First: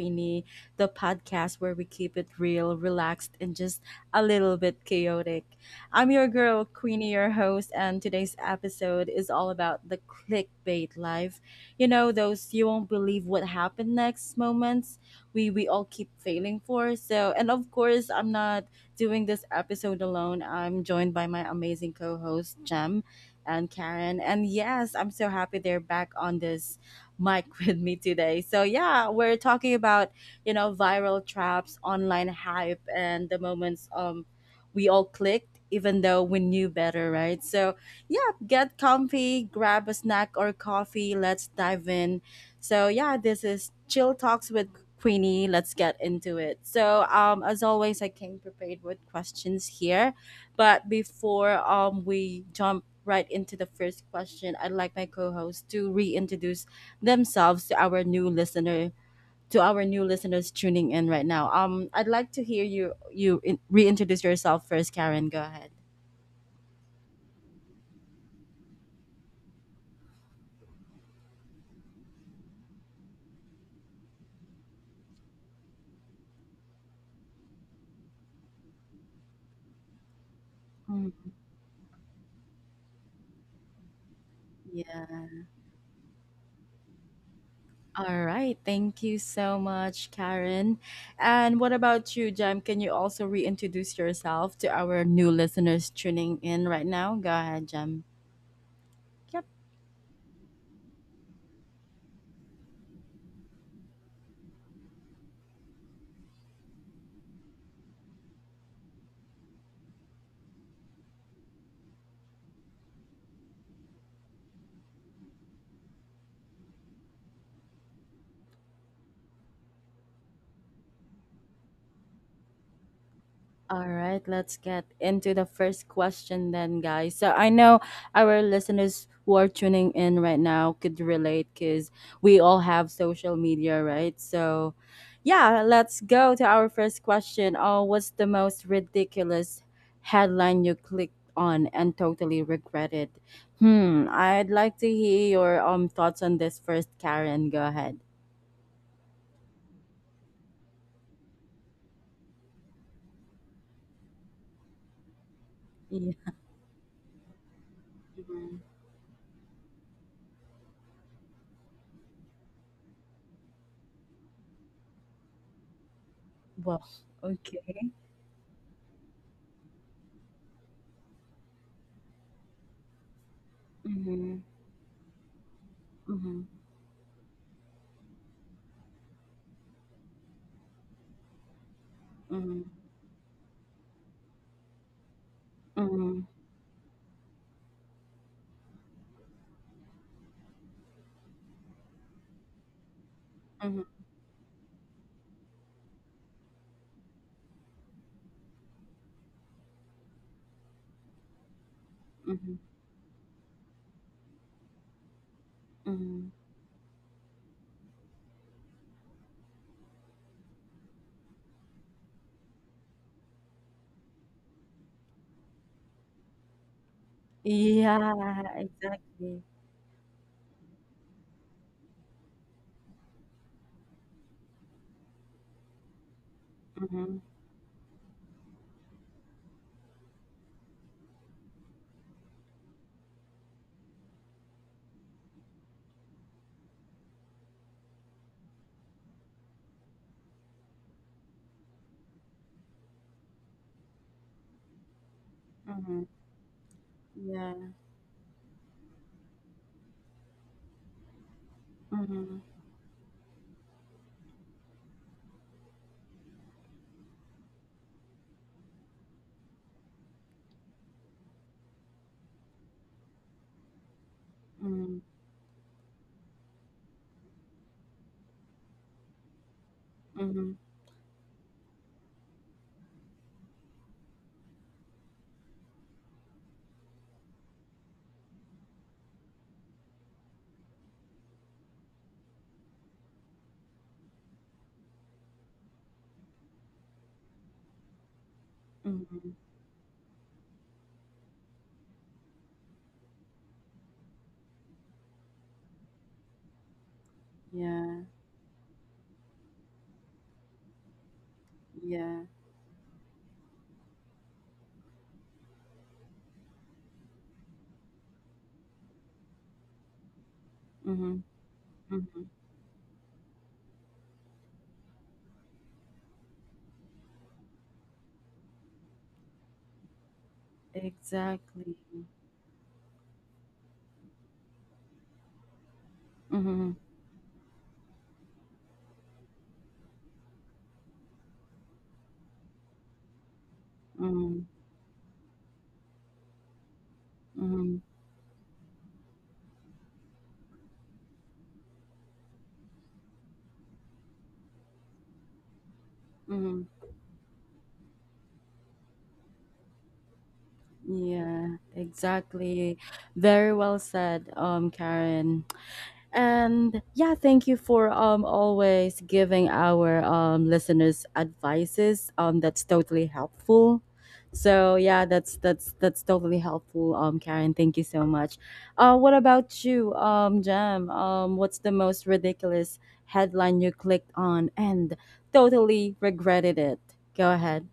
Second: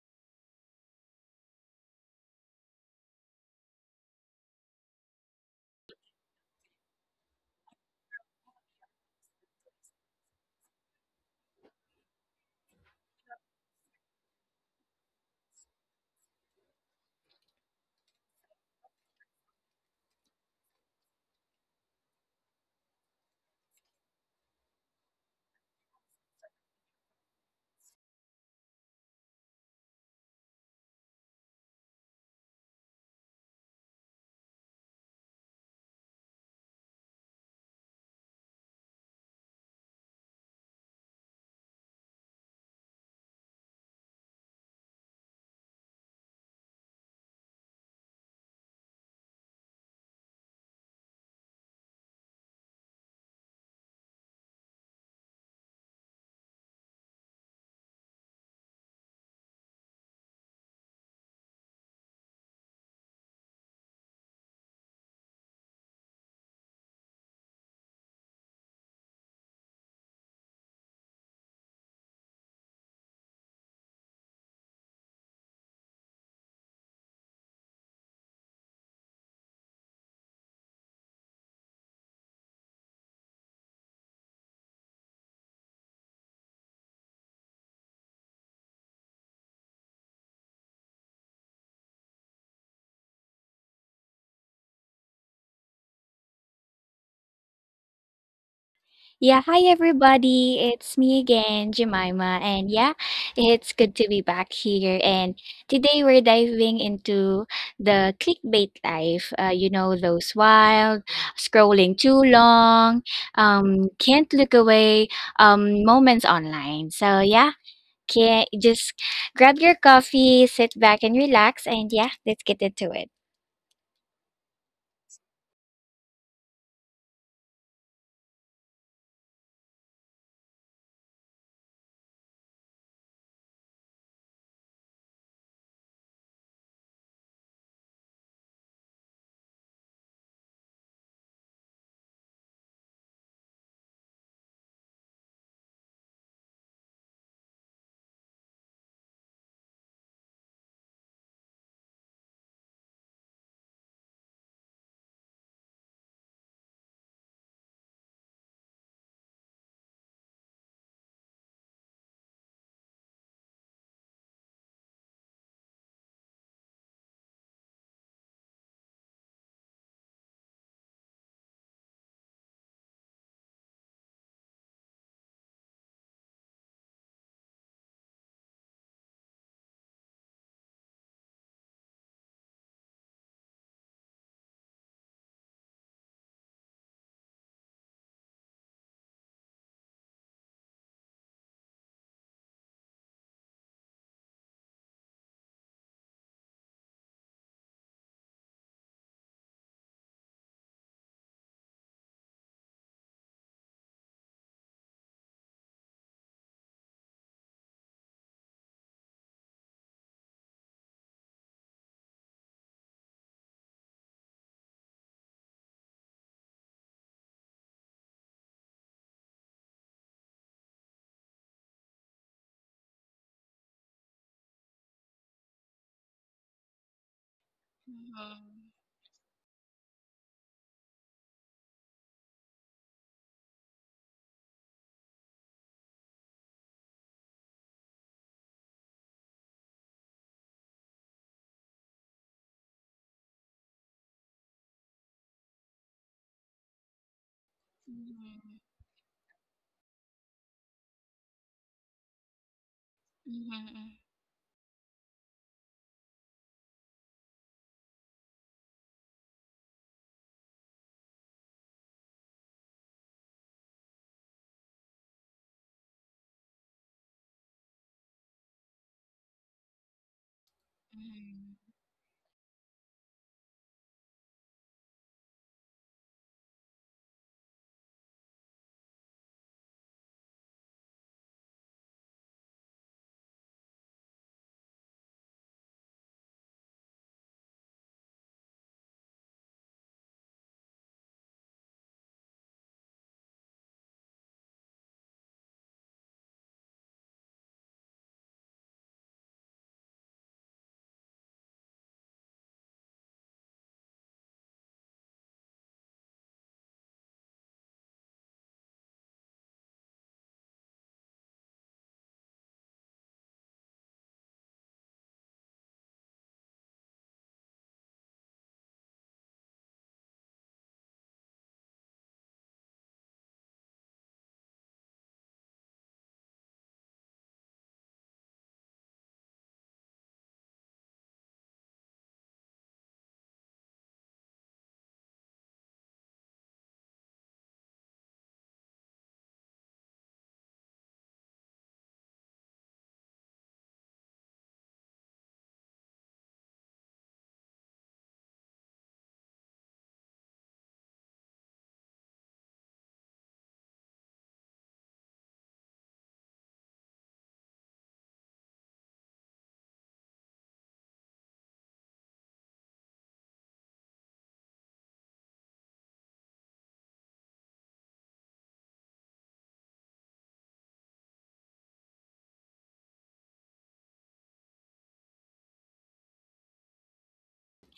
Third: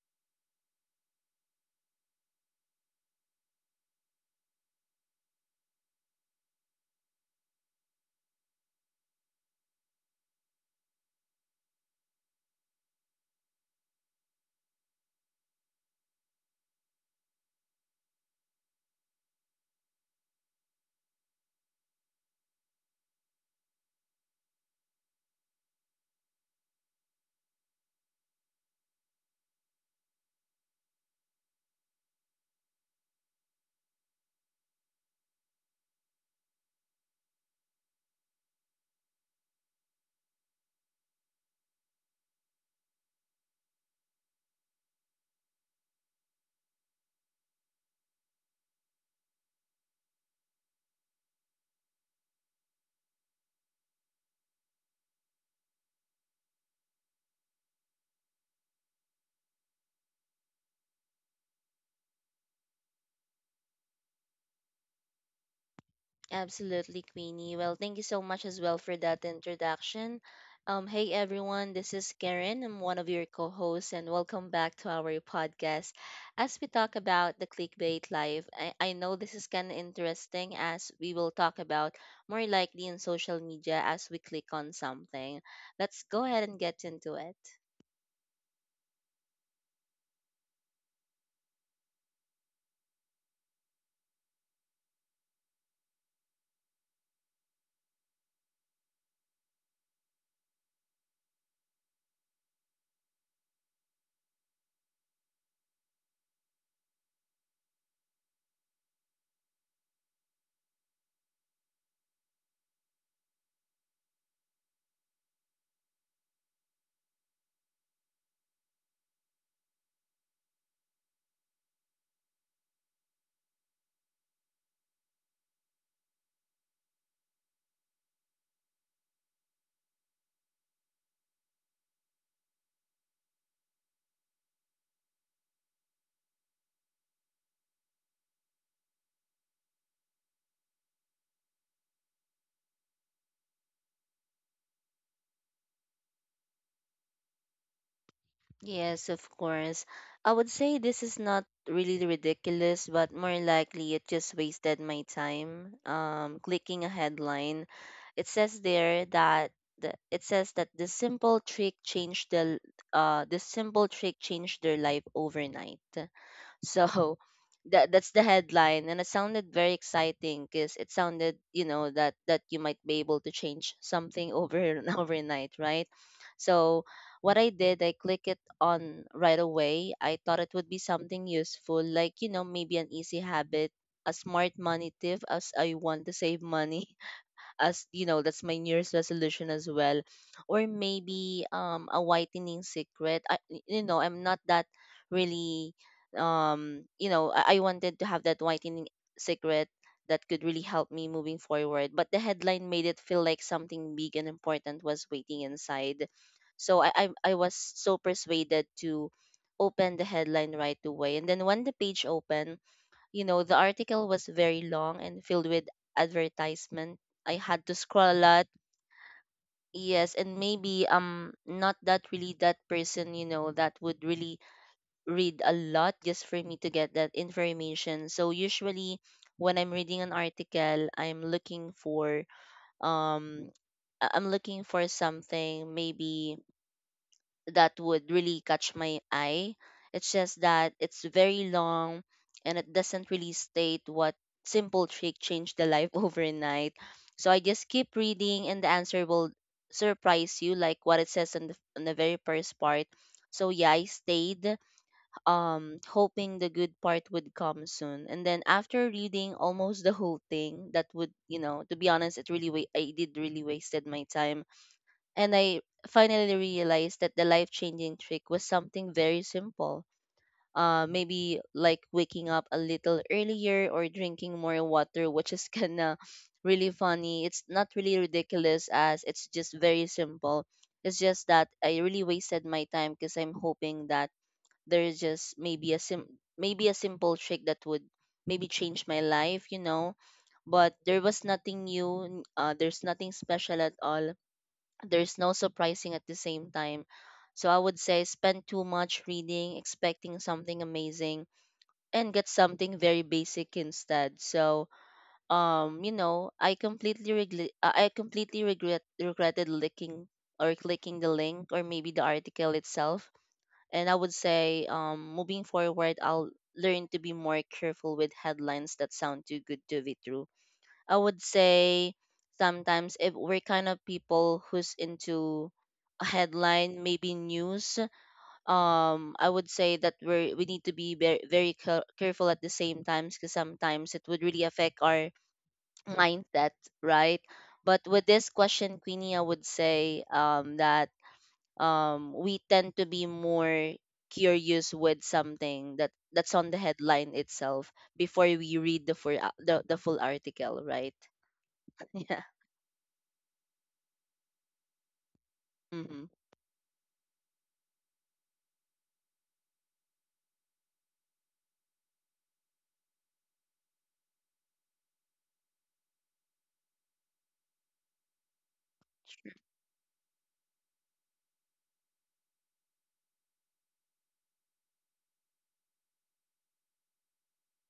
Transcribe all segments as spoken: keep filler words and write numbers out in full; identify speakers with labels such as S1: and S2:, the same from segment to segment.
S1: Queenie, the podcast where we keep it real, relaxed, and just a little bit chaotic. I'm your girl, Queenie, your host, and today's episode is all about the clickbait life. You know, those you won't believe what happened next moments we, we all keep failing for. So, and of course, I'm not doing this episode alone. I'm joined by my amazing co host, Jem and Karen. And yes, I'm so happy they're back on this Mike with me today. So yeah, we're talking about, you know, viral traps, online hype and the moments um we all clicked even though we knew better, right? So yeah, get comfy, grab a snack or coffee, let's dive in. So yeah, this is Chill Talks with Queenie. Let's get into it. So um as always I came prepared with questions here. But before um we jump right into the first question, I'd like my co-host to reintroduce themselves to our new listener to our new listeners tuning in right now. Um, I'd like to hear you you in, reintroduce yourself first, Karen. Go ahead.
S2: Absolutely, Queenie. Well, thank you so much as well for that introduction. Um, hey everyone, this is Karen. I'm one of your co-hosts, and welcome back to our podcast. As we talk about the clickbait life, I, I know this is kind of interesting as
S1: Mm,
S2: we will talk about more likely in social media as we click on something.
S1: yeah.
S2: Let's go ahead and get into it.
S1: All right. Thank you so much, Karen. And what about you, Jem? Can you also reintroduce yourself to our new listeners tuning in right now? Go ahead, Jem.
S3: Yeah, hi everybody. It's me again, Jemima. And yeah, it's good to be back here. And today we're diving into the clickbait life. Uh, you know, those wild, scrolling too long, um, can't look away um, moments online. So yeah, can just grab your coffee, sit back and relax. And yeah, let's get into it.
S1: All right, let's get into the first question then, guys. So I know our listeners who are tuning in right now could relate because we all have social media, right? So, yeah, let's go to our first question. Oh, what's the most ridiculous headline you clicked on and totally regretted? Hmm, I'd like to hear your um thoughts on this first, Karen. Go ahead.
S2: Yes, of course. I would say this is not really ridiculous, but more likely it just wasted my time.
S1: Yeah.
S2: Um, clicking a headline, it
S1: Mhm.
S2: says there that the, it says that the simple trick changed the uh the simple trick changed their life overnight.
S1: Well,
S2: So
S1: okay.
S2: that that's the headline, and it sounded very exciting because it sounded, you know, that that you might be able to change something
S1: Mm-hmm.
S2: over and overnight, right?
S1: Mm-hmm.
S2: So what I did, I clicked it on right away. I thought it would be something useful, like you know,
S1: Mm-hmm.
S2: maybe an easy habit, a smart money tip, as I want to
S1: Mm-hmm.
S2: save money as you know that's my new year's resolution as well or maybe um a whitening secret I,
S1: Mhm,
S2: you know I'm not that really um you know I, I wanted to have that whitening secret that could really help me moving forward, but the
S1: mhm,
S2: headline made it feel like something big and important was waiting inside.
S1: mhm.
S2: So i i, I was so persuaded to open the headline right away, and then when the page opened, you know, the article was very long and filled with advertisement. I had to scroll a
S1: Yeah,
S2: lot.
S1: exactly.
S2: Yes, and maybe I'm not that really that person, you know, that would really read a lot just for me to get that
S1: Mhm,
S2: information. So
S3: Mm-hmm.
S2: usually when I'm reading an article, I'm looking for um I- I'm looking for something maybe that would really catch my eye. It's just that it's very long and it doesn't really state what simple trick changed the life
S1: mhm.
S2: overnight. So I
S1: Yeah.
S2: just keep reading and the answer will surprise you, like what it says on the on the very
S1: Mhm,
S2: first part. So yeah, I
S3: Mm-hmm.
S2: stayed um hoping the good part would come soon. And then after reading almost the whole thing, that would, you know, to be honest, it really wa- I did really wasted my time,
S1: mhm,
S2: and I finally realized that the life changing trick was something very simple.
S1: mhm,
S2: Uh, maybe
S3: Hmm.
S2: like waking up a little earlier or drinking more water, which is kind of really funny. It's not really ridiculous, as it's just very simple. It's just that I really wasted my time because I'm hoping that there is just maybe a sim- maybe a simple trick that would maybe change my
S1: mhm.
S2: life, you know. But there was nothing new. n- Uh, there's nothing special at all, there's no surprising at the same time. So I would
S1: Yeah,
S2: say spend too much reading, expecting something amazing, and
S1: yeah.
S2: get something very basic instead. So um, you know, I completely regret, I completely regret regretted licking or clicking the
S1: Mhm,
S2: link or maybe the
S1: mhm.
S2: article itself. And I would say um, moving forward, I'll learn to be more careful with headlines that sound too good to be true. I would
S1: Exactly.
S2: say sometimes if we're kind of people who's into a
S1: Mhm,
S2: headline, maybe news, um, I would say that we we need to be very, very care- careful at the same times, because sometimes it would really
S1: mhm,
S2: affect our mindset, right?
S1: mhm,
S2: But with this question, Queenie, I would say um, that um, we tend to be more curious with something that that's on the
S1: mhm.
S2: headline itself before we read the full a- the, the full article, right?
S1: Yeah,
S2: Yeah.
S1: exactly. Very well said, um, Karen.
S2: Mm-hmm.
S1: And yeah, thank you for um always giving our um listeners advices. Um that's totally helpful. So yeah, that's that's that's totally helpful. Um Karen, thank you so much. Uh what about you, um Jam? Um what's the most ridiculous headline you clicked on and totally regretted it? Go ahead.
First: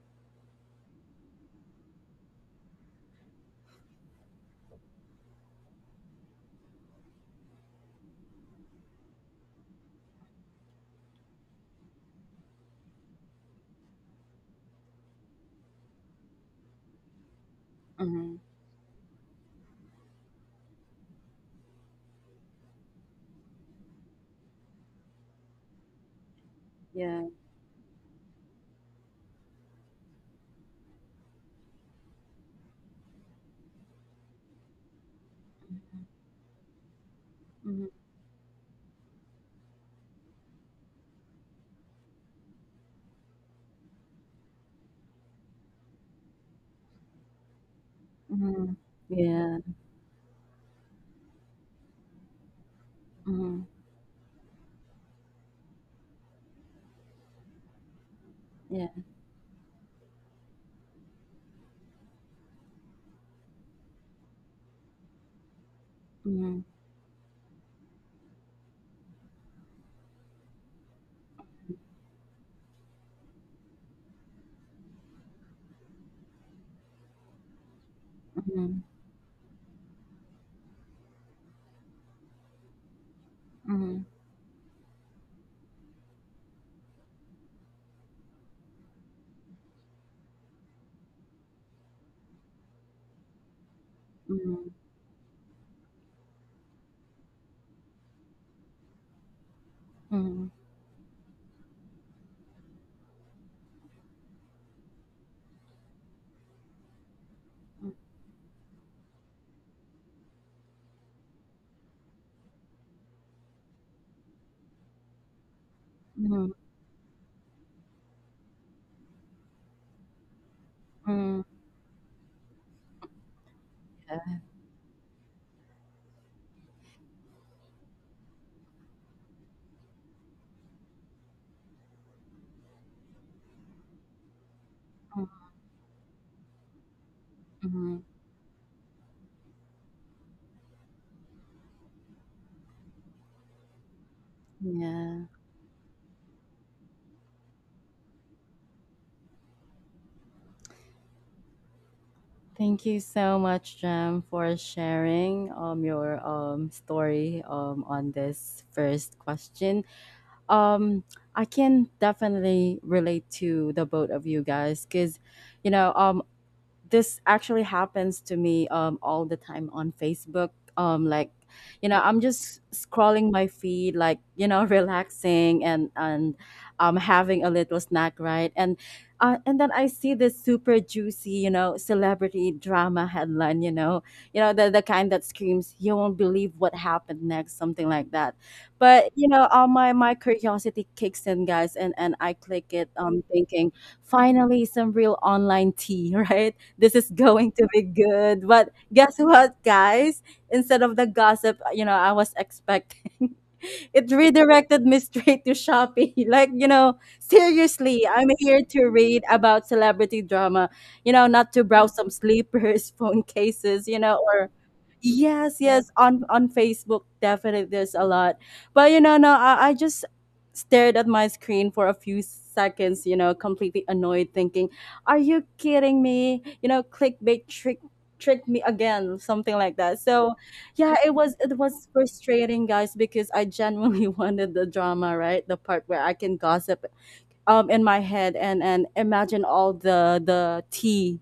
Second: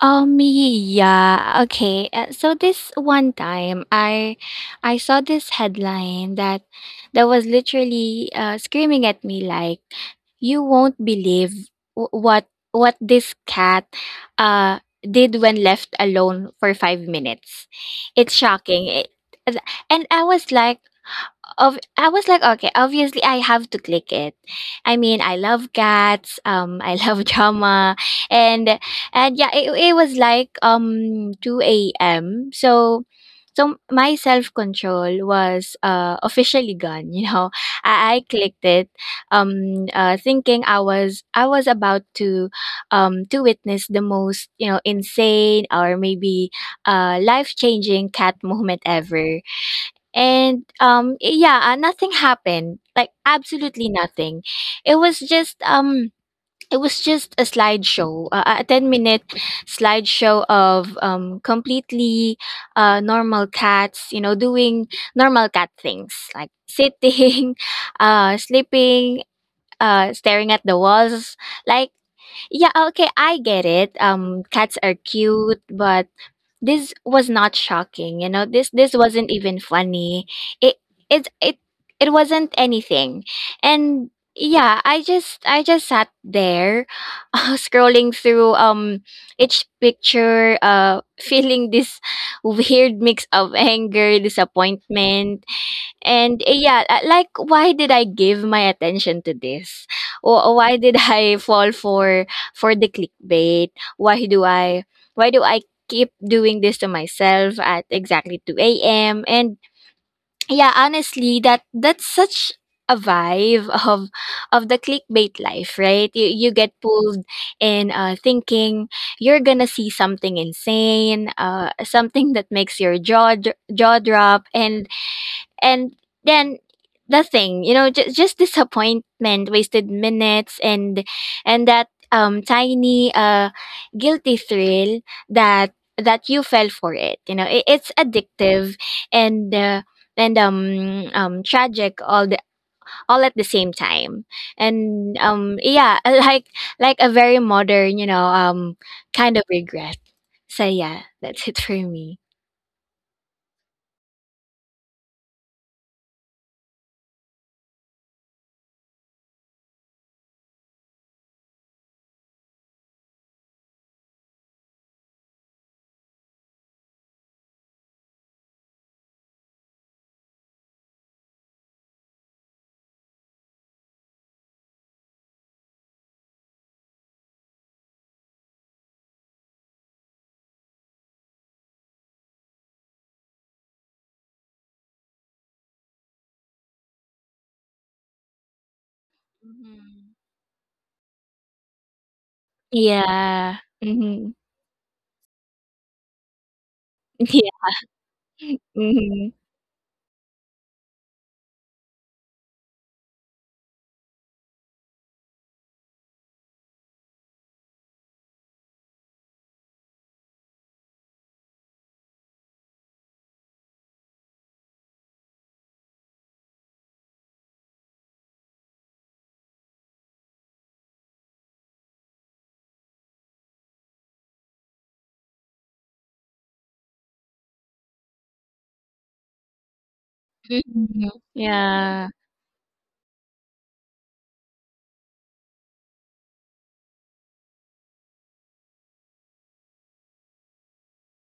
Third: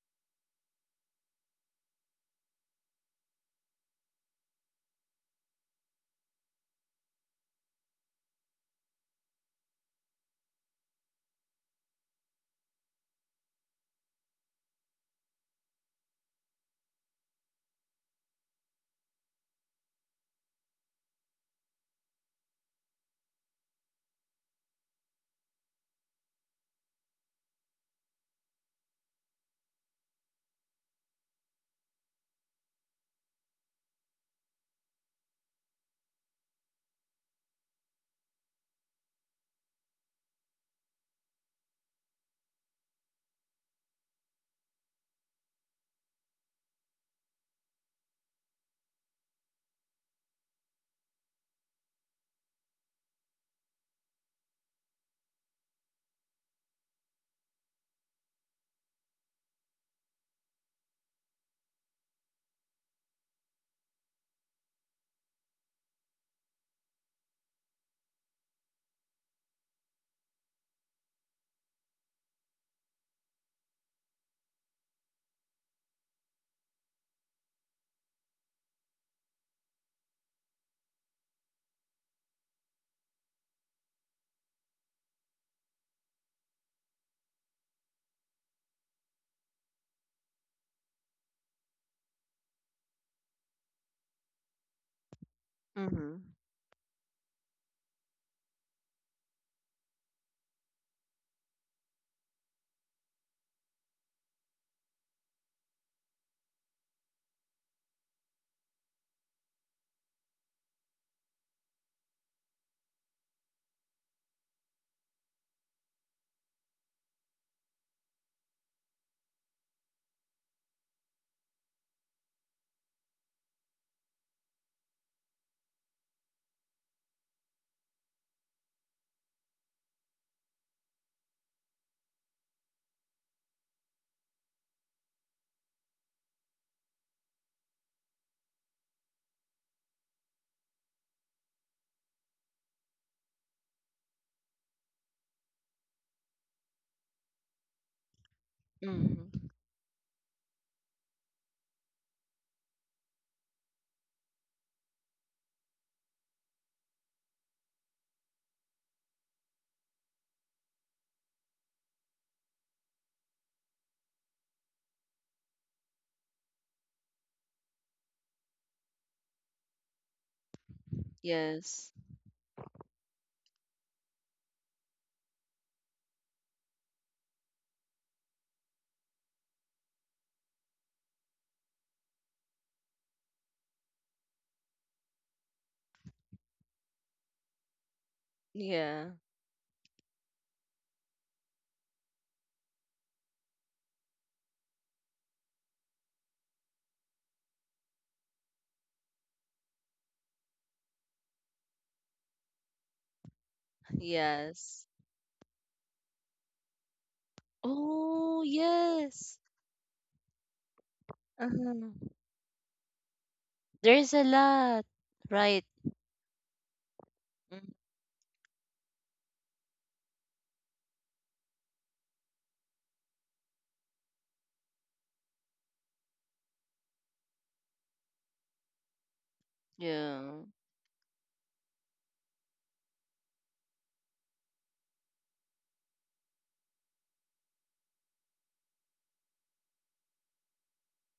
S3: Um, yeah, okay. Uh, so this one time, I I saw this headline that that was literally uh, screaming at me like, "You won't believe w- what what this cat uh did when left alone for five minutes." It's
S1: Mhm.
S3: shocking. It, and I was like of I was like, okay, obviously I have to click it. I mean, I love cats. Um, I
S1: Yeah.
S3: love drama, and and yeah, it, it was like um two a m. So. So my self control was uh, officially gone. You know,
S1: Mhm.
S3: I, I clicked it, um, uh, thinking I was I was about to, um, to witness the most you know insane or maybe uh, life changing cat
S1: Mhm.
S3: movement ever.
S1: Yeah.
S3: And, um, eh, yeah, uh, nothing happened, like
S1: Mhm.
S3: absolutely nothing. It was just, um, it was just a slideshow, uh, a
S1: Yeah.
S3: ten minute slideshow of um, completely uh, normal cats, you know, doing normal cat things like
S1: Mhm.
S3: sitting, uh, sleeping, uh, staring at the walls. Like, yeah, okay, I get it. Um, cats are cute, but this was not shocking, you know. This
S1: Mhm.
S3: this wasn't even funny. It it it it wasn't anything.
S1: Mhm.
S3: And yeah, I just I just sat there scrolling through um each picture uh feeling this weird mix of anger,
S1: Mhm.
S3: disappointment,
S2: Mm-hmm.
S3: and eh, yeah, uh, like why did I give my attention to this?
S1: Mhm.
S3: Or why did I fall for for the clickbait? Why do I why do I keep doing this to myself at
S1: Mhm.
S3: exactly two a m? And yeah, honestly, that that's such a vibe of of the clickbait life, right? You you
S1: Mhm.
S3: get pulled in uh thinking you're gonna see something insane,
S1: Mhm.
S3: uh something that makes your jaw dr- jaw
S1: Yeah.
S3: drop, and and then the thing you know just, just disappointment, wasted minutes, and and that um tiny uh guilty thrill
S1: Mhm.
S3: that that you fell for it, you know. It, it's
S1: Mhm.
S3: addictive, and uh, and um um tragic all the, all at the same time. And
S1: Yeah.
S3: um yeah, like like a very modern, you know, um kind of
S2: Mm-hmm.
S3: regret. So yeah, that's it for me.
S1: Thank you so much, Jam, for sharing um your um story um on this first question. Um, I can definitely relate to the both of you guys because, you know, um this actually happens to me um, all the time on Facebook. Um, like, you
S2: Yes.
S1: know, I'm just scrolling my feed, like you know, relaxing and and um, having a little snack, right? And uh, and then I see this super juicy, you know, celebrity drama headline, you know, you know the the kind that screams, "You won't believe what happened next," something like that.
S2: Yeah.
S1: But you know, all my
S3: Mhm.
S1: my curiosity kicks in, guys, and and I click it, um,
S3: Yeah.
S1: thinking,
S3: Mm-hmm.
S1: finally some real online tea right this is going to be good. But guess
S3: Mhm.
S1: what, guys? Instead of the gossip, you know, I was expecting, it redirected
S2: Yes.
S1: me straight to Shopee. Like, you know, seriously, I'm
S2: Oh,
S1: here to read
S2: yes.
S1: about celebrity drama, you know, not to browse
S2: Uh-huh.
S1: some sleepers, phone cases, you
S2: There's
S1: know,
S2: a
S1: or
S2: lot,
S1: Yes,
S2: right?
S1: yes, on on Facebook definitely
S2: Mm.
S1: there's a lot. But you know, no, I, I just stared at my screen for a few seconds, you know, completely annoyed, thinking, are you kidding me? You know, clickbait trick tricked me again, something like that. So
S2: Yeah.
S1: yeah, it
S3: Mhm.
S1: was it was
S3: Yeah.
S1: frustrating guys because I genuinely wanted the drama, right? The part where I can gossip um in my head and and imagine all the the tea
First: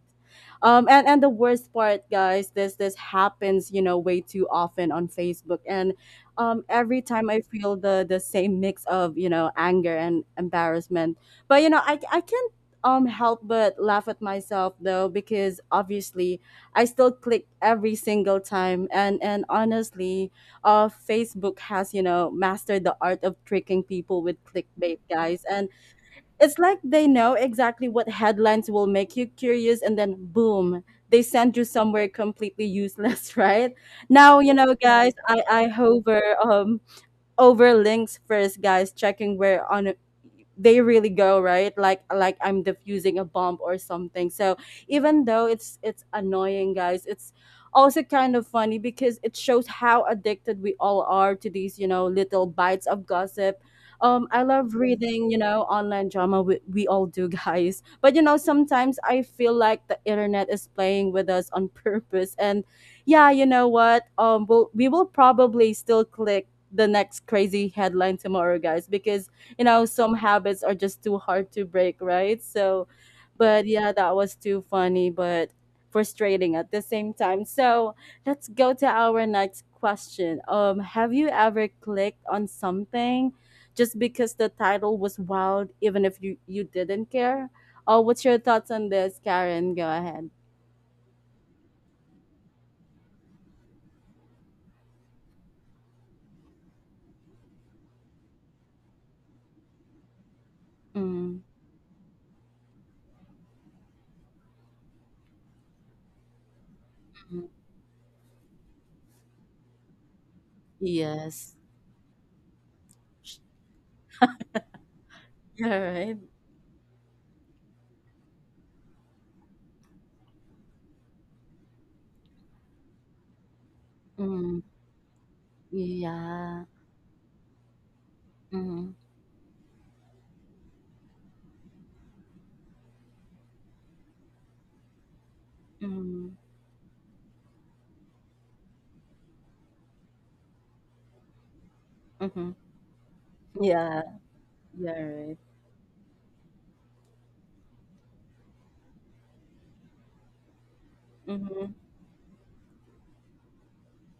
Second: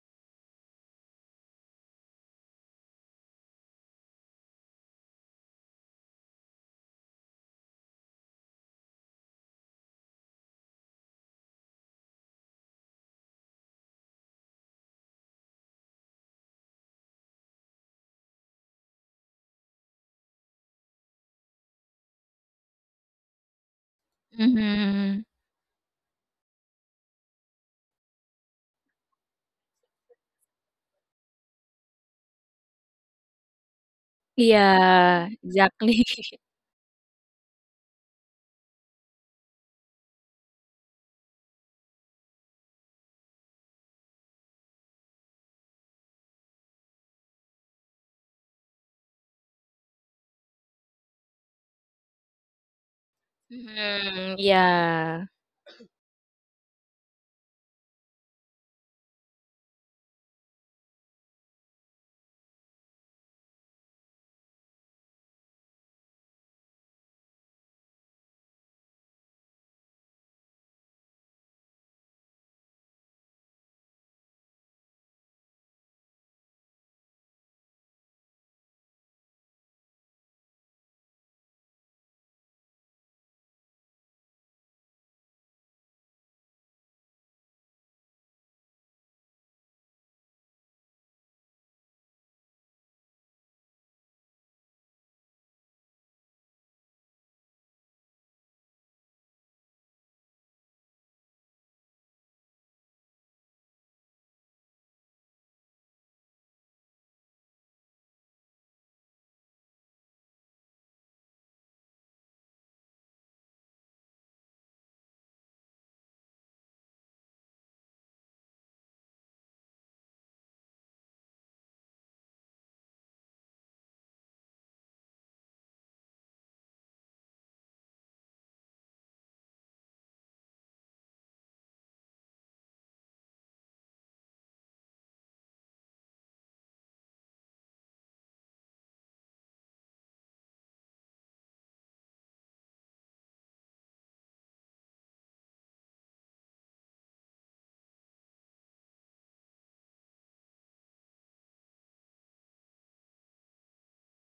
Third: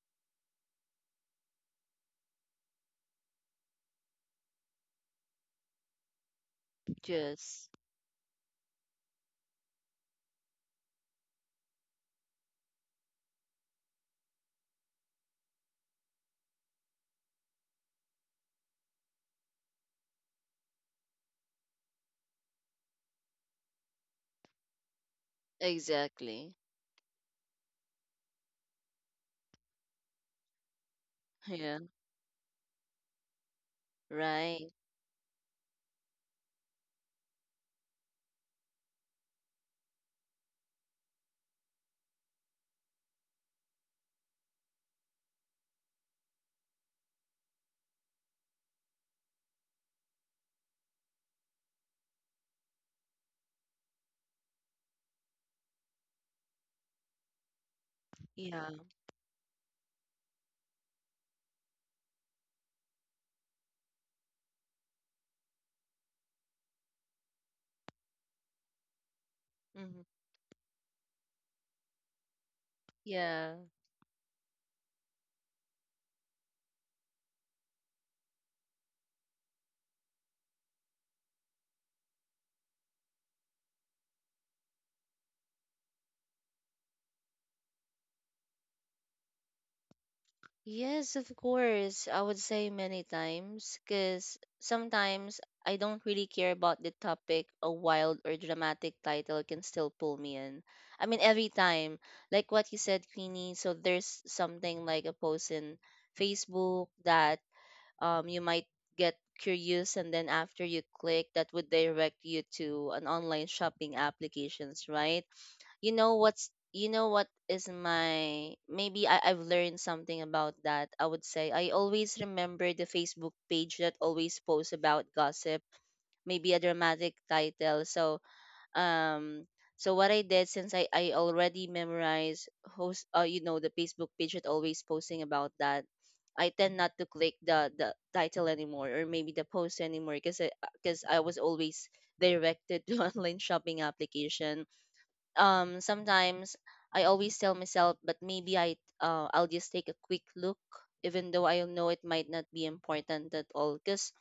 S1: um and and the worst part guys this this happens you know way too often on Facebook and um every time I
S2: Yes.
S1: feel the the same mix of you know anger and embarrassment but you know i i can't um help but laugh at myself though because obviously I still click every single time and and honestly uh Facebook has you know mastered the art of tricking people with clickbait
S3: Mhm.
S1: guys and
S2: Exactly.
S1: it's like they know exactly what headlines will make you curious and then boom, they send you
S2: Yeah.
S1: somewhere completely useless, right? Now, you know,
S2: Right.
S1: guys,
S3: Yeah,
S1: I, I
S3: exactly.
S1: hover um over links first, guys, checking where on they really go, right? Like like I'm diffusing a bomb or something. So even though it's it's annoying, guys, it's also kind of funny because it shows how addicted we all are to these, you know, little bites of gossip. Um,
S3: Mhm.
S1: I love
S3: Yeah.
S1: reading, you know, online drama. We, we all do, guys. But you know,
S2: Yeah.
S1: sometimes I feel like the internet is playing with us on purpose. And yeah, you know what? Um, we'll, we will probably still click the next crazy headline tomorrow, guys, because you know
S2: Mm-hmm.
S1: some habits are just too hard to break, right? So,
S2: Yeah.
S1: but yeah, that was too funny, but frustrating at the same time. So let's go to our next question. Um, have you ever clicked on something just because the title was wild, even if you you didn't care? Oh, what's your thoughts on this, Karen? Go ahead.
S2: Yes, of course. I would say many times because sometimes I don't really care about the topic. A wild or dramatic title can still pull me in. I mean,
S1: Mm,
S2: every time, like what you said, Queenie. So there's something like a post in Facebook
S1: mm,
S2: that um you might get curious, and then after you click, that
S1: yes.
S2: would direct you to an online shopping applications, right?
S1: All
S2: You
S1: right.
S2: know what's, you know what is my, maybe I, I've learned something about that. I would say I always remember the Facebook page that always
S1: Mm,
S2: posts about gossip, maybe
S1: yeah.
S2: a dramatic title. So
S1: Mm-hmm.
S2: um so what I did, since I, I already memorized host uh, you know, the Facebook page that always posting about that,
S1: Mhm,
S2: I tend not to click the, the title anymore or maybe the post anymore because I, 'cause I was always
S1: mhm.
S2: directed to online shopping
S1: Yeah,
S2: application.
S1: yeah, right.
S2: Um sometimes I always tell myself, but maybe I uh, I'll just take a quick look, even though I
S1: Mhm.
S2: know it might not be important at all. Cause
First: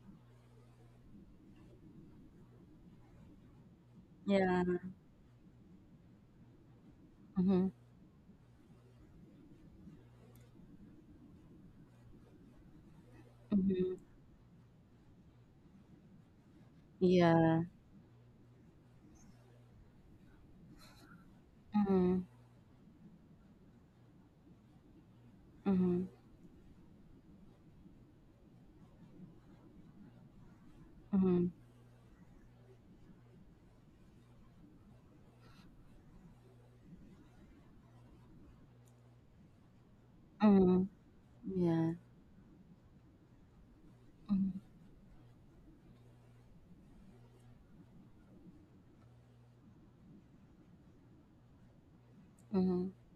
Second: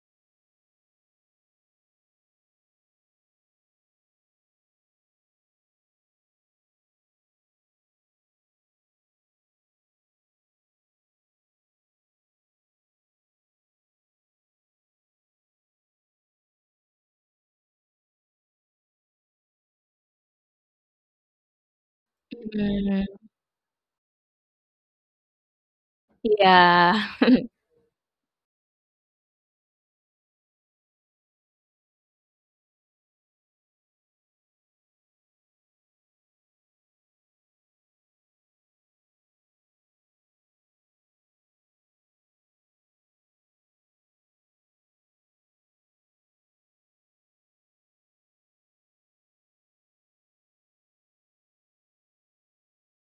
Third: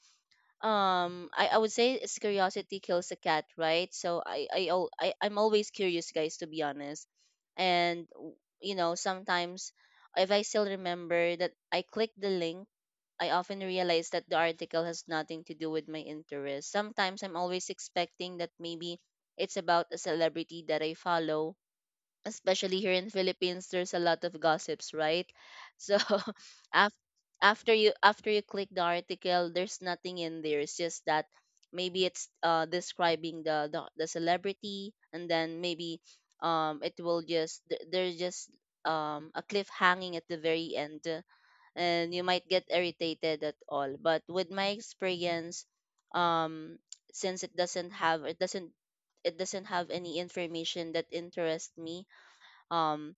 S2: um I, I would say it's curiosity kills a cat, right? So I
S1: Yeah.
S2: I, al- I I'm always curious, guys, to be honest.
S1: Mhm.
S2: And w- you know sometimes if I still remember that I clicked the link. I often
S1: Mhm.
S2: realize that the article has nothing to do with my interest. Sometimes I'm
S1: Yeah.
S2: always expecting that maybe it's about a celebrity that I follow,
S1: Mhm.
S2: especially here in
S3: Mhm.
S2: Philippines, there's a lot of gossips, right? So
S1: Mhm.
S2: af-
S3: Yeah.
S2: after you, after you click the article, there's nothing in there. It's just that
S1: Mhm.
S2: maybe it's uh, describing the, the the celebrity, and then maybe um it will just th- there's just um a cliff hanging at the very
S1: Mhm.
S2: end, uh,
S1: Yeah.
S2: and you might get irritated at all. But with
S1: Mhm.
S2: my experience, um since it doesn't have it doesn't it doesn't have any information that interests me,
S1: Mhm.
S2: um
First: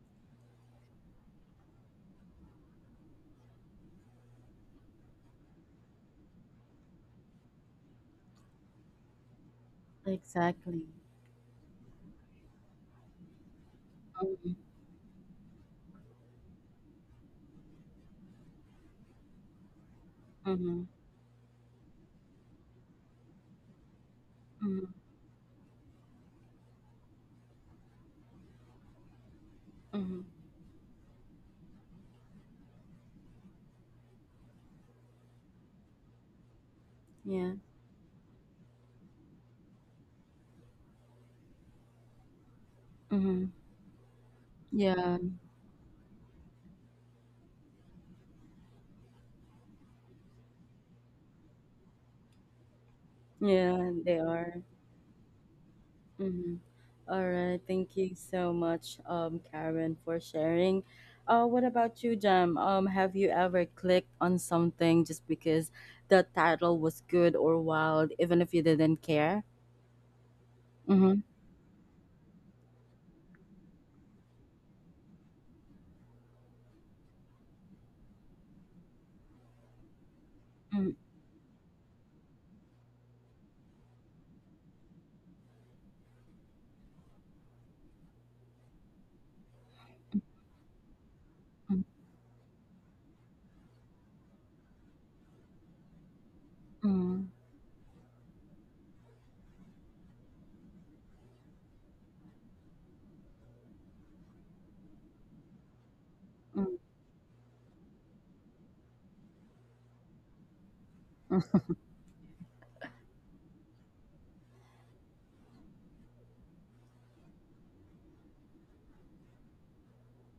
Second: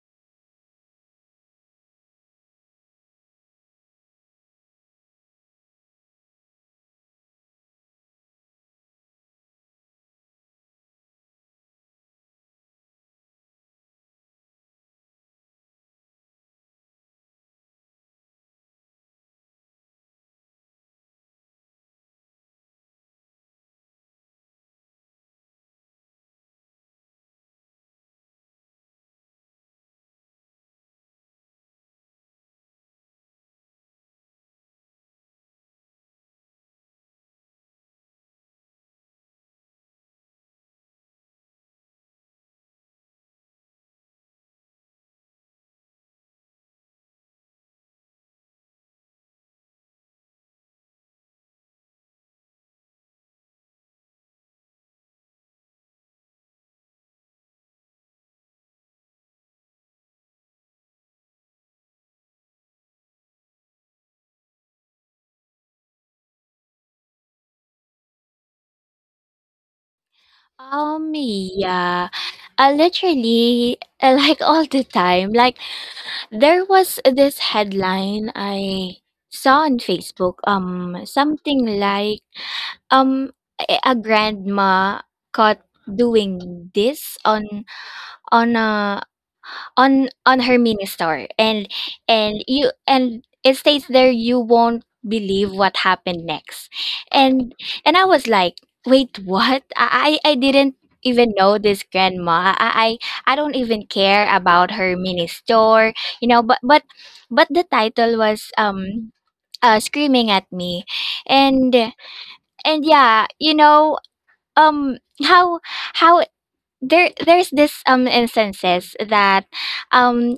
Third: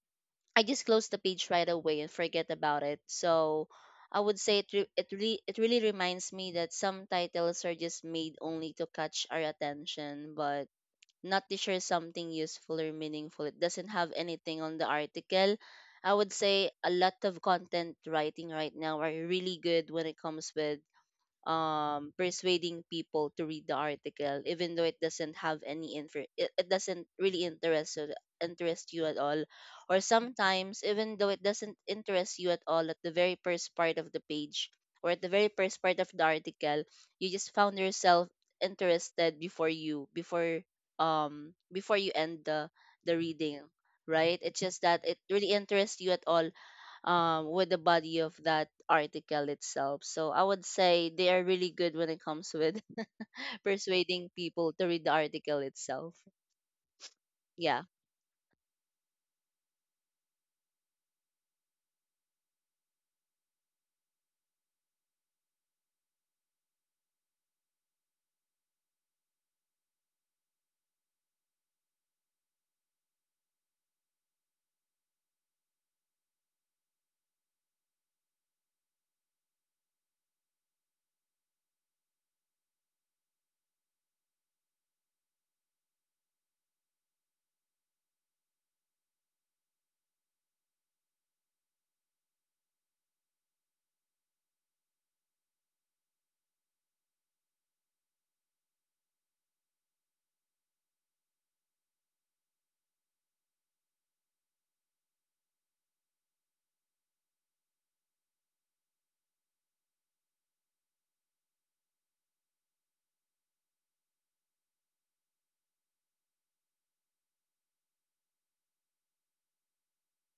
S2: I just closed the page right away and forget about it. So I would say it re- it really it really reminds me that some titles are just made only to catch our attention, but
S1: Exactly.
S2: not to share something useful or meaningful. It doesn't have
S1: Mhm.
S2: anything on the article. I would say a lot of content writing right now are really good when it comes with
S1: Mhm.
S2: um, persuading people to read the article, even though
S1: Mhm.
S2: it doesn't have any interest, it, it doesn't really interest you- interest you at all, or
S1: Mhm.
S2: sometimes even though it doesn't interest you at all at the very first part of the page or at the very first part of the article, you just
S1: Yeah.
S2: found yourself interested before you before um before you end the the
S1: Mhm.
S2: reading, right? It's just that it
S1: Yeah.
S2: really interests you at all um, with the body of that article itself. So I would say they are really good when it comes with
S1: Yeah. They
S2: persuading
S1: are.
S2: people to read the article itself.
S1: Mhm. All right,
S2: Yeah.
S1: thank you so much, um, Karen, for sharing. Uh, what about you, Jam? Um, have you ever clicked on something just because the title was good or wild, even if you didn't care?
S3: Um,
S1: Mm-hmm.
S3: yeah. Uh, literally, uh, like, all the time. Like, there was this headline I saw on Facebook,
S1: Mm-hmm.
S3: um, something like, um, a a grandma caught doing this on on a on on her mini store, and and you and it states there, you won't believe what happened next.
S1: Mm-hmm.
S3: And and I was like, wait, what? i i I didn't even know this grandma. i i, I don't even care about her mini store, you know, but but but the title was um uh, screaming at me.
S1: Mm-hmm.
S3: And and yeah, you know, um how how there there's this um instances that um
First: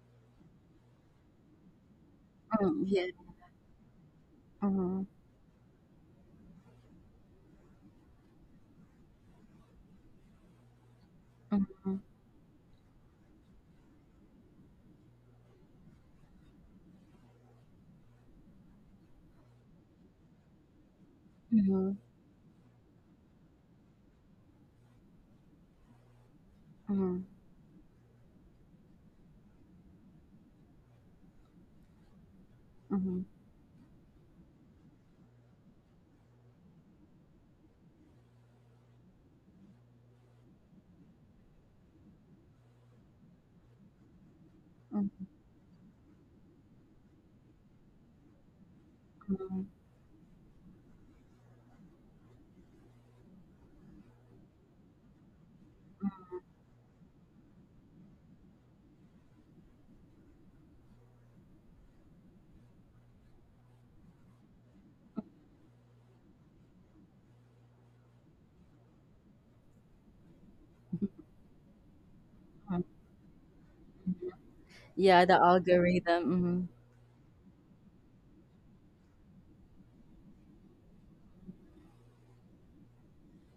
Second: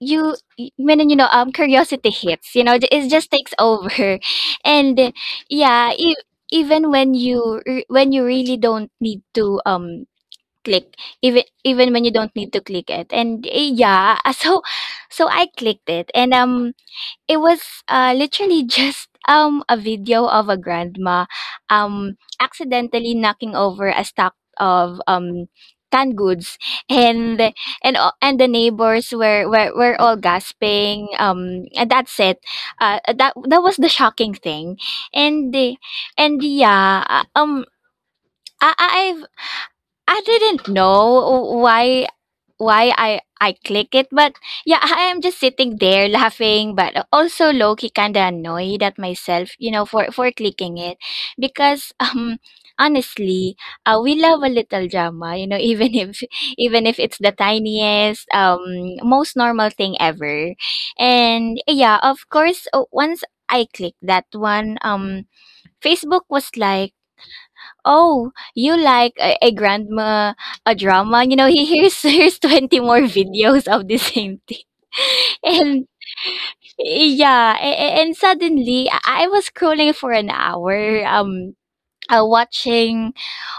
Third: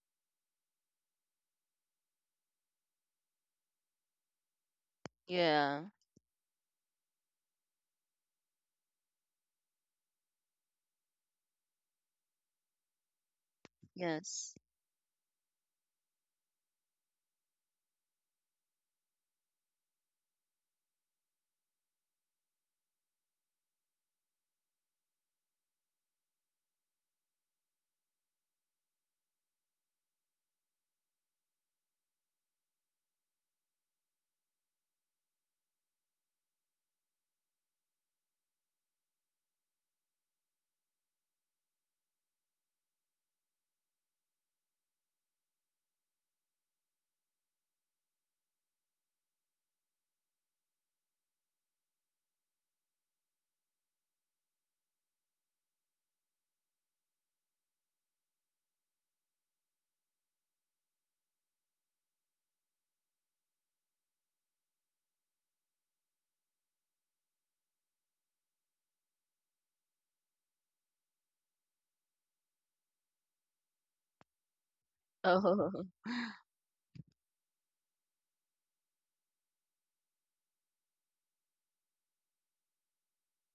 S3: you y- when you know um curiosity hits, you know,
S1: Yeah.
S3: it just takes over and
S1: Mm-hmm.
S3: uh,
S2: Yeah.
S3: yeah, e- even when you re- when you really don't need to um click, even even
S1: Mm-hmm.
S3: when you don't need to click it. And eh, yeah, uh,
S2: Yes.
S3: so so I clicked it, and um it was, uh, literally just, um, a video of a grandma,
S1: Mm-hmm.
S3: um, accidentally knocking over a stack of, um, canned goods,
S1: Mm-hmm.
S3: and and a- and the neighbors were were, were all gasping, um and that's it. Uh
S1: Mm-hmm.
S3: that that was the shocking thing. And the and yeah. uh, um I, I- I've I didn't know why why I I click it, but yeah, I am
S1: Mm-hmm.
S3: just sitting there laughing, but also low key kind of annoyed at myself, you know, for for clicking it, because um honestly, uh, we love a little drama, you know, even if even if it's the tiniest, um, most normal thing ever. And yeah, of course, uh, once I clicked that one, um, Facebook was like, "Oh, you like a, a grandma, a drama? You know, he here's here's twenty
S1: Mm-hmm.
S3: more videos of the same thing."
S1: Yeah, the
S3: And
S2: Oh.
S1: algorithm. Mm-hmm.
S3: yeah, a- a- and suddenly I I was scrolling for an hour, um uh, watching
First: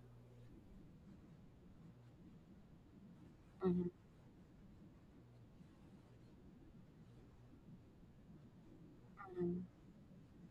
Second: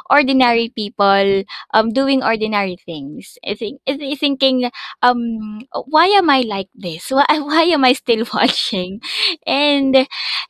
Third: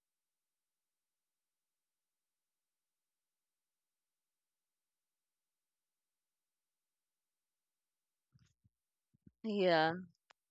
S3: ordinary people um doing ordinary things. I think
S1: Mm-hmm.
S3: I thi- Thinking, um why am I like this? Why why am I still watching? And
S2: Yeah.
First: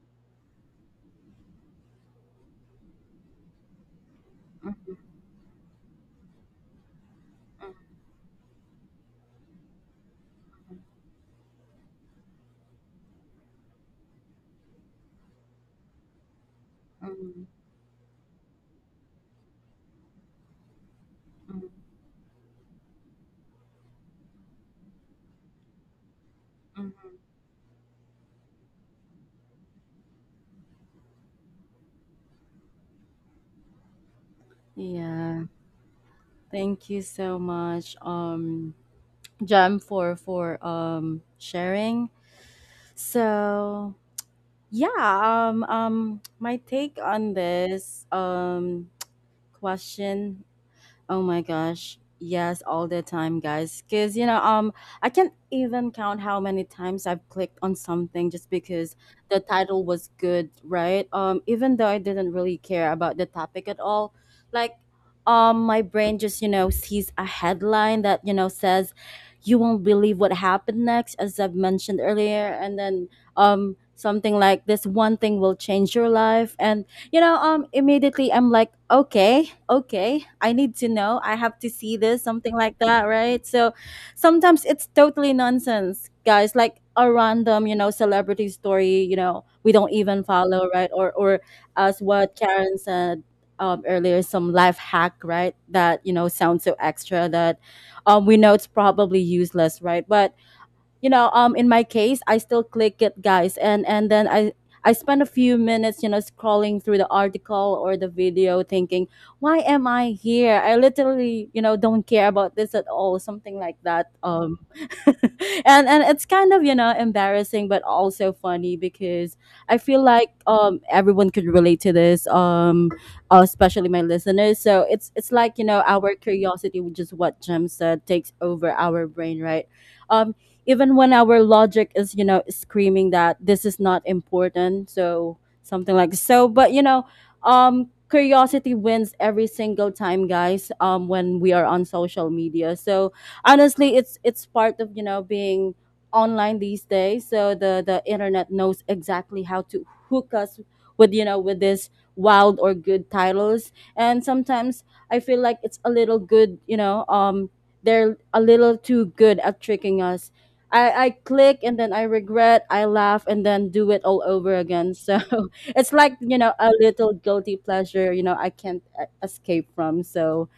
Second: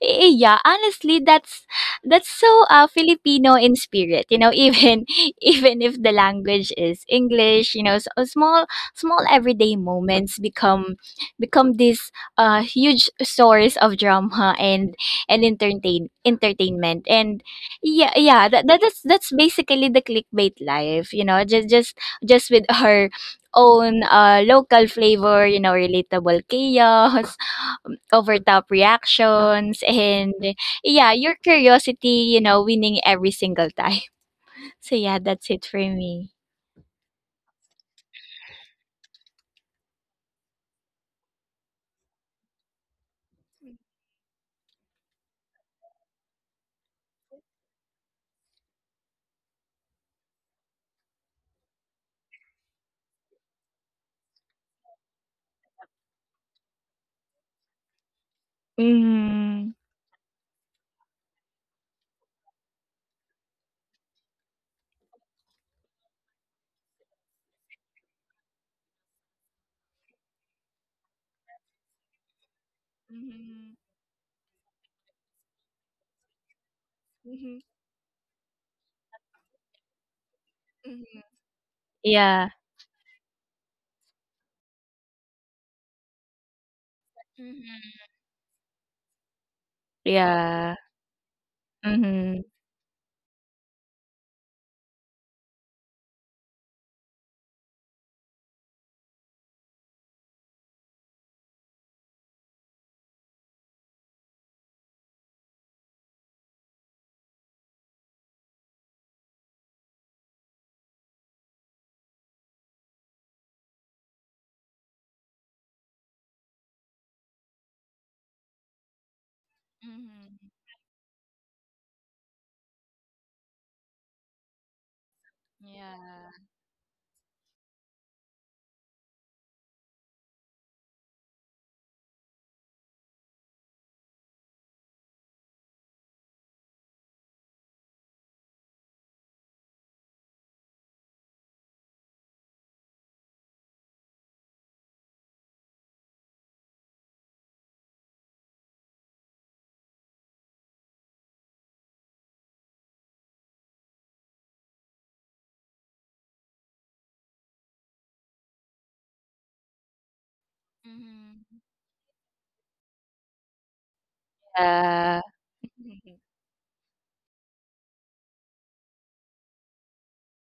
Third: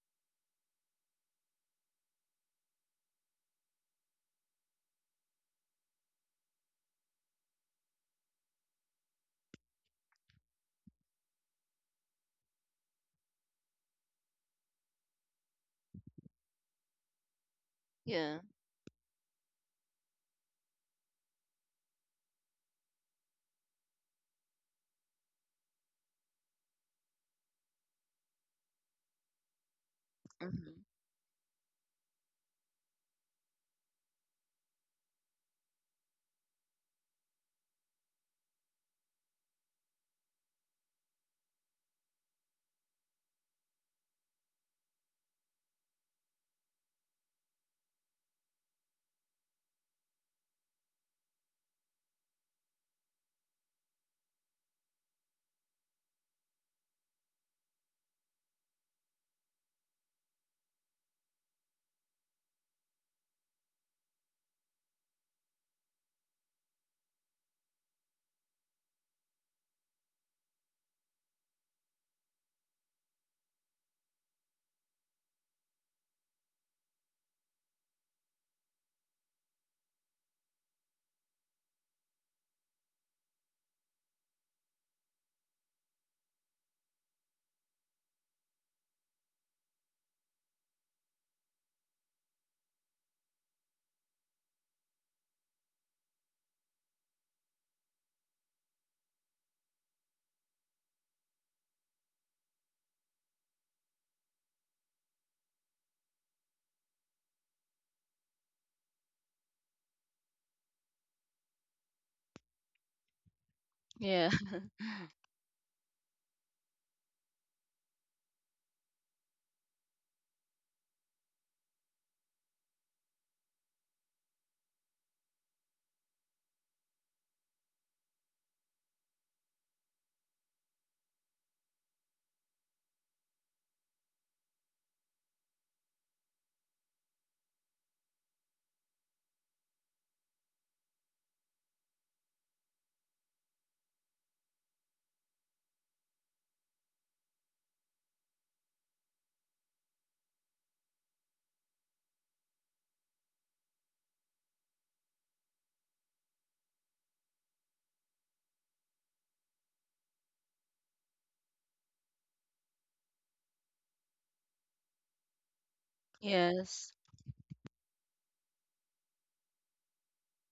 S3: eh, yeah, honestly, that's that's so uh, Filipino in spirit. You know,
S1: Mm-hmm.
S3: even even if the language is English, you know, so small small everyday moments become become this uh huge source of drama and and entertain entertainment. And
S1: Mm-hmm.
S3: yeah,
S2: Yeah.
S3: yeah, that, that that's that's basically the clickbait life, you know,
S1: Mm-hmm.
S3: just just just with her own uh local flavor, you know, relatable
S1: Mm-hmm.
S3: chaos, overtop reactions, and
S2: Hmm.
S3: yeah, your curiosity, you know, winning every single time. So yeah,
S1: Yeah.
S3: that's it for me.
S1: Thank you so much, um, Jem, for for um sharing. So yeah, um, um, my take on this um question Oh my gosh. Yes, all the time, guys. Cause you know, um, I can't even count how many times I've clicked on something just because the
S3: Mm.
S1: title was good, right? Um, even though I didn't really care about the topic at all, like, um, my brain just you know sees a headline that you know says, "You won't believe what happened next," as I've mentioned earlier, and then
S3: Mhm.
S1: um something like this one thing will change your life and you know
S3: Mhm.
S1: um immediately I'm like okay okay I need to know
S3: Mhm.
S1: I have to see this
S3: Yeah.
S1: something like that right so sometimes it's totally nonsense guys like a random you
S3: Mhm.
S1: know celebrity story you know we don't even follow
S3: Yeah.
S1: right or or as what
S3: Mm-hmm.
S1: Karen said um, earlier some life hack right that you know sounds so extra that um, we know it's probably useless right but you know um in my case I still click it guys and and then i i spend a few minutes you know scrolling through the article or the video thinking why am I here I literally you know don't care about this at all something like that
S2: Yeah.
S1: um and and it's kind of you know embarrassing but also funny because I feel like
S3: Mhm.
S1: um everyone could relate to this um uh, especially my listeners so it's it's like you know our
S3: Yeah.
S1: curiosity which is what Jem said takes over our brain right um even when our logic is you know screaming that this is not important so something like so but you know um curiosity wins every single time guys um when we are on social media so honestly it's it's part of you know being online these days so the the internet knows exactly how to hook us with you know with this wild or good titles and sometimes I feel like it's a little good you know um they're a little too good at tricking us I, I
S3: Mhm.
S1: click and then I regret, I laugh and then do it all over again. So
S3: Yeah.
S1: it's like,
S3: Mhm.
S1: you know, a
S2: Yes.
S1: little guilty pleasure, you know, I can't uh, escape from. So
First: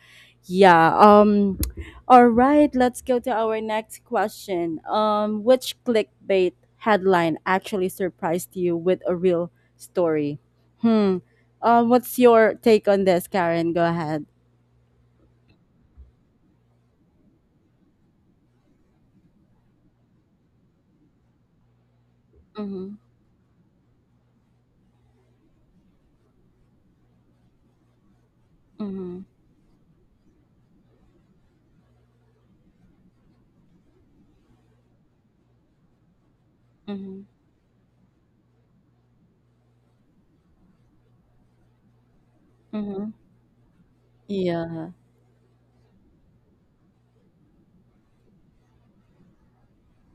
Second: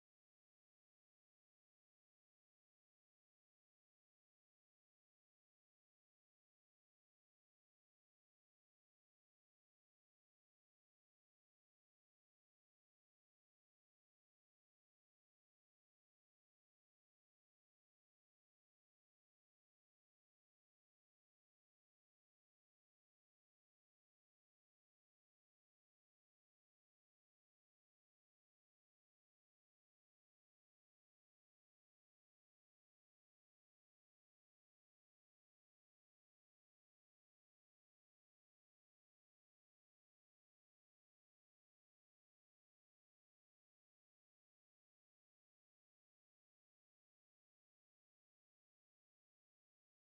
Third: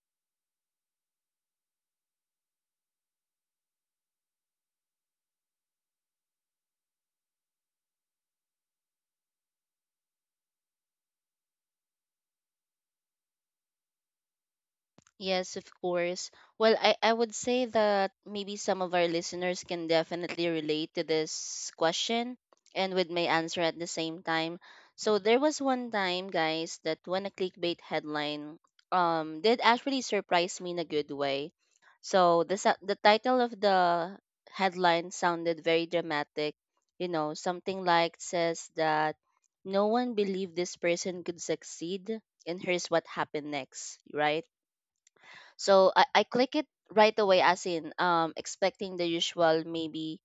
S1: yeah. Um all right, let's go to our next question. Um which clickbait headline actually surprised you with a real story? Hmm. Um what's your take on this, Karen? Go ahead.
S2: Yes, of course. Well, I, I would say that maybe some of our listeners can definitely relate to this question and
S1: Mhm.
S2: with my answer at the same time. So there was one time, guys, that when a clickbait headline
S1: Mhm.
S2: um did actually surprise me in a good way. So the sa- the title of the headline sounded very dramatic, you
S1: Mhm.
S2: know, something like says that no one believed this person could succeed and here's what
S1: Mhm.
S2: happened next, right?
S1: Yeah.
S2: So I, I click it right away as in um expecting the usual maybe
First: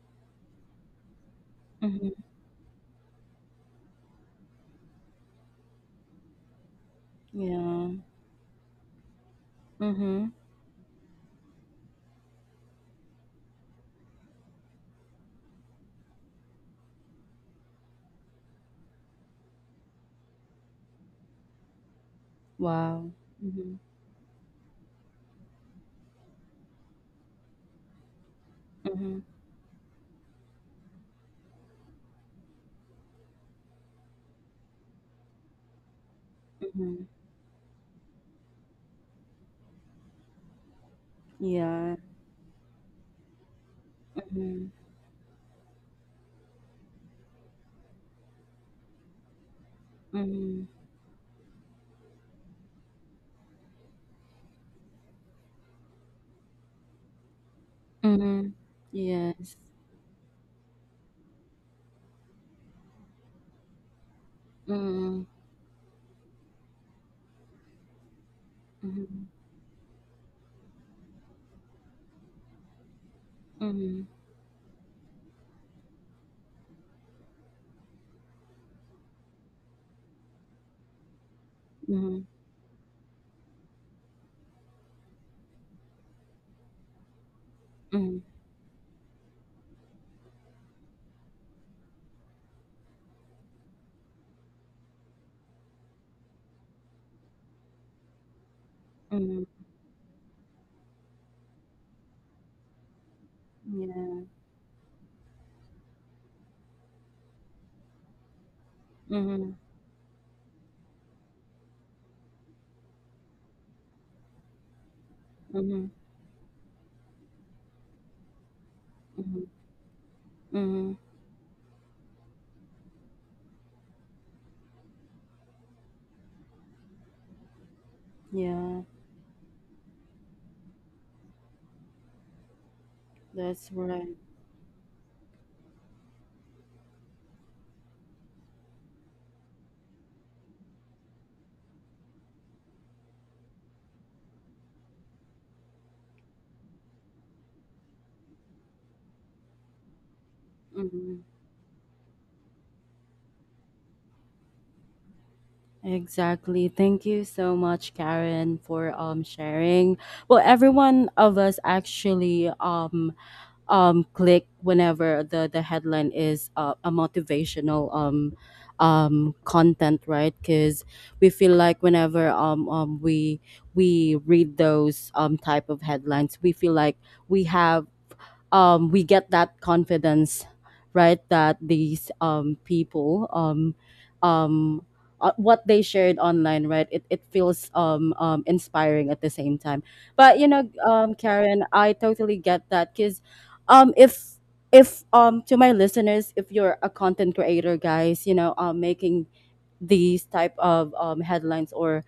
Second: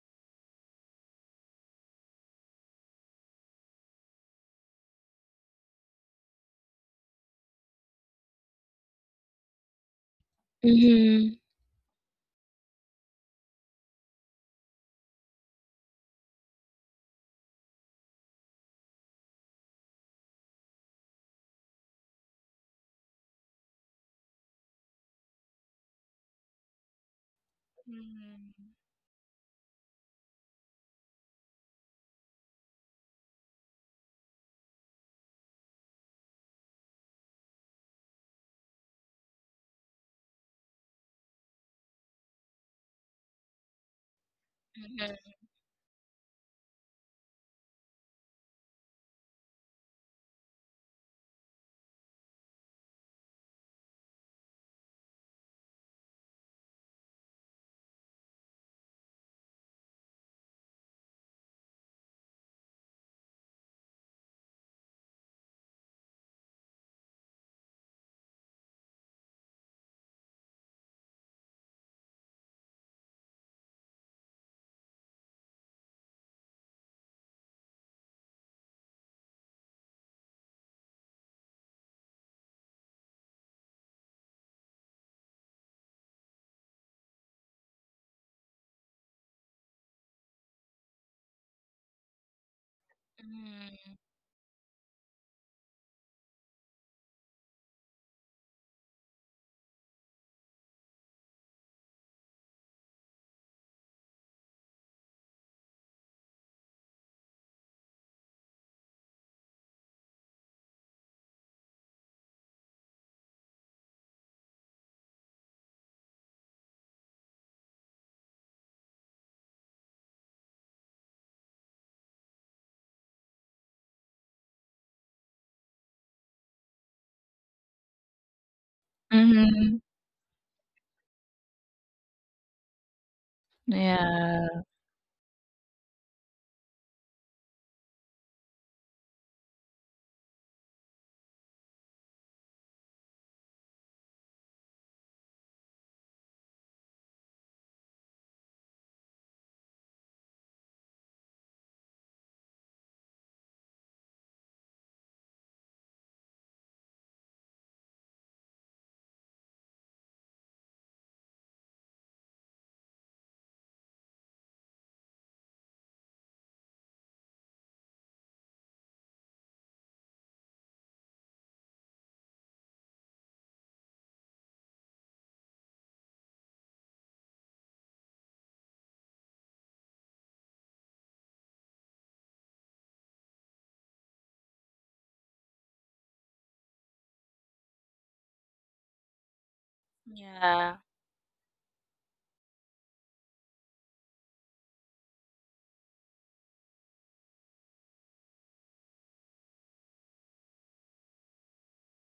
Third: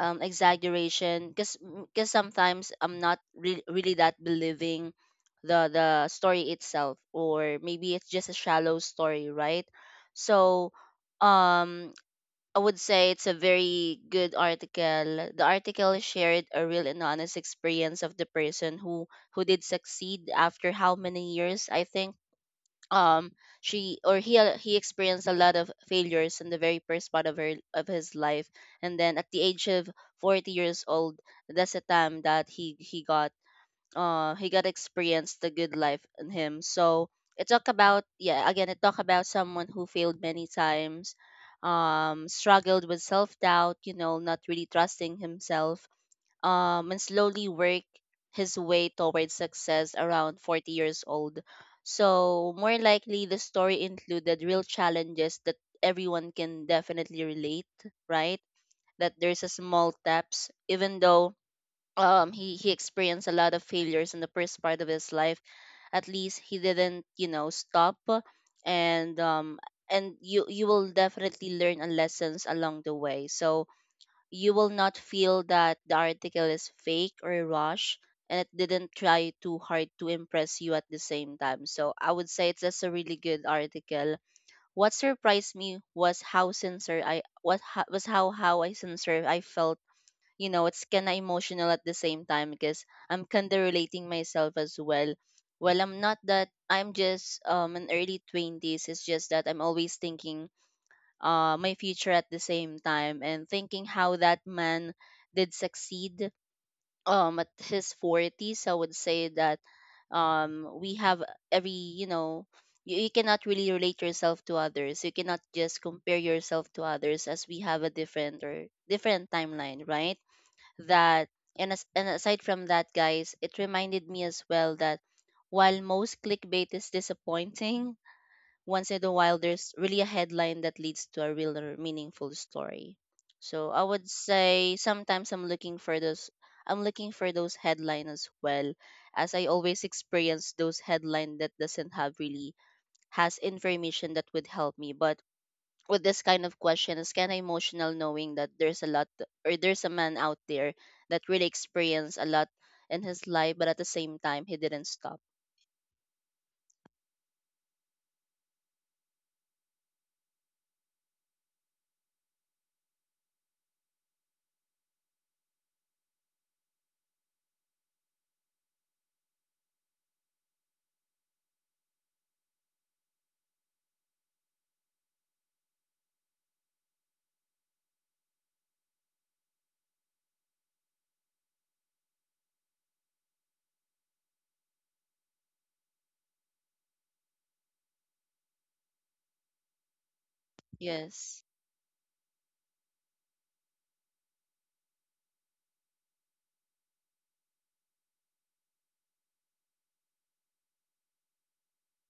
S2: um exaggeration, because because
S1: Mhm.
S2: sometimes I'm not re- really that believing the the story itself, or
S1: Yeah.
S2: maybe it's just a shallow story, right?
S1: Mhm.
S2: So
S3: Mm-hmm.
S2: um I would say it's a very good article. The article shared a real and honest experience of the person who who did succeed after how many years, I think
S1: Wow.
S2: um
S1: Mhm.
S2: she or he, uh, he experienced a lot of failures in the very first part of her of his life,
S3: Mhm.
S2: and then
S1: Mhm.
S2: at the age of forty years old, that's the time that he he got uh he got experienced the good life in him.
S1: Mhm.
S2: So it talk about, yeah, again, it talk about someone who failed many times,
S1: Yeah.
S2: um struggled with self doubt, you know, not really
S1: Mhm.
S2: trusting
S3: Mhm.
S2: himself, um, and slowly work his way towards success around
S1: Mhm.
S2: forty years old. So, more likely, the story included real challenges that everyone can definitely relate, right?
S1: Mhm.
S2: That there's a
S1: Yes.
S2: small taps, even though um, he, he experienced a lot of failures in the first part of his
S1: Mhm.
S2: life, at least he didn't, you know, stop. And
S1: Mhm.
S2: um, and you you will definitely learn a lessons along the way. So
S1: Mhm.
S2: you will not feel that the article is fake or rushed, and it didn't try too hard to impress you at the same time. So I
S1: Mhm.
S2: would say it's just a really good article. What surprised me was how sincere I, what ho- was
S1: Mhm.
S2: how how I sincere I felt. You know, it's kind of emotional at the same time because I'm kind of
S3: Mhm.
S2: relating myself as well. Well, I'm not that I'm just um in early twenties. It's just
S1: Mhm.
S2: that I'm always thinking uh, my future at the same time and thinking how
S1: Yeah.
S2: that man did succeed um at his forties. I would say
S1: Mhm.
S2: that um we have every you know you, you cannot really relate yourself to others. You cannot just
S1: Mhm.
S2: compare yourself to others, as we have a different or different
S1: Mhm.
S2: timeline, right?
S1: Mhm.
S2: that and, as, and Aside from that, guys, it reminded me as well that while most clickbait is disappointing,
S1: Yeah.
S2: once in a while there's
S3: Mhm.
S2: really a headline that leads to a real or meaningful story. So
S1: That's
S2: I would
S1: right.
S3: Yeah.
S2: say sometimes i'm looking for those I'm looking for those headlines as well, as I always experience those headline that doesn't have really has information that would help me. But with this kind of question is kind of emotional, knowing that there's a lot, or there's a man out there that
S1: Mhm.
S2: really experienced a lot in his life, but at the same time he didn't stop.
S1: Exactly. Thank you so much, Karen, for um sharing. Well, every one of us actually um um click whenever the the headline is uh, a motivational um um content right because we feel like whenever um, um we we read those um type of headlines we feel like we have um, we get that confidence, right? That these um, people, um, um, uh, what they shared online, right? It, it feels um, um, inspiring at the same time. But you know,
S3: Yeah.
S1: um,
S2: Yes.
S1: Karen, I totally get that because um, if if um to my listeners, if you're a content creator, guys, you know, um, making these type of um, headlines or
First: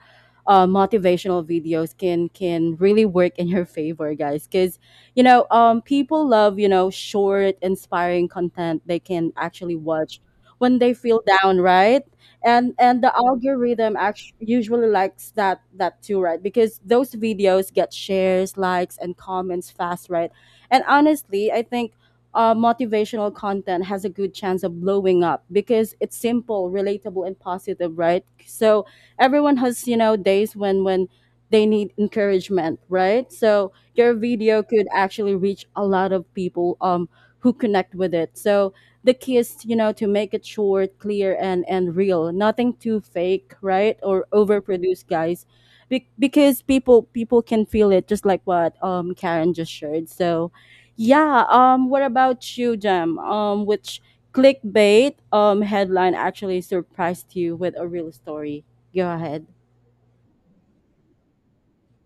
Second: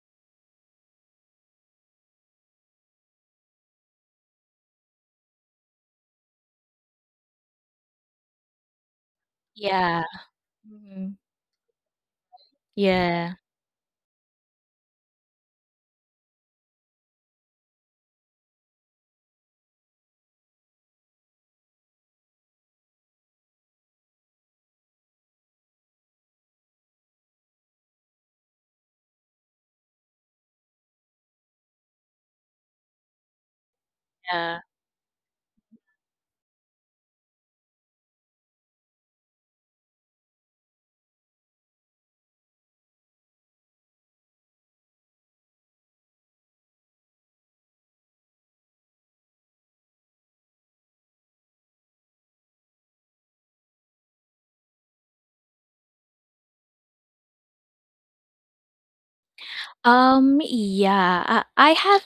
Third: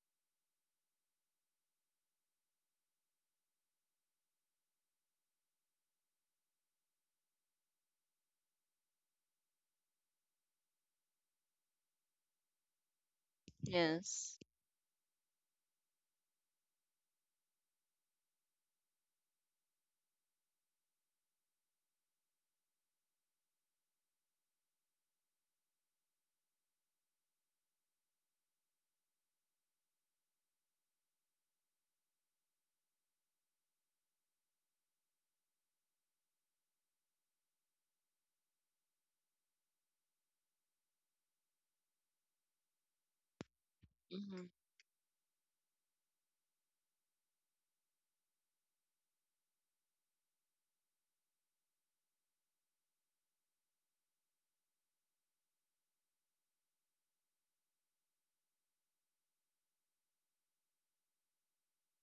S1: uh, motivational videos can can really work in your favor, guys, because you know um, people love you know short, inspiring content they can actually
S3: Yeah.
S1: watch when they
S3: Mhm.
S1: feel down, right? And and the
S3: Yeah.
S1: algorithm actually
S2: Yes.
S1: usually likes that that too, right? Because those videos get shares, likes, and comments fast, right? And honestly, I think uh, motivational content has a good chance of blowing up because it's simple, relatable, and positive, right? So everyone has you know days when when they need encouragement, right? So your
S3: Yeah.
S1: video could actually reach a lot of people um who connect with it. So the key is you know to make it short, clear, and and real. Nothing too fake, right? Or
S2: Mm-hmm.
S1: overproduced, guys. Be- because people people can feel it, just like what um Karen just shared. So yeah, um what about you, Jem? Um which clickbait um headline actually surprised you with a real story? Go ahead.
S3: Um, yeah, I, I have,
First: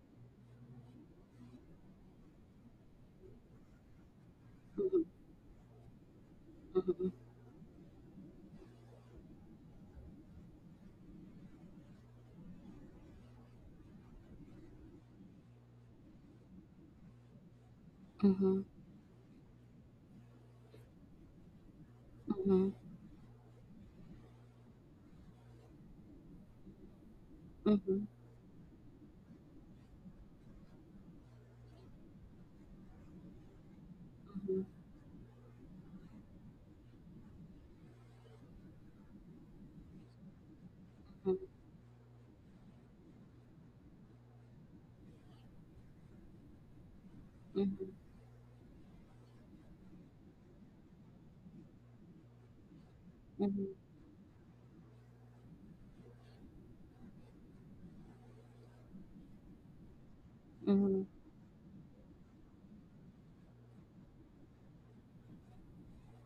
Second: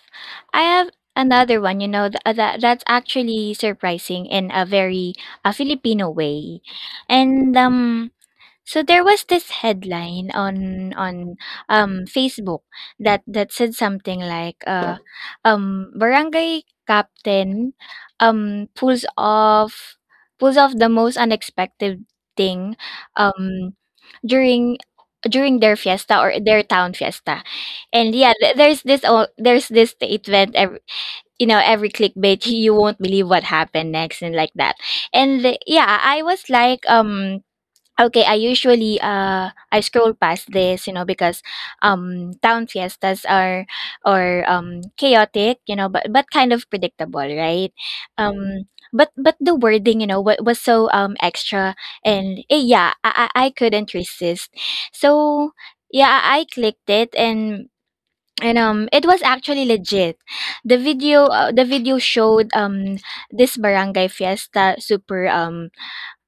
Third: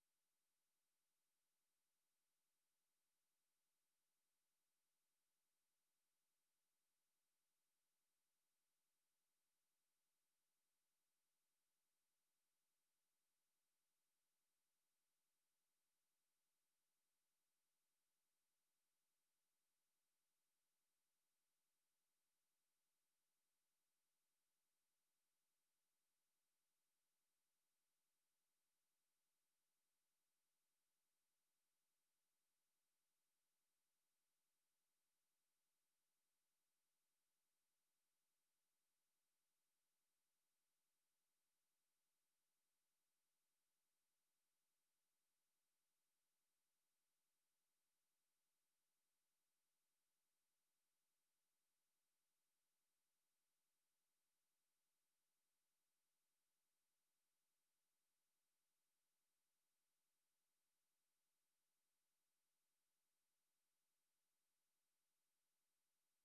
S3: I have another one. You know, that that that's actually surprising in a very a Filipino way, and um. So there was this headline on on um, Facebook that that said something like, uh, um, barangay captain
S1: Mhm, mhm,
S3: um, pulls off pulls off the most unexpected
S1: mhm,
S3: thing, um, during during their fiesta or their town fiesta.
S1: mhm,
S3: And yeah, th- there's this o- there's this statement, every you know every clickbait, you won't believe what happened next and like
S1: mhm,
S3: that. And yeah, I was like, um okay, I usually uh I scroll past this, you know, because um town fiestas are or um chaotic, you know, but but kind of predictable,
S1: mhm,
S3: right?
S1: mhm,
S3: Um but but the wording, you know, what was so um extra, and eh, yeah, I I I
S1: mhm,
S3: couldn't resist. So yeah, I I clicked it, and and um it was actually legit. The
S1: mhm, mhm,
S3: video uh, the video showed um this barangay fiesta, super um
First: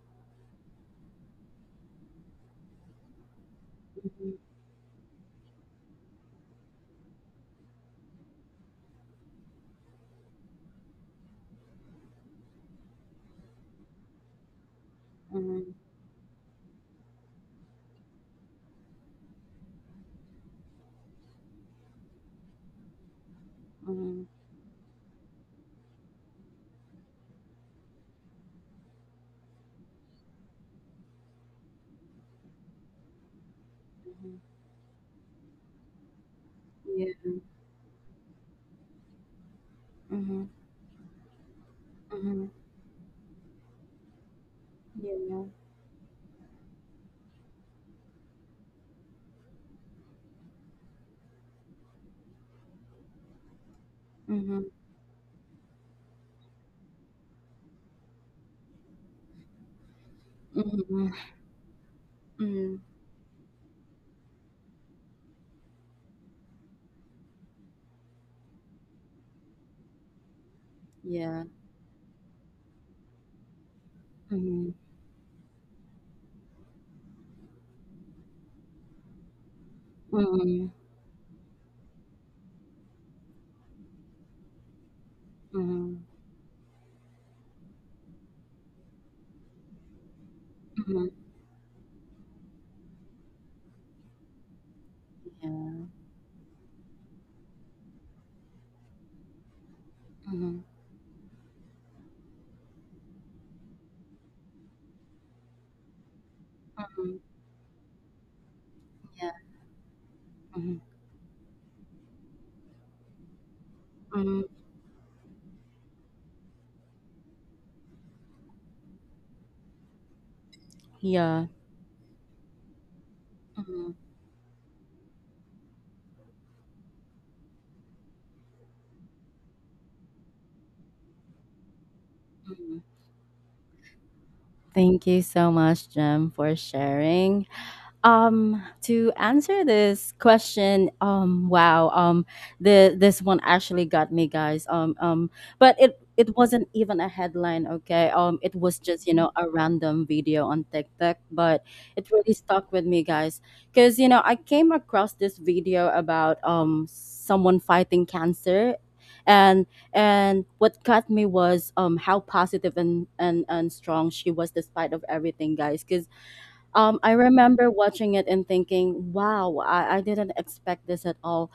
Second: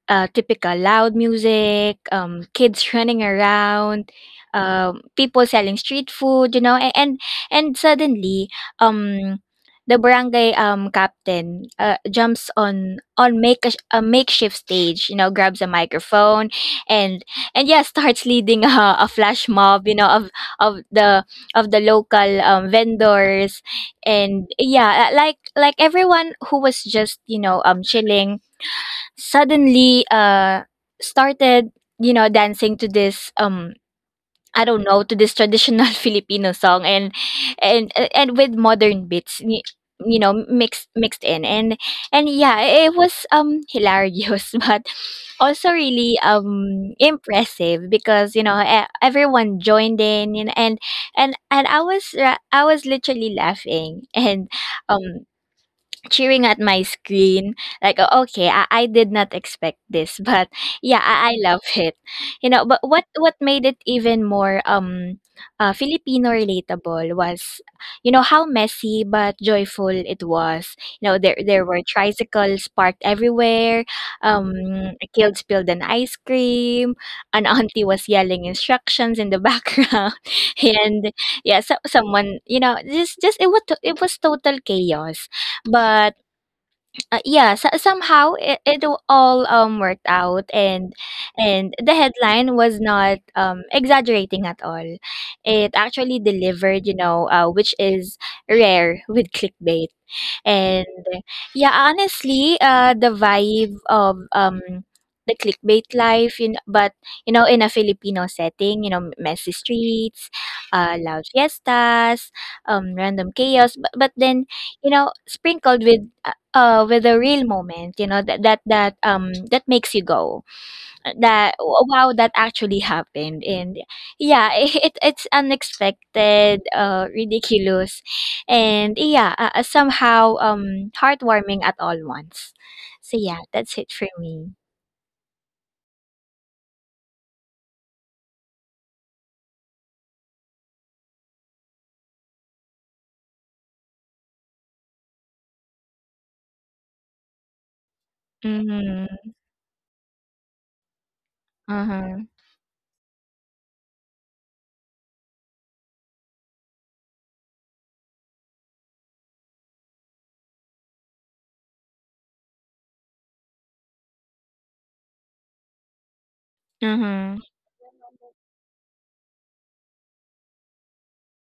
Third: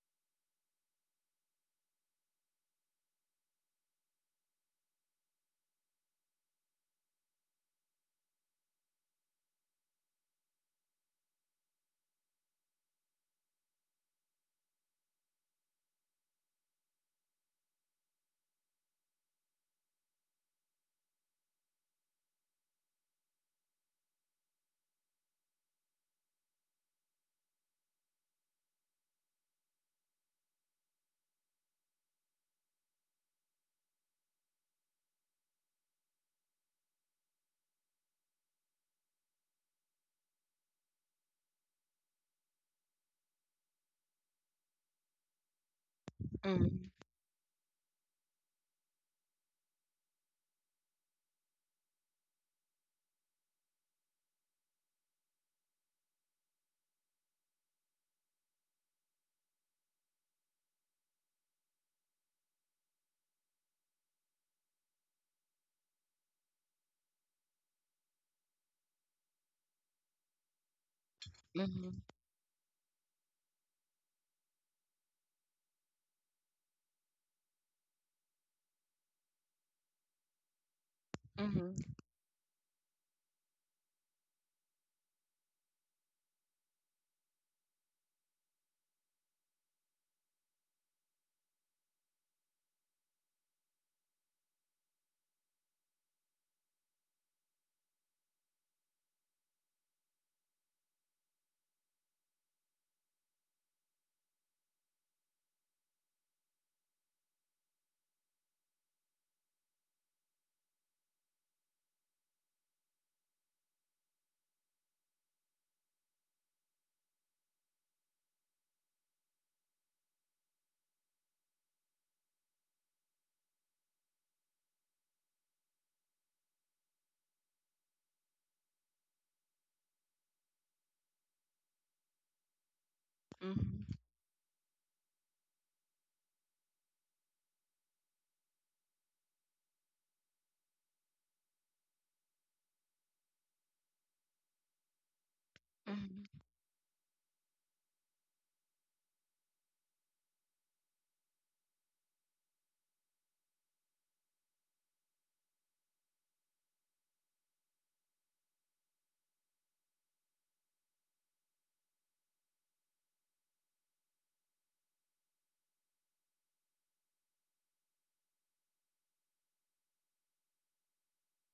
S3: uh, typical loud music, um, kids running around, um, people selling street food, you know. And and, and suddenly, um, the barangay um captain uh, jumps on on make a, a makeshift stage, you know, grabs a microphone, and and yeah, starts leading a, a flash mob, you know, of of the of the local um, vendors. And yeah, like like everyone who was just you know um chilling suddenly uh started, you know, dancing to this, um I don't know to this traditional Filipino song, and and and with modern beats, y- you know, mixed mixed in. and and yeah, it was um hilarious, but also really
S2: Mm-hmm.
S3: um impressive because you know e- everyone joined in, you know. And and and I was ra- I was literally laughing, and
S1: mhm,
S3: um cheering at my screen like, "Oh, okay, I, I did not expect this." But
S1: mhm,
S3: yeah,
S1: mhm,
S3: I, I love it, you know. but
S1: mhm.
S3: what what made it even more um uh, Filipino relatable was, you know, how messy but joyful it was. You know, there
S1: Yeah.
S3: there were
S2: Mm-hmm.
S3: tricycles parked everywhere, um
S1: Mhm,
S3: a kid spilled an ice cream, an auntie was yelling instructions in the background.
S1: mhm,
S3: And yeah, so
S2: Mhm.
S3: someone you know just just it was to- it was total chaos,
S1: yeah, mhm,
S3: but uh, yeah, so somehow it, it w- all um worked out. And
S1: mhm, mhm,
S3: and the headline was not um exaggerating at all.
S1: yeah,
S3: It actually delivered, you know, uh, which is rare with clickbait.
S1: mhm, mhm, mhm, mhm,
S3: And yeah, honestly, uh, the vibe of um the clickbait life, you know,
S1: yeah,
S3: but you know, in a Filipino setting, you know, messy streets,
S1: mhm, mhm,
S3: uh, loud fiestas, um, random chaos, but, but
S1: yeah, mhm,
S3: then
S1: mhm,
S3: you know, sprinkled with uh, uh, with a real moment, you know, that that that um that makes you go,
S1: yeah.
S3: that wow, that actually happened. And
S1: Mhm,
S3: yeah, it it's unexpected, uh ridiculous, and yeah, uh, uh, somehow um heartwarming at all once.
S1: mhm.
S3: So yeah, that's
S2: Mhm.
S3: it for me.
S1: Thank you so much, Jem, for sharing. Um, to answer this question, um, wow, um, the this one actually got me, guys. Um, um, but it
S2: Mhm.
S1: it wasn't even a headline, okay? Um, it was just you
S3: Mm-hmm.
S1: know a random video on TikTok, but it
S3: Uh-huh.
S1: really stuck with me, guys, because you know I came across this video about um someone fighting cancer, and and what got me was um how positive and and and strong she was despite of everything, guys, 'cause um, I
S3: Uh-huh.
S1: remember watching it and thinking, wow, I, I didn't expect this at all.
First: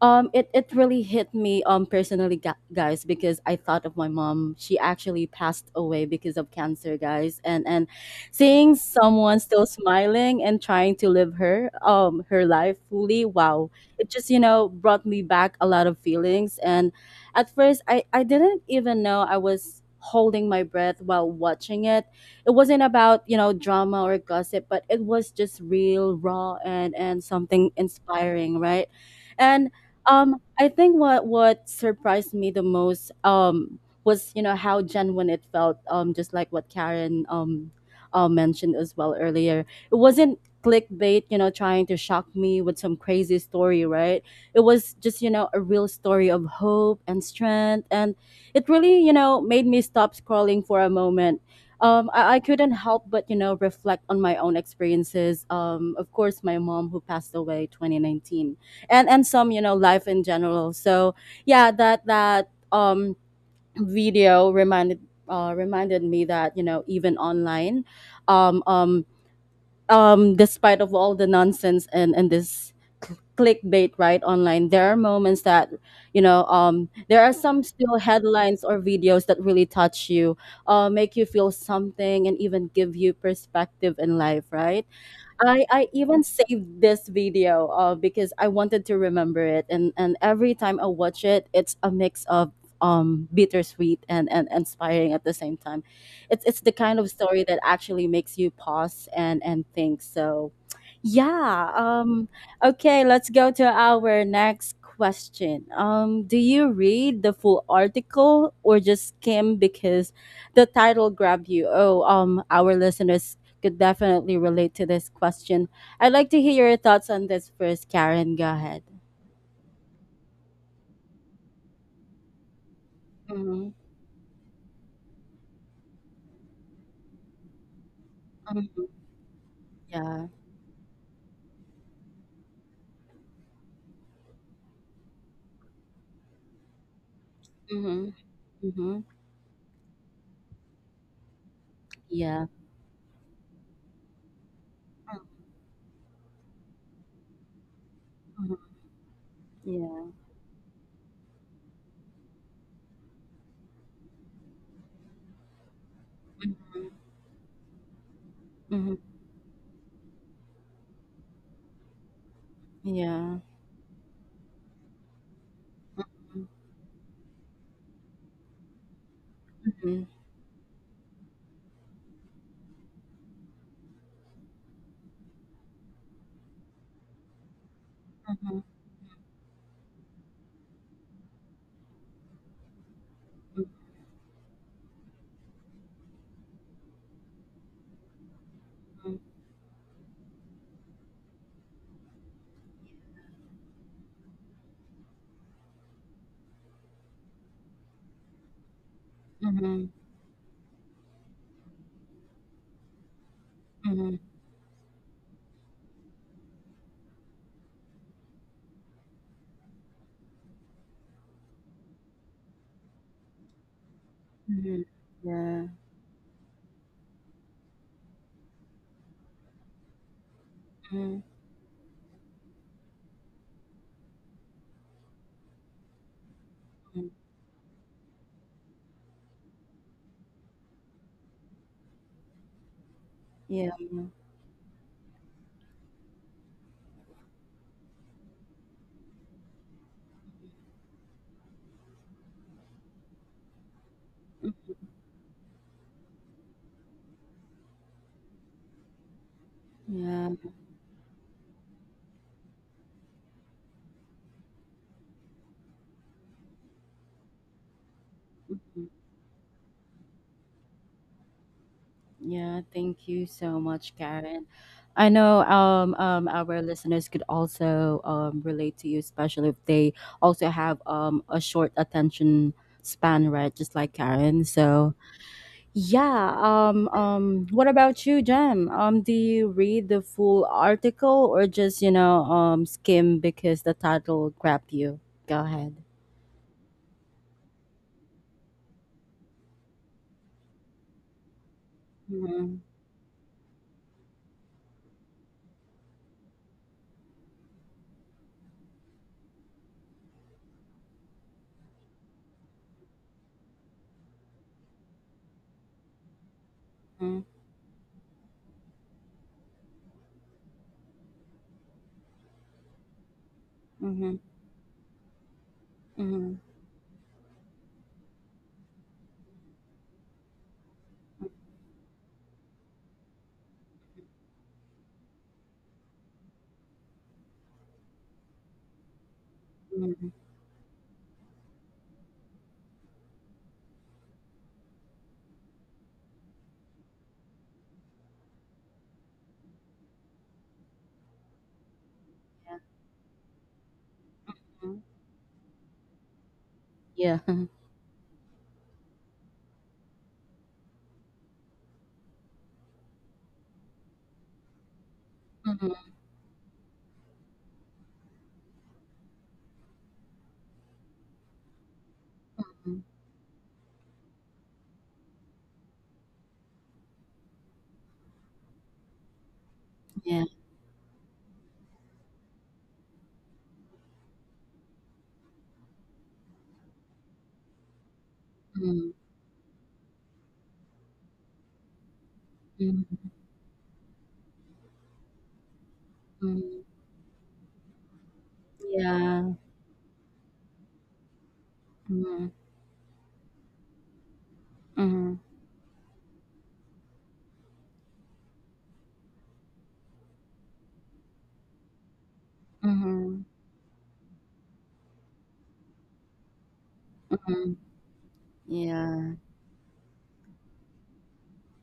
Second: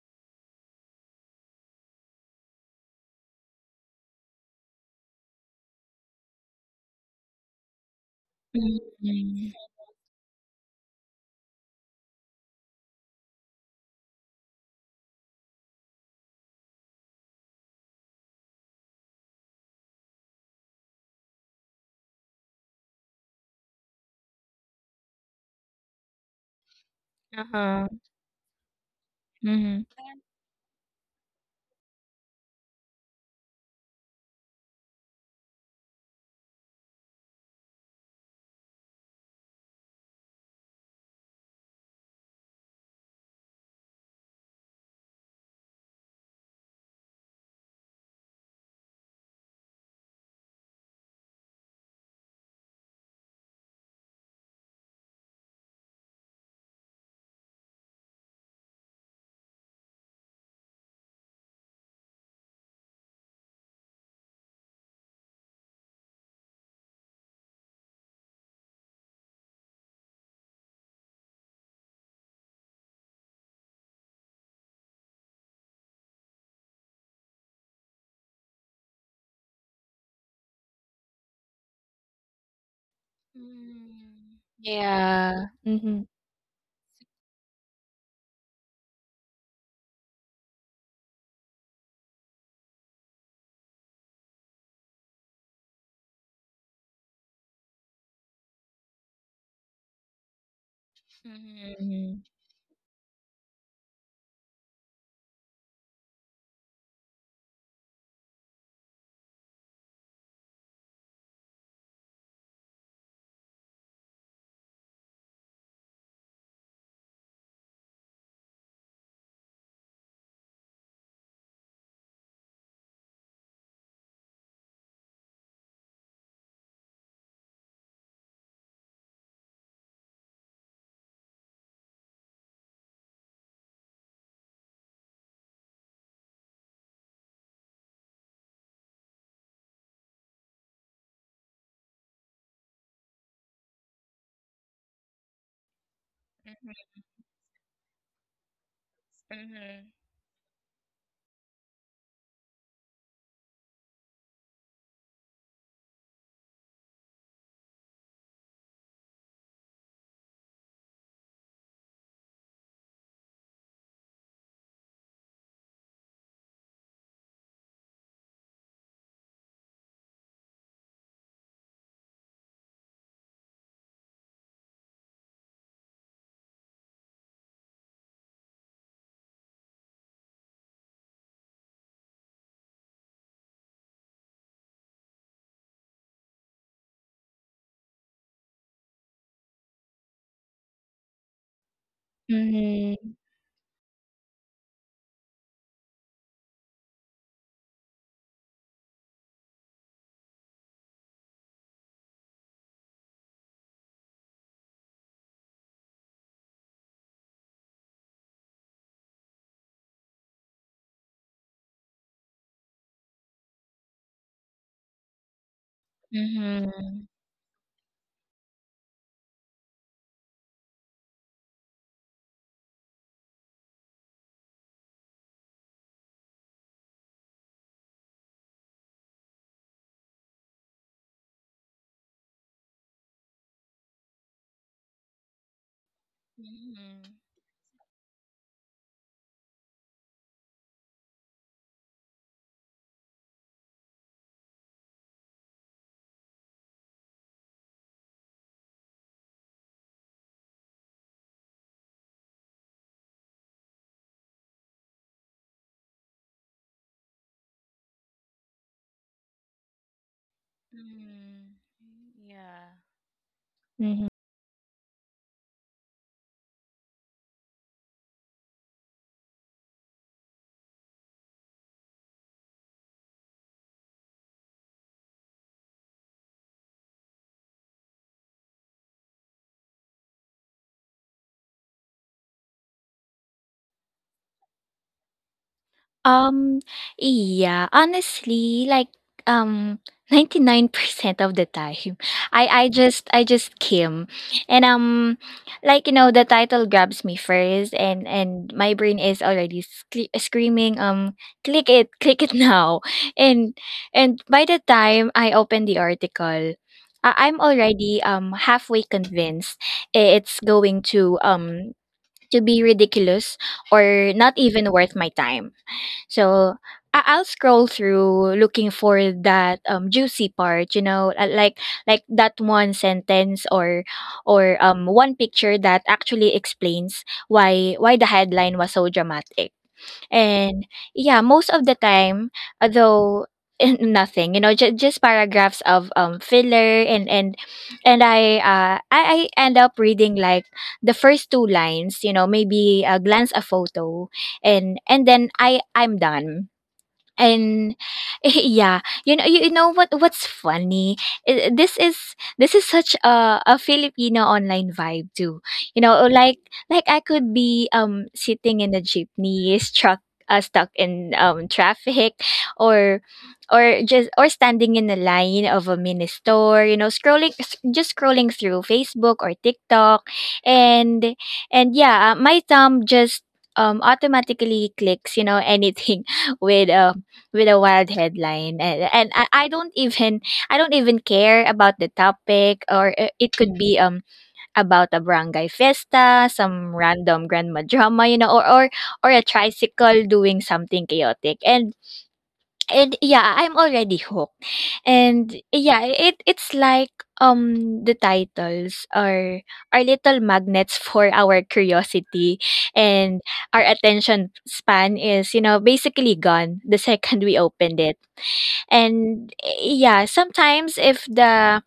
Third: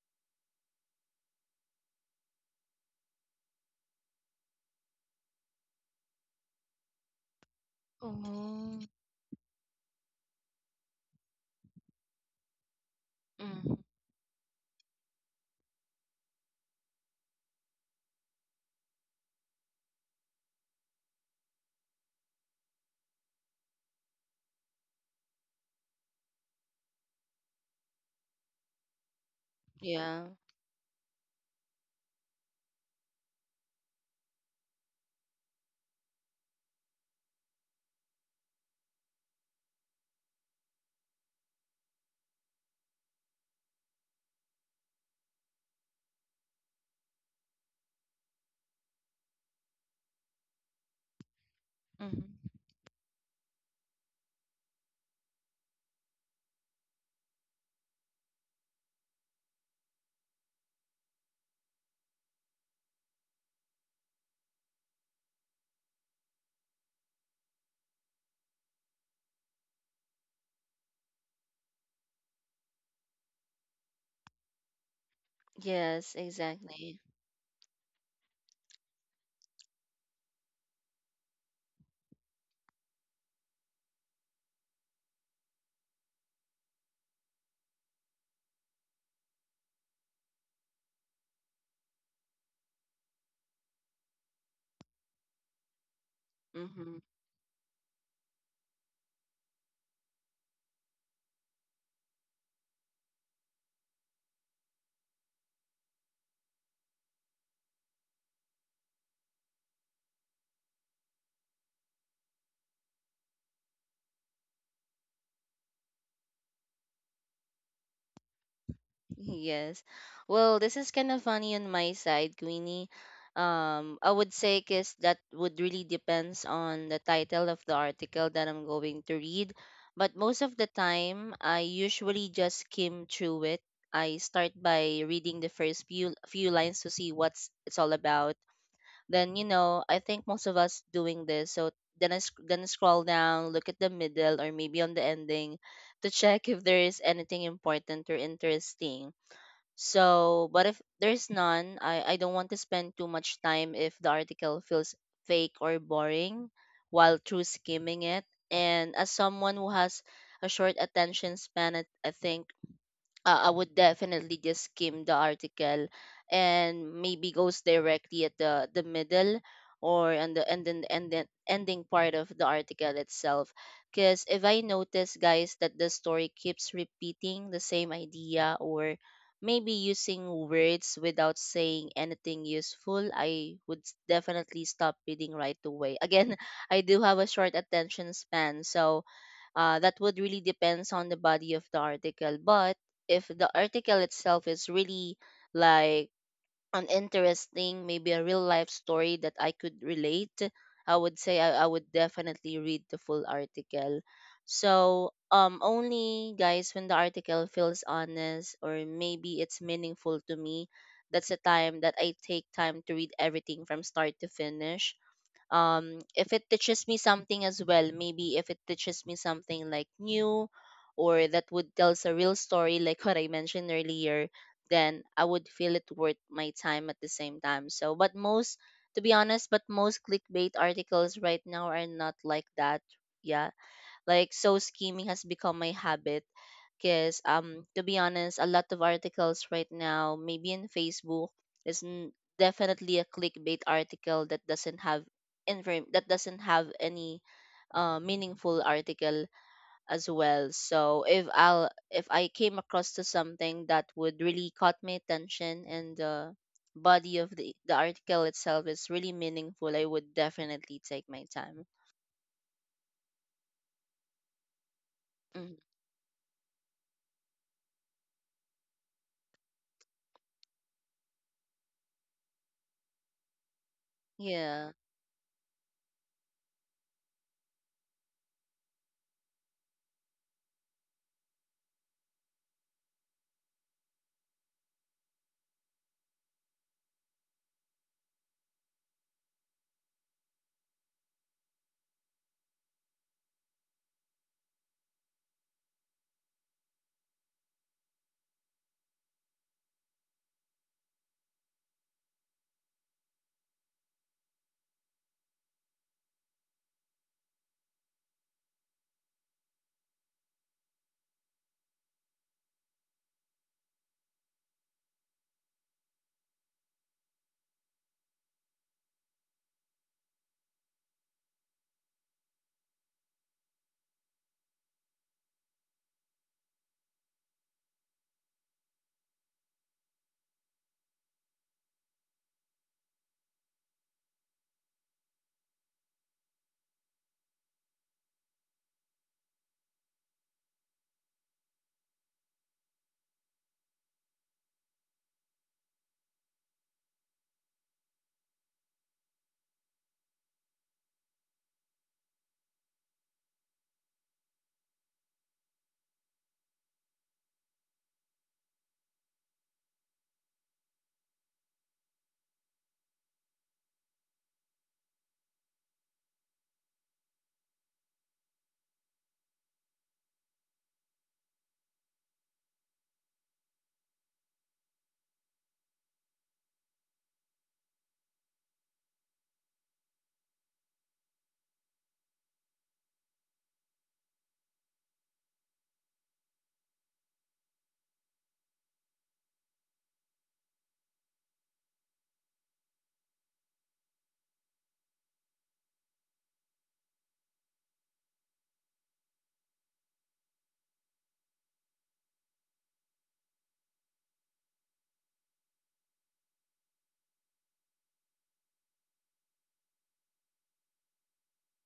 S1: Um, it, it really hit me um personally, gu- guys, because I thought of my mom. She actually passed away because of cancer, guys, and and seeing
S2: Oh.
S1: someone
S3: Mm-hmm.
S1: still smiling and trying to live her um her life fully, wow,
S2: Mhm.
S1: it just you know brought me back a lot of feelings. And at first, I I didn't even know I was holding my breath while watching it. It wasn't about you know drama or gossip, but it was just real, raw, and and something
S3: Uh-huh.
S1: inspiring, right? And
S3: Mm-hmm.
S2: Yeah.
S1: um, I think what what surprised me the most um was you know how genuine it felt. Um, just like what Karen um uh, mentioned as well earlier, it wasn't clickbait, You know, trying to shock me with some crazy story, right? It was just you know a real story of hope and strength, and it really you know made me stop scrolling for a moment. Um,
S2: Mhm.
S1: I, I couldn't help but you know reflect on my own experiences. Um, of course, my mom, who passed away twenty nineteen, and and some you know life in general. So yeah, that that um video reminded uh reminded me that you know even online, um um um despite of all the nonsense and and this cl- clickbait right, online there are moments that
S2: Yes,
S1: you know um
S2: exactly.
S1: there are some still headlines or videos that really touch you, uh make you feel something, and even give you perspective in
S3: Mm.
S1: life, right?
S3: Yeah.
S1: I, I
S3: Mm-hmm.
S1: even saved this video, uh, because I wanted to remember it, and, and every time I watch it, it's a mix of um, bittersweet and, and inspiring at the same time. It's it's the kind
S2: Mhm.
S1: of story that actually makes you pause and, and think. So yeah.
S3: Mm-hmm.
S1: Um, okay, let's go to our next question. Um, do you read the full article or just skim because the title grabbed you? Oh, um, our listeners could definitely relate to this question. I'd like to hear your thoughts on this first, Karen. Go ahead.
S2: Yes. Well, this is kind of funny on my side, Queenie.
S1: Mm-hmm.
S2: Um, I would say because that would really depends on the title of the article that I'm going
S1: Mm-hmm.
S2: to read. But
S1: Yeah.
S2: most of the time, I usually just skim through it. I start by reading the first few few lines to see what's it's all
S1: Mm-hmm.
S2: about.
S1: Mm-hmm.
S2: Then, you know, I think most of us doing this. So then I sc-
S1: Yeah.
S2: then I scroll down, look at the middle or maybe on the ending to check if there is anything important or
S1: Mm-hmm.
S2: interesting.
S3: Mm-hmm.
S1: Yeah.
S2: So, but if there's none, I, I don't want to spend too much time if the article feels fake or boring
S1: Mm-hmm.
S2: while through skimming it. And
S1: Mm-hmm.
S2: as someone who has a short attention span, I I think
S1: Yeah.
S2: uh, I would definitely just skim the article
S1: Mm-hmm.
S2: and maybe goes directly at the the middle,
S1: Mm-hmm.
S2: or and the and then and then ending part of the article itself, because if I notice, guys, that the story keeps repeating the same idea,
S1: Mm-hmm.
S2: or maybe using words without saying anything useful, I would s- definitely stop reading right away. Again, I do have a short attention span, so uh, that would really depends on the body of the article. But
S3: Mm-hmm.
S2: if the article itself is really like an interesting, maybe a real life story that I could
S1: Mm-hmm.
S2: relate, I would say I, I would definitely read the full article.
S1: Mm-hmm.
S2: So um only, guys, when the article feels honest or maybe it's meaningful to me, that's the time that I take time to read everything from start to
S1: Mm-hmm.
S2: finish.
S1: Yeah.
S2: Um if it teaches me
S3: Mm-hmm.
S2: something as well, maybe if it teaches me something like new,
S1: Mm-hmm.
S2: or that would tells a real story like what I mentioned earlier, then I would feel it worth my time at the
S1: Mm-hmm.
S2: same time. So but most, to be honest, but most clickbait articles right now are not like that. Yeah,
S1: Yeah.
S2: like so scheming has become my habit
S3: Mm-hmm.
S2: because, um to be honest, a lot of articles right now, maybe in Facebook, is n- definitely a clickbait article that
S1: Mm-hmm.
S2: doesn't have inform that doesn't have any uh, meaningful article as
S1: Yeah.
S2: well. So if I'll if I came across to something that would really caught my attention, and the body of the the article itself
S1: Mm-hmm.
S2: is really meaningful, I would definitely take my
S3: Mm-hmm.
S2: time.
S1: Yeah,
S3: Yeah.
S1: thank you so much,
S3: Mhm.
S1: Karen. I know
S2: Mhm.
S1: um, um, our listeners could also um, relate to you, especially if they also have um, a short attention span, right? Just like Karen.
S2: Yeah.
S1: So, yeah. Um, um, what about you, Jem? Um, do you read the full article or just, you know, um, skim because the title grabbed you? Go ahead.
S3: Um, yeah, honestly, like, um, ninety-nine percent of the time, I
S1: Mm-hmm.
S3: I just I just came, and um, like you know, the title grabs me first, and and my brain is already sc- screaming, um, click it, click it now. And and by the time I open the article, I-
S1: Yeah.
S3: I'm already um halfway convinced it's going to um to be ridiculous or
S1: Mm-hmm.
S3: not even worth my time.
S1: Hmm.
S3: So I- I'll scroll through looking for that um, juicy part, you know, uh, like like that one sentence or or um, one picture that actually explains why why the headline was so dramatic.
S1: Mm-hmm.
S3: And yeah, most of the time, though, nothing, you know, just just paragraphs of um filler, and and and I uh I, I end up reading like the first two lines, you know, maybe uh, glance a photo, and and then I I'm done.
S1: Yeah. Mhm.
S3: And Yeah, you know you, you know what what's funny? I- this is this is such a, a Filipino online vibe too. you know like like I could be um sitting in a jeepney struck uh, stuck in um traffic, or or just or standing in the line of a mini store, you know scrolling s- just scrolling through Facebook or TikTok.
S1: Yeah. Hmm.
S3: And and yeah, uh, my thumb just um automatically clicks you know anything with uh, with a wild headline, and
S1: Yeah.
S3: and I, I don't even I don't even care about the topic, or i-
S1: Mhm,
S3: it could be um about a barangay fiesta,
S1: mhm.
S3: some random grandma drama, you know or or, or a
S1: Yeah.
S3: tricycle doing something chaotic, and
S1: Mhm,
S3: and yeah, I'm already hooked.
S1: mhm,
S3: And yeah, it it's like, um the titles are are little magnets for our curiosity, and
S1: mhm,
S3: our attention span is you know basically gone the second we
S1: mhm.
S3: opened it.
S1: Yeah.
S3: And eh, yeah, sometimes if the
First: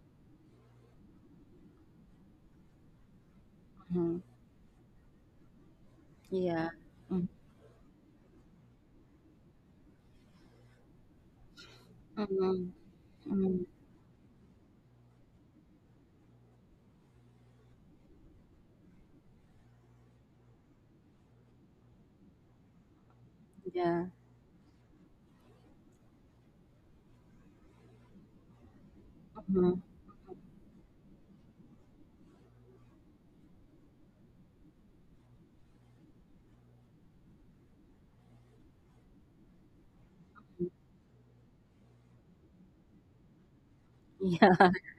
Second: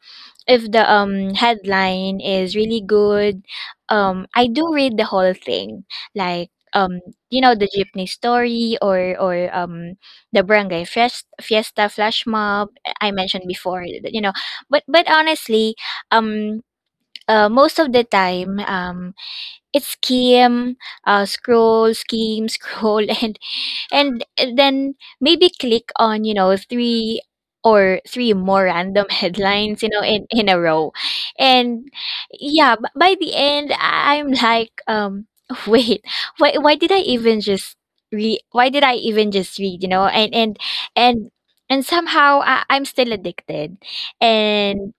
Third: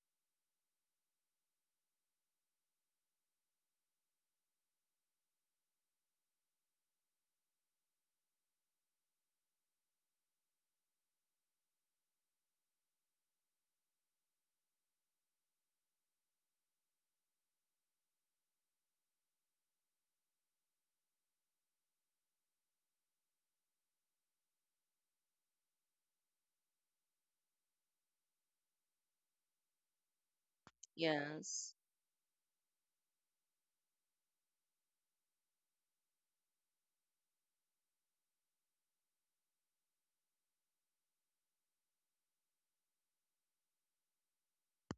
S3: if the um headline is really good,
S1: Mhm.
S3: um I do read the whole thing, like
S1: Yeah.
S3: um
S1: Mhm,
S3: you know the jeepney story, or or um the barangay fiesta, fiesta flash mob
S1: mhm,
S3: eh, I mentioned
S1: mhm.
S3: before, you know. But but honestly, um uh, most of the time, um it's skim, uh scroll, scheme, scroll, and
S1: Yeah.
S3: and eh, then maybe click on you know three or three more random
S1: Mhm,
S3: headlines, you know in in a row.
S2: Yes.
S3: And yeah, b- by the end I- I'm like, um wait, why why did I even just read why did i even just read, you know and and
S1: mhm.
S3: and and somehow I, i'm still addicted.
S1: Yeah.
S3: And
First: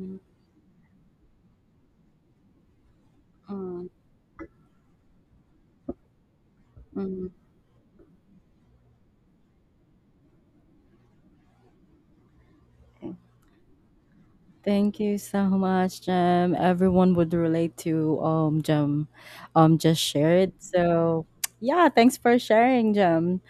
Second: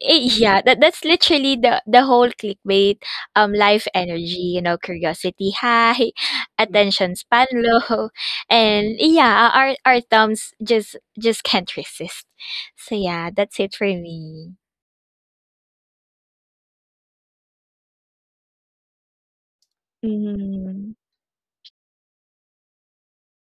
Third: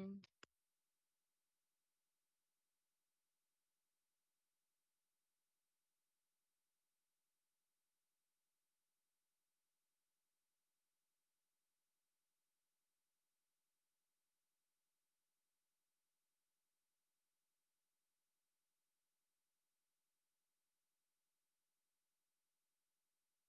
S1: Mhm,
S3: it, yeah, that, that's literally the the whole clickbait um life
S1: mhm,
S3: energy, you know curiosity high, attention
S1: mhm.
S3: span low. And yeah, our our thumbs just just can't resist. So
S1: Okay.
S3: yeah, that's it for me.
S1: Thank you so much, Jem. Everyone would relate to um Jem um just shared.
S3: Mm-hmm.
S1: So yeah, thanks for sharing, Jem.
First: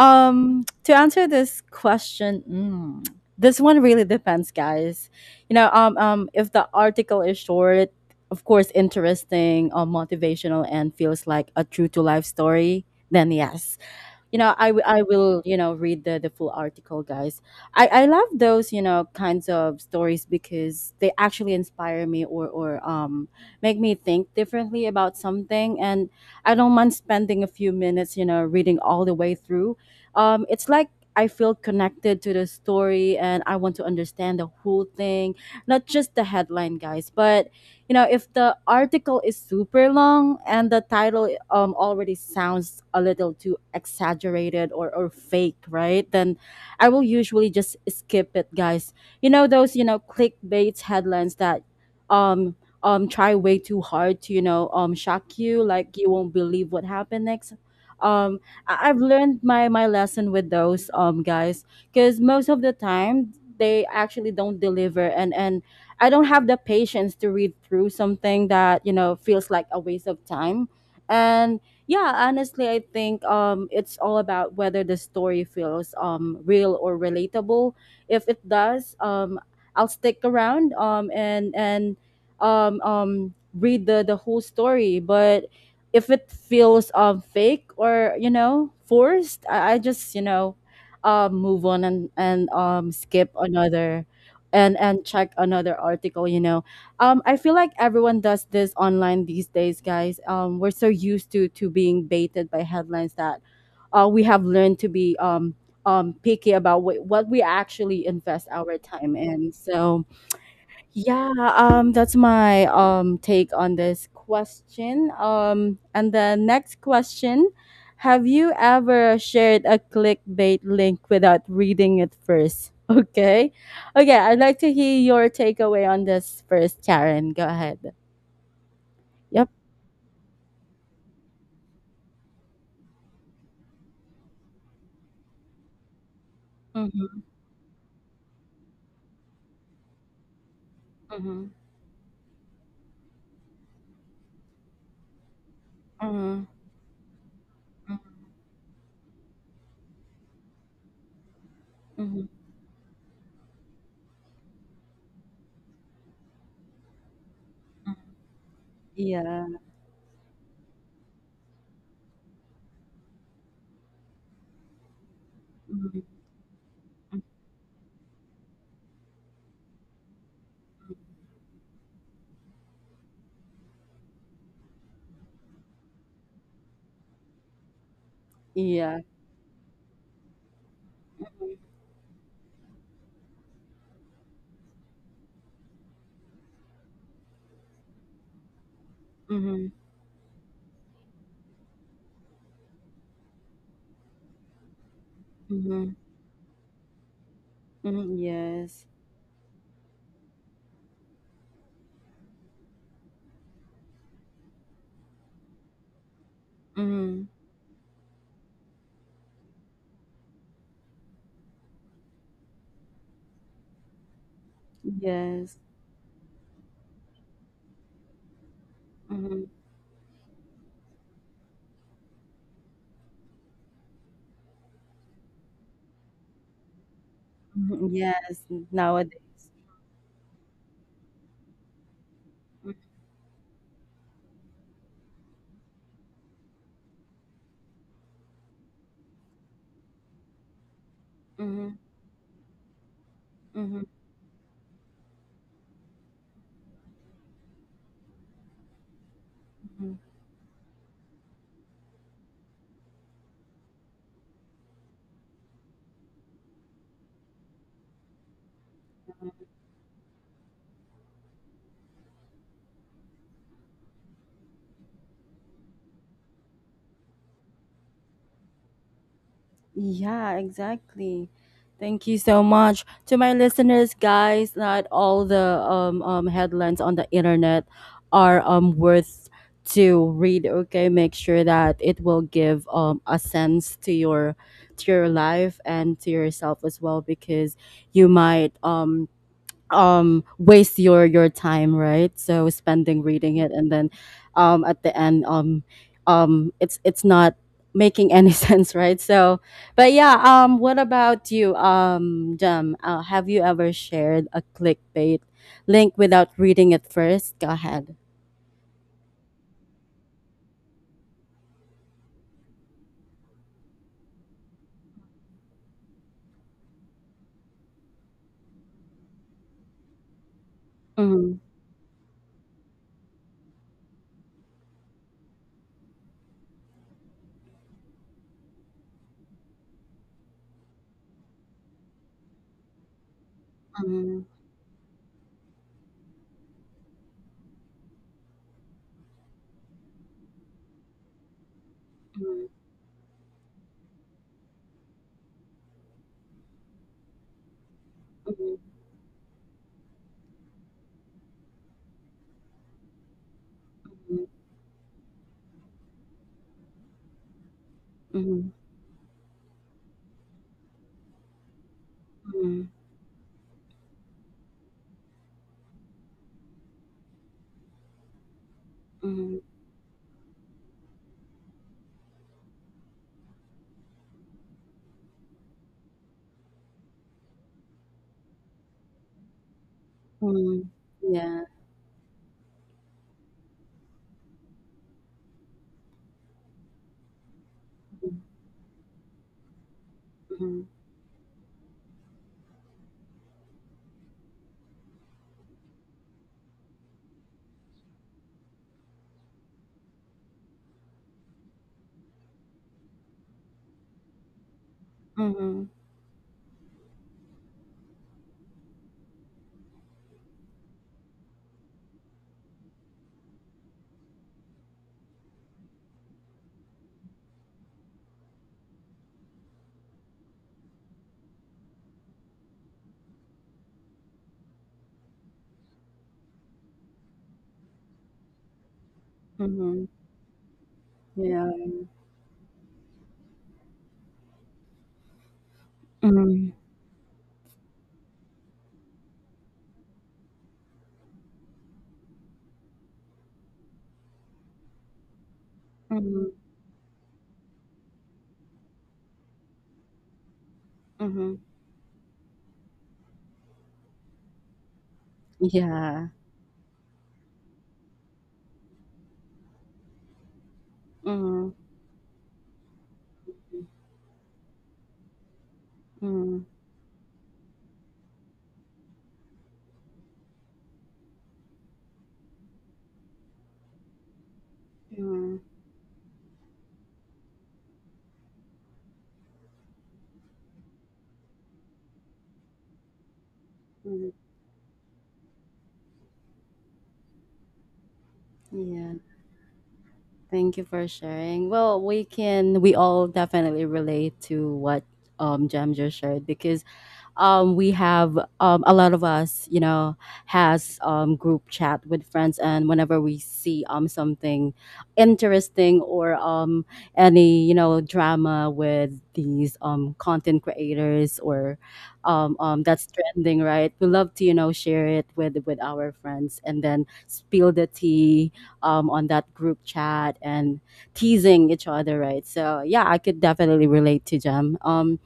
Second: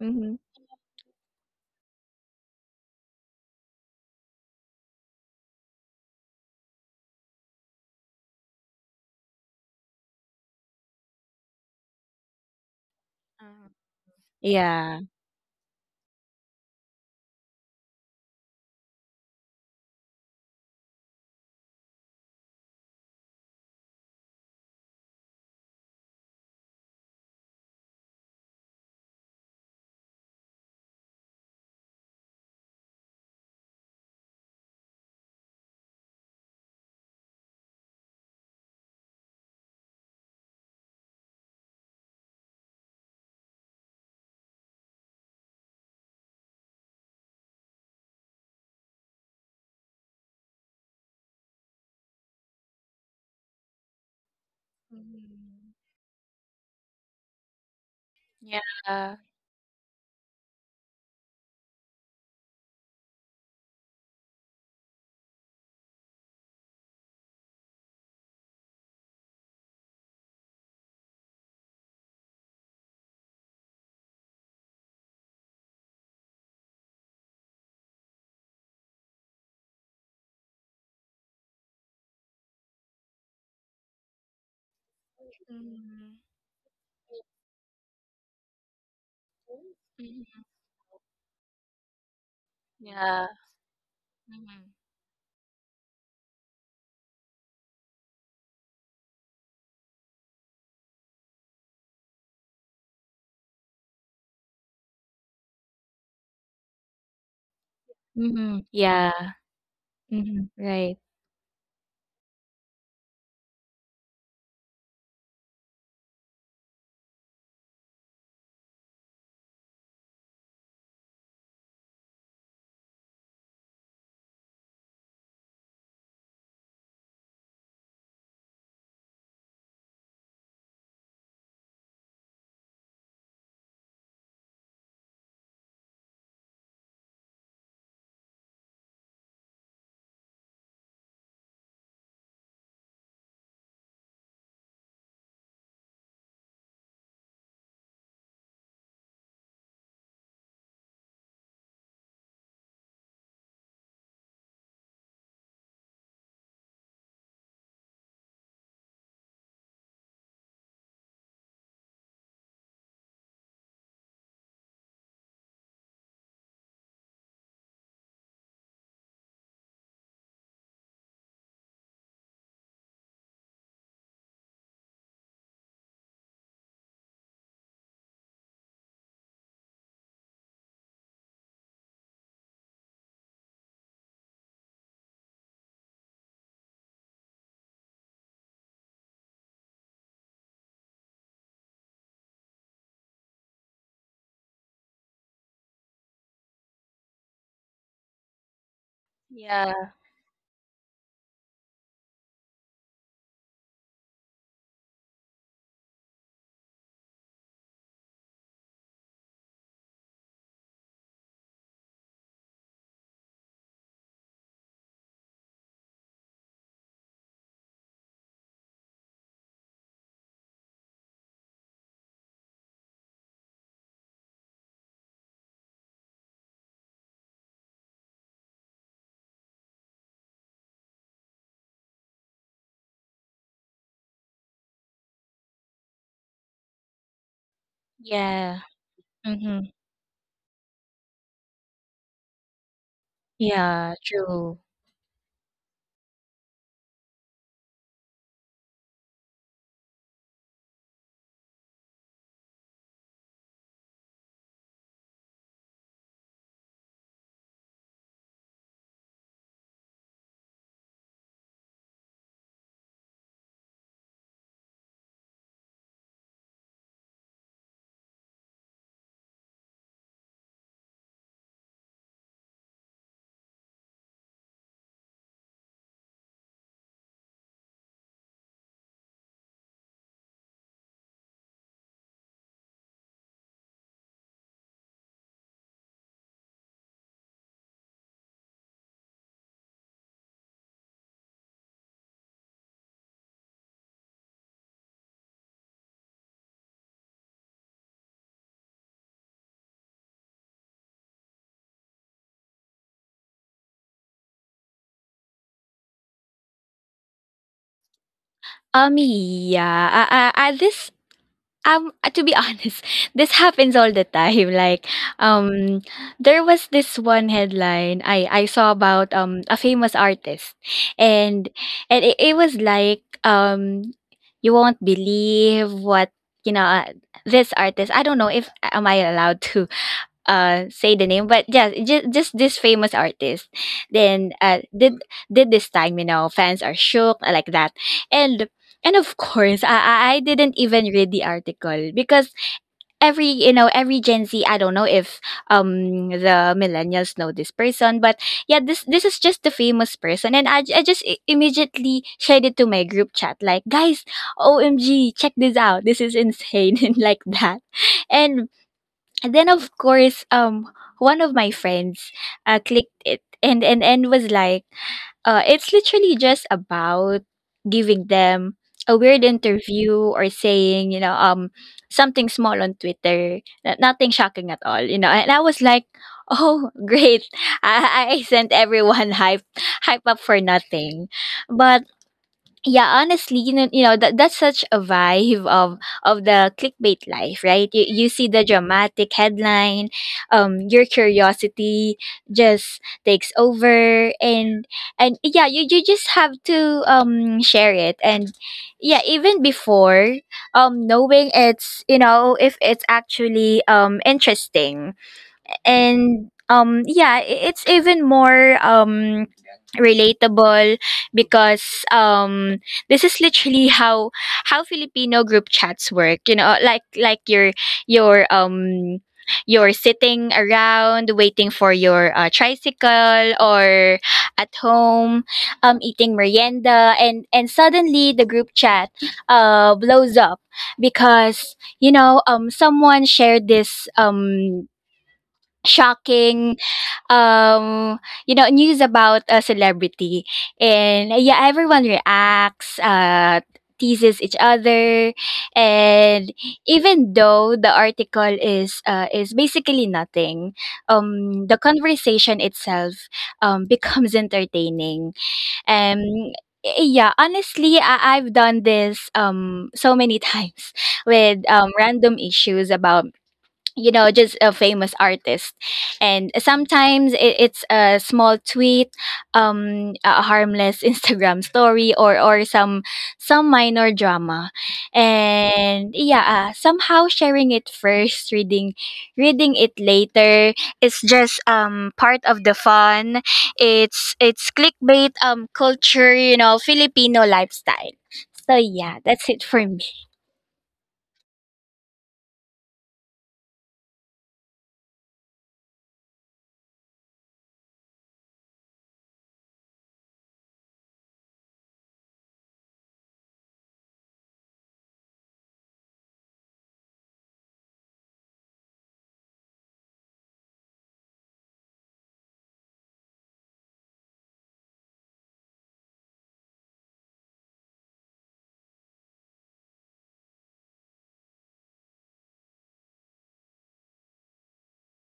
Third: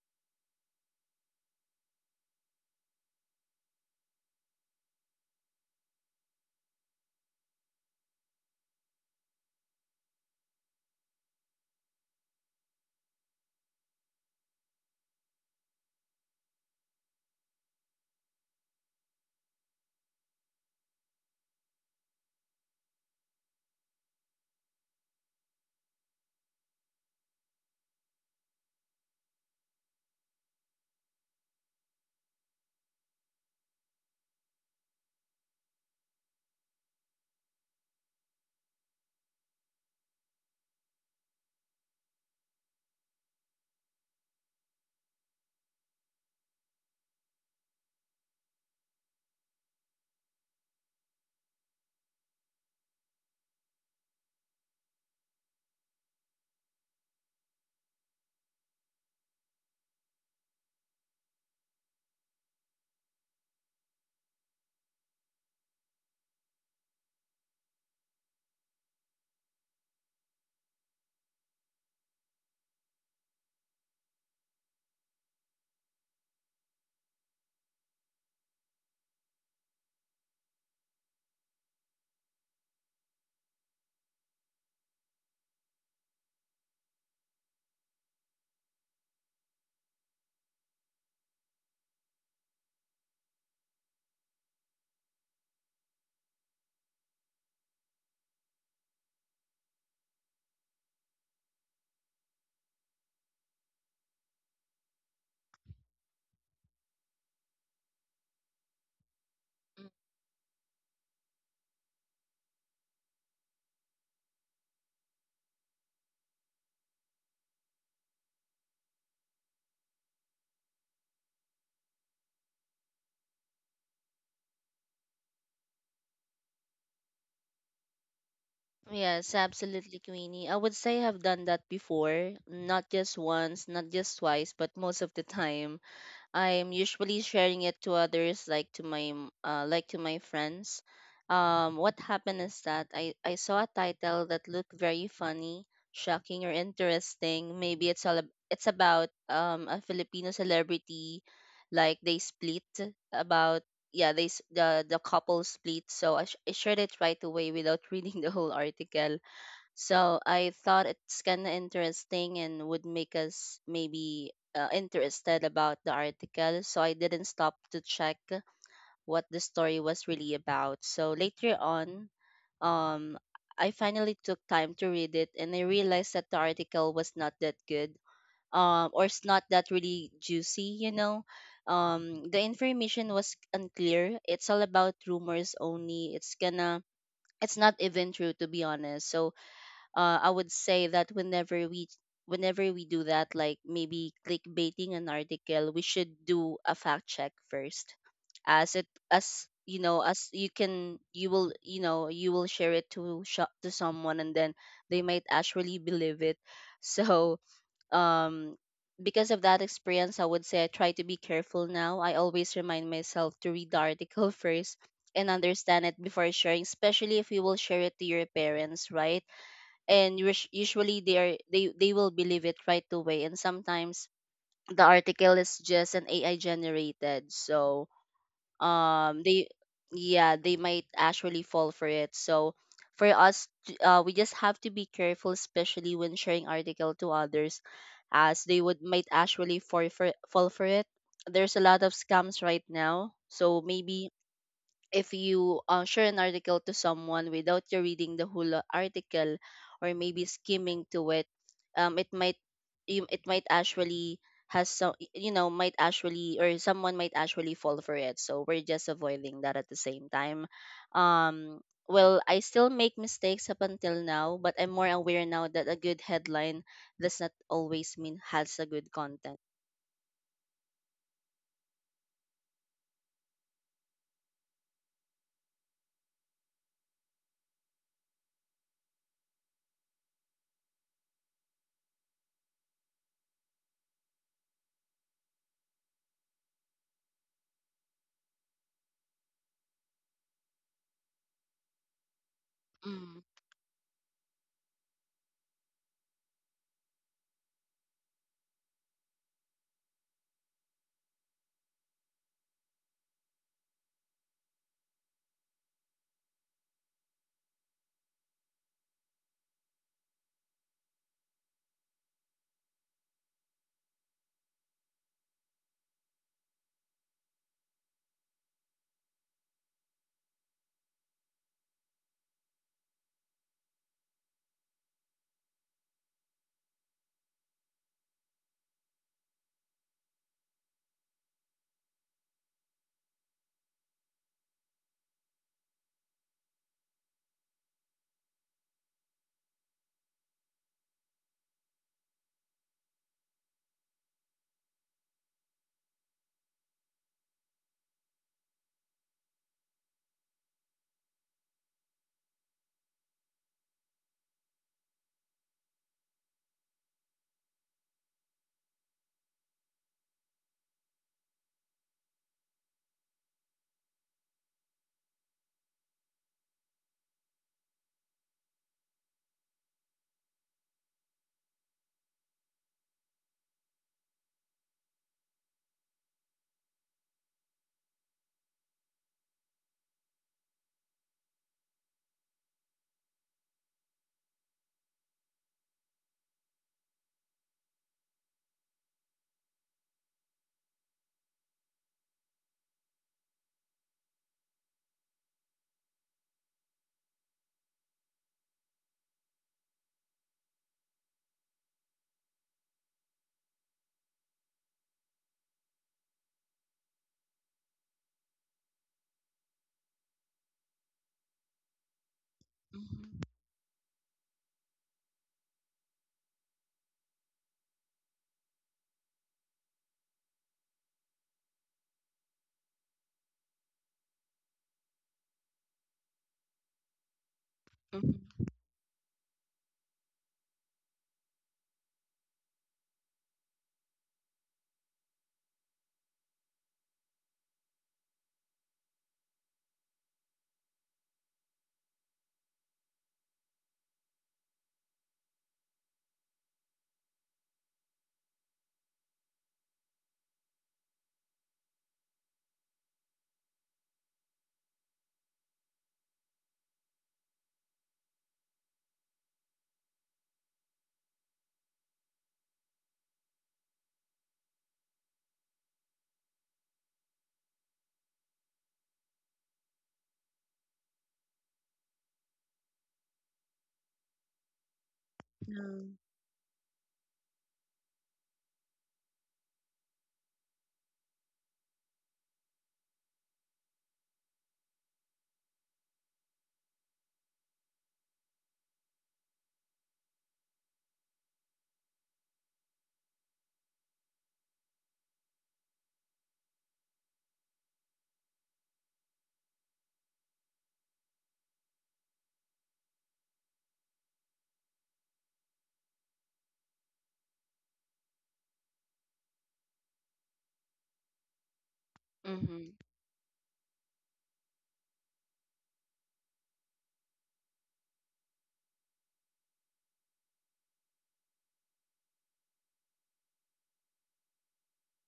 S3: Mm-hmm.
S1: To answer this question, mm, this one really depends, guys. You know, um, um, if the article is short, of course, interesting, um, motivational, and feels like a true to life story, then
S3: Uh,
S1: yes, you know i, w-
S3: Yeah.
S1: I will you know read the, the full article, guys. I, I love those you know kinds of stories because they actually inspire me or or um make me think differently about something, and I don't mind spending a few minutes you know reading all the way through. Um it's like I feel connected to the story and I want to understand the whole thing, not just the headline, guys. But you know if the article is super long and the title um, already sounds a little too exaggerated or, or fake, right, then I will usually just skip it, guys. You know those you know clickbait headlines that um um try way too hard to you know um shock you,
S3: Mm,
S1: like, "You won't believe what happened next." um I- i've
S3: yeah.
S1: learned my my lesson with those, um guys, because most of the time they actually don't deliver, and and I don't have the patience to read through something that you know feels like a waste of time. And yeah, honestly, I think um, it's all about whether the story feels um, real or relatable. If it does, um, I'll stick around, um, and and um, um, read the the whole story. But if
S3: Mm,
S1: it feels um, fake or you know forced, I, I just you
S3: mhm,
S1: know um, move on and and um,
S3: yeah.
S1: skip another
S3: Mhm.
S1: and and check another article. you know um I feel like everyone does this online these days, guys. Um we're so used to to being baited by headlines that uh we have learned to be um um picky about what what we actually invest
S3: Mm-hmm.
S1: our
S3: Yeah.
S1: time in.
S2: Mm.
S1: So
S3: Mm-hmm. Right.
S1: yeah, um, that's my um take on this question. Um, and the next question: have you ever shared a clickbait link without reading it first? Okay. Okay, I'd like to hear your takeaway on this first, Karen. Go ahead.
S2: Yes,
S1: Yep.
S2: absolutely, Queenie. I would say I've done that before, not just once, not just twice, but most of the time. I'm
S1: Mm-hmm.
S2: usually sharing it to others, like to my m- uh, like to my friends.
S1: Mm-hmm.
S2: Um, what happened is that I I saw a title that looked very funny, shocking,
S1: Mm-hmm.
S2: or interesting. Maybe it's all ab- it's about um a Filipino celebrity, like they
S1: Mm-hmm.
S2: split about. Yeah, they s- the the couple split. So I, sh- I shared it right away without reading the whole article.
S1: Yeah.
S2: So I thought it's kind of interesting and would make us maybe uh, interested about the
S1: Mm-hmm.
S2: article. So I didn't stop to check what the story was really about. So later on, um, I finally took time to read it, and I realized that the article was not that good, um,
S1: Yeah.
S2: or it's not that really juicy, you know. Um, the information was unclear. It's all about rumors only. It's gonna, it's not even true, to be honest. So
S1: Mm-hmm.
S2: uh, I would say that whenever we whenever we do that, like maybe clickbaiting an article, we
S1: Mm-hmm.
S2: should do a fact check first,
S1: Mm-hmm.
S2: as it
S1: Yes.
S2: as you
S3: Yeah.
S2: know as you can, you will you know you will share it to shop to someone, and then they might actually believe it.
S1: Mm-hmm.
S2: So um because of that experience, I would say I try to be careful now. I always remind myself to read the article first and
S1: Yes.
S2: understand it before sharing, especially if you will share it to your parents, right?
S1: Mm-hmm.
S2: And us- usually they are they they will believe it right away. And sometimes the article is just an ai generated, so
S1: Yes.
S2: um
S1: Nowadays.
S2: they yeah, they might actually fall for it. So for us t- uh, we just have to be careful, especially when sharing article to others, as they
S3: Yeah.
S2: would might actually
S3: Mm-hmm.
S2: fall for fall for it. There's a
S1: Mhm,
S2: lot of scams right now. So
S1: mhm,
S3: Yeah.
S2: maybe
S3: True.
S2: if you uh, share an article to someone without you reading the whole uh, article, or
S1: mhm.
S2: maybe skimming to it, um it might you- it might actually has some, you know might actually, or someone might actually fall for it. So we're just avoiding that at the same time. Um well, I still make mistakes up until now, but I'm more aware now that a good headline does not always mean has a good content.
S1: Yeah, exactly. Thank you so much to my listeners, guys. Not all the um, um, headlines on the internet are um, worth to read. Okay, make sure that it will give um, a sense to your to your life and to yourself as well, because you might um, um waste your your time, right? So spending
S2: Mm-hmm.
S1: reading it, and then um at the end, um um it's it's not making any sense, right? So but yeah, um what about you, um Jam, uh, have you ever shared a clickbait link without reading it first? Go ahead.
S3: Um. Yeah. I, I, I, this Um, uh, to be honest, this happens all the time. Like, um, there was this one headline I I saw about um a famous artist,
S1: Mm-hmm.
S3: and and it, it was like, um you won't believe what, you know uh, this artist. I don't know if am I allowed to uh say the name, but yeah, just, just this famous artist,
S1: Mm-hmm.
S3: then uh did did this time, you know fans are shook, uh, like that. And and of course, i i I didn't even read the article, because
S1: Mm-hmm.
S3: every you know every Gen Z, I don't know if um the millennials know this person, but yeah, this this is just the famous person, and i, I just i- immediately shared it to my group chat, like, guys, OMG, check this out, this is insane, and like that.
S1: Mm-hmm.
S3: And and then, of course, um, one of my friends uh,
S1: Mm-hmm.
S3: clicked it, and and and was like, uh, it's literally just about giving them a weird
S1: Mm-hmm.
S3: interview, or saying, you know, um, something small on Twitter, n- nothing shocking at all, you know. And I was like, oh, great! I, I I sent everyone hype hype up for
S1: Mm-hmm.
S3: nothing.
S1: Yeah.
S3: But yeah, honestly, you know, you know that that's such a vibe of of the clickbait life. Right, you, you see the dramatic headline,
S1: Mm-hmm.
S3: um your curiosity just takes over, and and yeah, you, you just have to um share it, and yeah, even before um knowing it's you know if it's actually um interesting.
S1: Mm-hmm.
S3: And um yeah, i- it's even more um relatable, because um this is literally how how Filipino group chats work. you know like like your your um you're sitting around waiting for your uh, tricycle, or at home um eating merienda, and and suddenly the
S2: Mm-hmm.
S3: group chat uh
S1: Mm-hmm.
S3: blows up,
S1: Yeah.
S3: because you know um someone shared this um
S1: Mm-hmm.
S3: Shocking, um, you know, news about a celebrity, and uh, yeah, everyone reacts, uh, teases each other, and even though the article is, uh, is basically nothing,
S1: Hmm.
S3: um, the conversation itself, um, becomes entertaining. Um,
S1: Yeah.
S3: yeah, honestly, I- I've done this um so many times with
S1: Mm.
S3: um random issues about, you know just a famous artist, and
S1: Mm.
S3: sometimes it, it's a small tweet, um a harmless Instagram story, or or some some minor drama,
S1: Mm.
S2: Mm-hmm.
S3: and
S2: Yeah.
S3: yeah, uh, somehow, sharing it first, reading reading it later, it's just um part of the fun.
S1: Mm.
S3: It's it's clickbait um culture, you know Filipino lifestyle. So
S1: Yeah.
S3: yeah, that's it for me.
S1: Thank you for sharing. Well, we can we all definitely relate to what um Jam just shared, because um, we have, um, a lot of us, you know, has um, group chat with friends, and whenever we see um, something interesting or um, any you know drama with these um, content creators or um, um,
S2: Mm-hmm.
S1: that's trending, right? We love to you know share it with with our friends, and then spill the tea um, on that group chat and teasing each other, right? So yeah, I could definitely relate to Jem. Um,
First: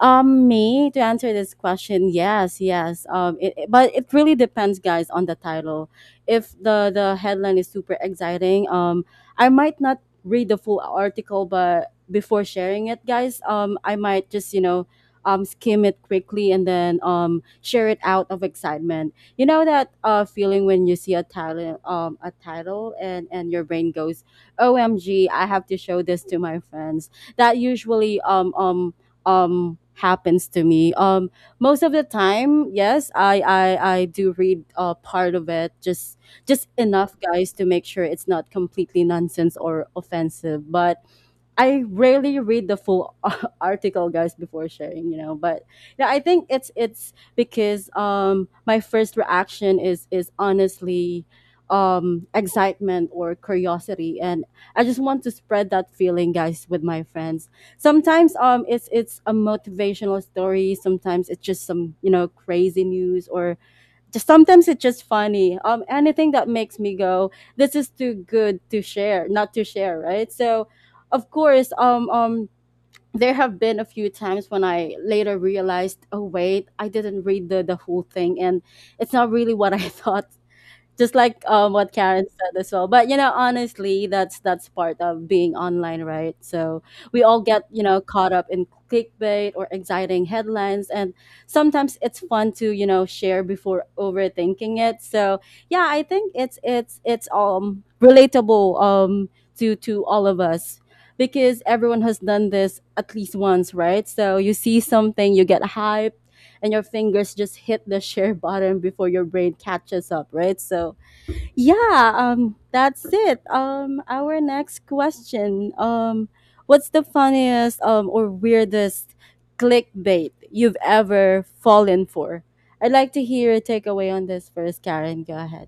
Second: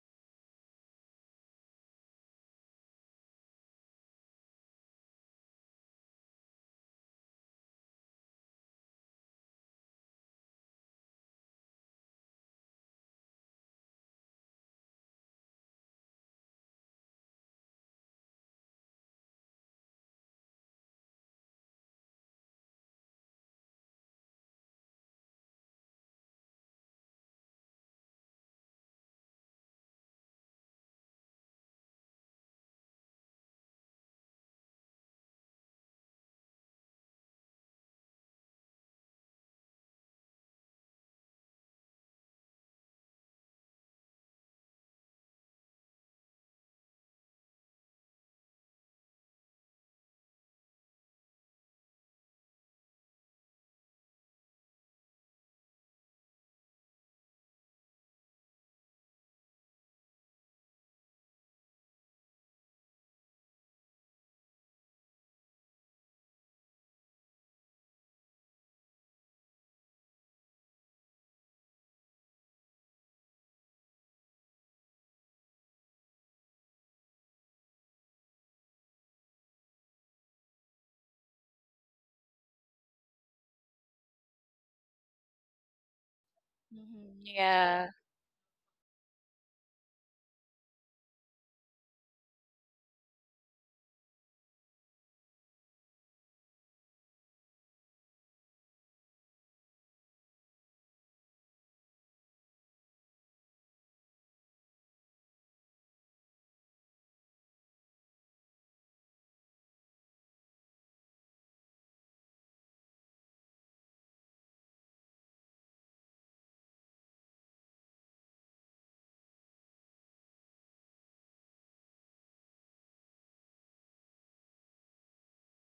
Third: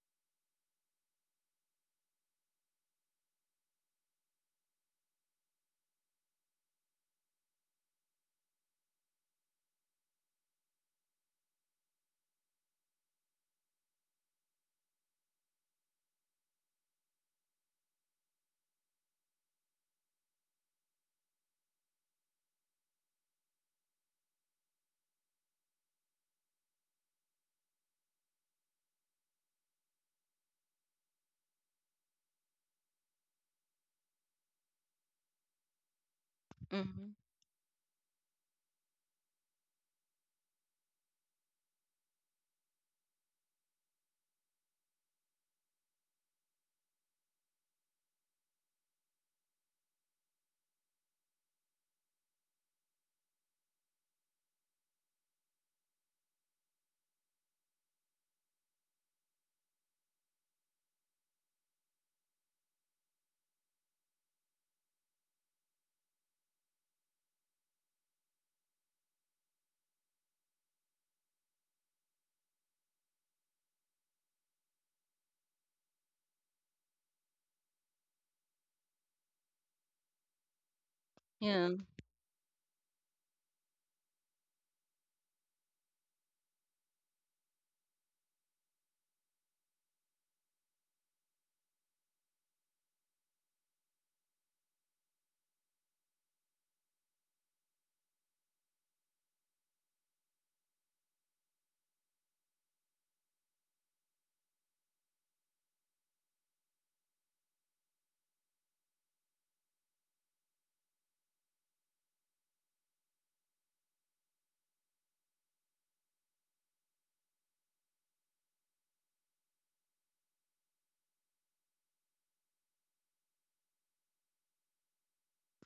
S1: um, Me, to answer this question, yes, yes. Um, it, it- but it really depends, guys, on the title. If the the headline is super exciting, um, I might not read the full article, but before sharing it, guys, um, I might just you know, um, skim it quickly and then um share it out of excitement. You know that uh feeling when you see a title, um, a title, and and your brain goes, "O M G, I have to show this to my friends." That usually um um um happens to me um most of the time. Yes, i i i do read uh part of it, just just
S2: Mm-hmm.
S1: enough, guys, to make sure it's not completely nonsense or offensive, but I rarely read the full article, guys, before sharing. You know, but yeah, I think it's it's because um, my first reaction is is honestly um, excitement or curiosity, and I just want to spread that feeling, guys, with my friends. Sometimes um, it's it's a motivational story. Sometimes it's just some, you know, crazy news, or just sometimes it's just funny. Um, anything that makes me go, this is too good to share, not to share, right? So, of course, um, um, there have been a few times when I later realized, oh wait, I didn't read the the whole thing, and it's not really what I thought, just like um
S2: Yeah.
S1: what Karen said as well. But you know, honestly, that's that's part of being online, right? So
S3: Mhm.
S1: we all get, you
S3: Yeah.
S1: know, caught up in clickbait or exciting headlines, and sometimes it's fun to, you know, share before overthinking it. So yeah, I think it's it's it's um relatable um to to all of us, because everyone has done this at least once, right? So you see something, you get hyped, and your fingers just hit the share button before your brain catches up, right? So yeah, um, that's it. Um, our next question. Um, what's the funniest um, or weirdest clickbait you've ever fallen for? I'd like to hear your takeaway on this first, Karen. Go ahead.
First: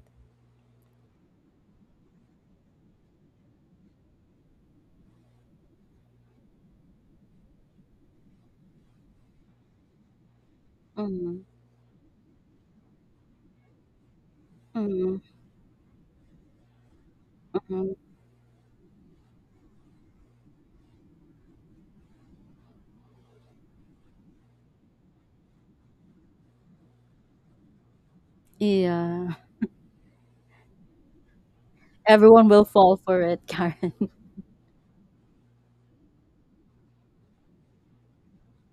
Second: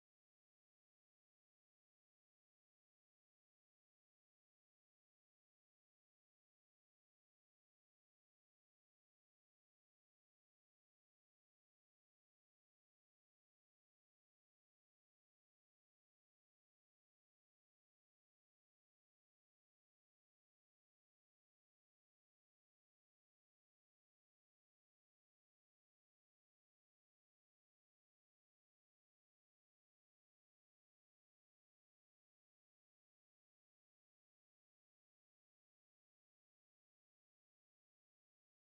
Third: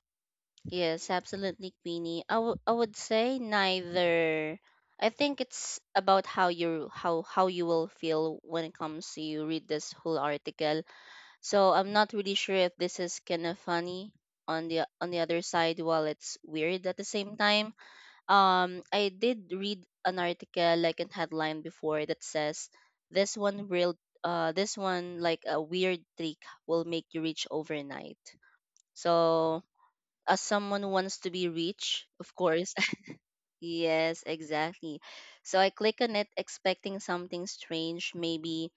S2: Yes, absolutely, Queenie. I wou- I would say neither. I think it's about how you how how you will feel when it comes to you read this whole article.
S1: Mm-hmm.
S2: So I'm not really sure if this is kind of funny on the on
S1: Mm-hmm.
S2: the other side, while it's weird at the same time.
S1: Hmm.
S2: Um, I did read an article like a headline before that says this one real uh this one like a weird trick will make you rich overnight.
S1: Yeah,
S2: So, as someone who wants to be rich, of
S1: everyone will
S2: course.
S1: fall for it, Karen.
S2: Yes, exactly. So I click on it expecting something strange, maybe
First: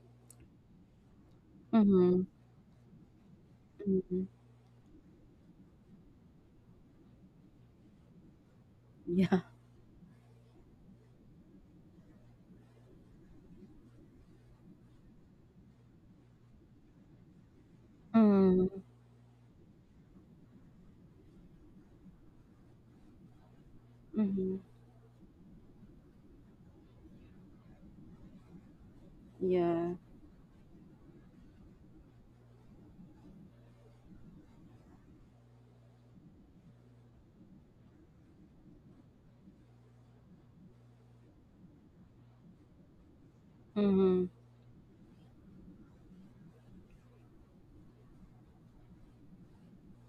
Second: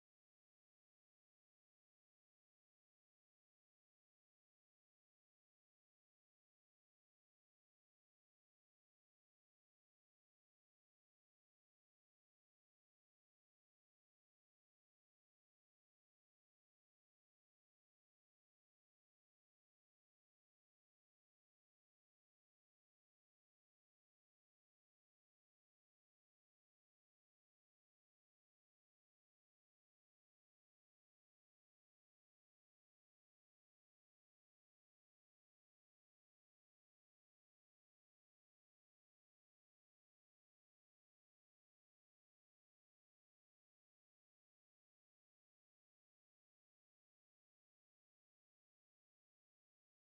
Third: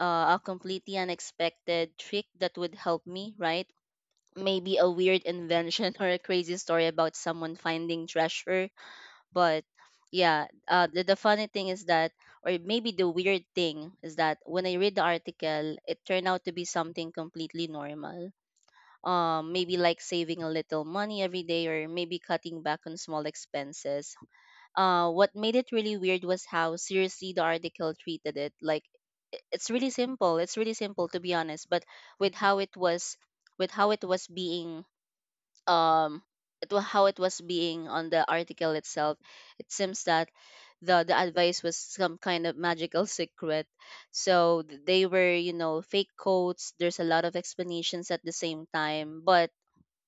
S2: uh, a completely unexpected
S1: Mm-hmm.
S2: trick that would help me, right?
S1: Mm-hmm.
S2: Maybe a weird invention or a crazy story about someone finding treasure.
S1: Yeah.
S2: But yeah, uh, the, the funny thing is that, or maybe the weird thing is that when I read the article, it turned out to be something completely normal,
S1: Mm-hmm.
S2: um, maybe like saving a little money every day, or maybe cutting back on small expenses.
S1: Mm-hmm.
S2: Uh, what made it really weird was how seriously the article treated it. Like it's really
S1: Yeah.
S2: simple. It's really simple, to be honest, but with how it was with how it was being, um it, wa- how it was being on the article itself, it seems that the the advice was some kind of magical secret.
S1: Mm-hmm.
S2: So th- they were, you know, fake quotes. There's a lot of explanations at the same time, but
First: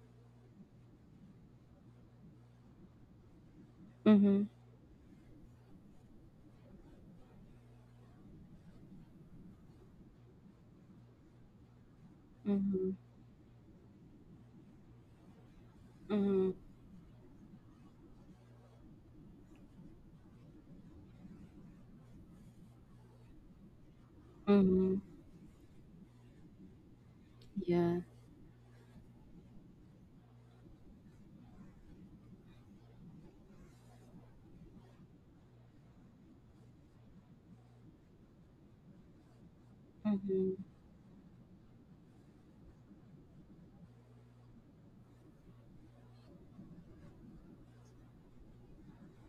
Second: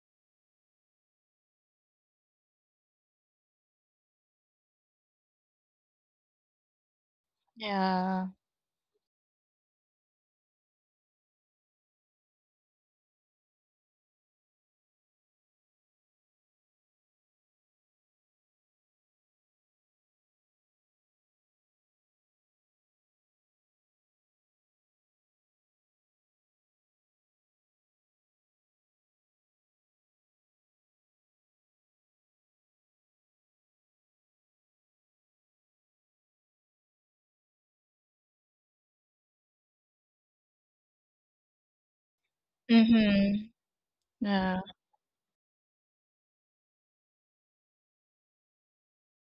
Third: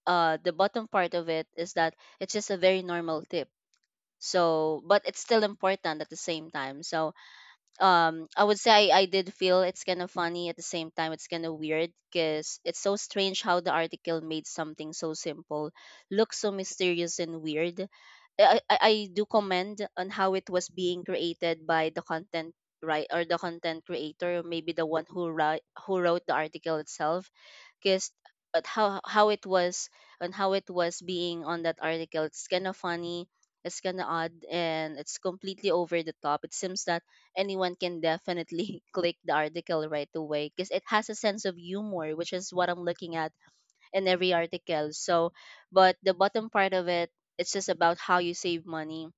S2: uh the bottom part of it is that it's just a very normal tip.
S1: Mm-hmm.
S2: So but it's still important at the same time. So um I would say i, I did feel it's kind of funny. At the same time, it's kind of weird, because it's
S1: Mm-hmm.
S2: so strange how the article made something so simple look so
S1: Mm-hmm.
S2: mysterious and weird. I, I I do commend on how it was being created by the content, right, or the content creator, maybe the
S1: Mm-hmm.
S2: one who write, who wrote the article itself,
S1: Yeah.
S2: guessed at how how it was and how it was being on that article. It's kind of funny, it's kind of odd, and it's completely over the top. It seems that anyone can definitely click the article right
S1: Mm-hmm.
S2: away because it has a sense of humor, which is what I'm looking at
S3: Mm-hmm.
S2: in every article. So, but the bottom part of it, it's just about how you save money,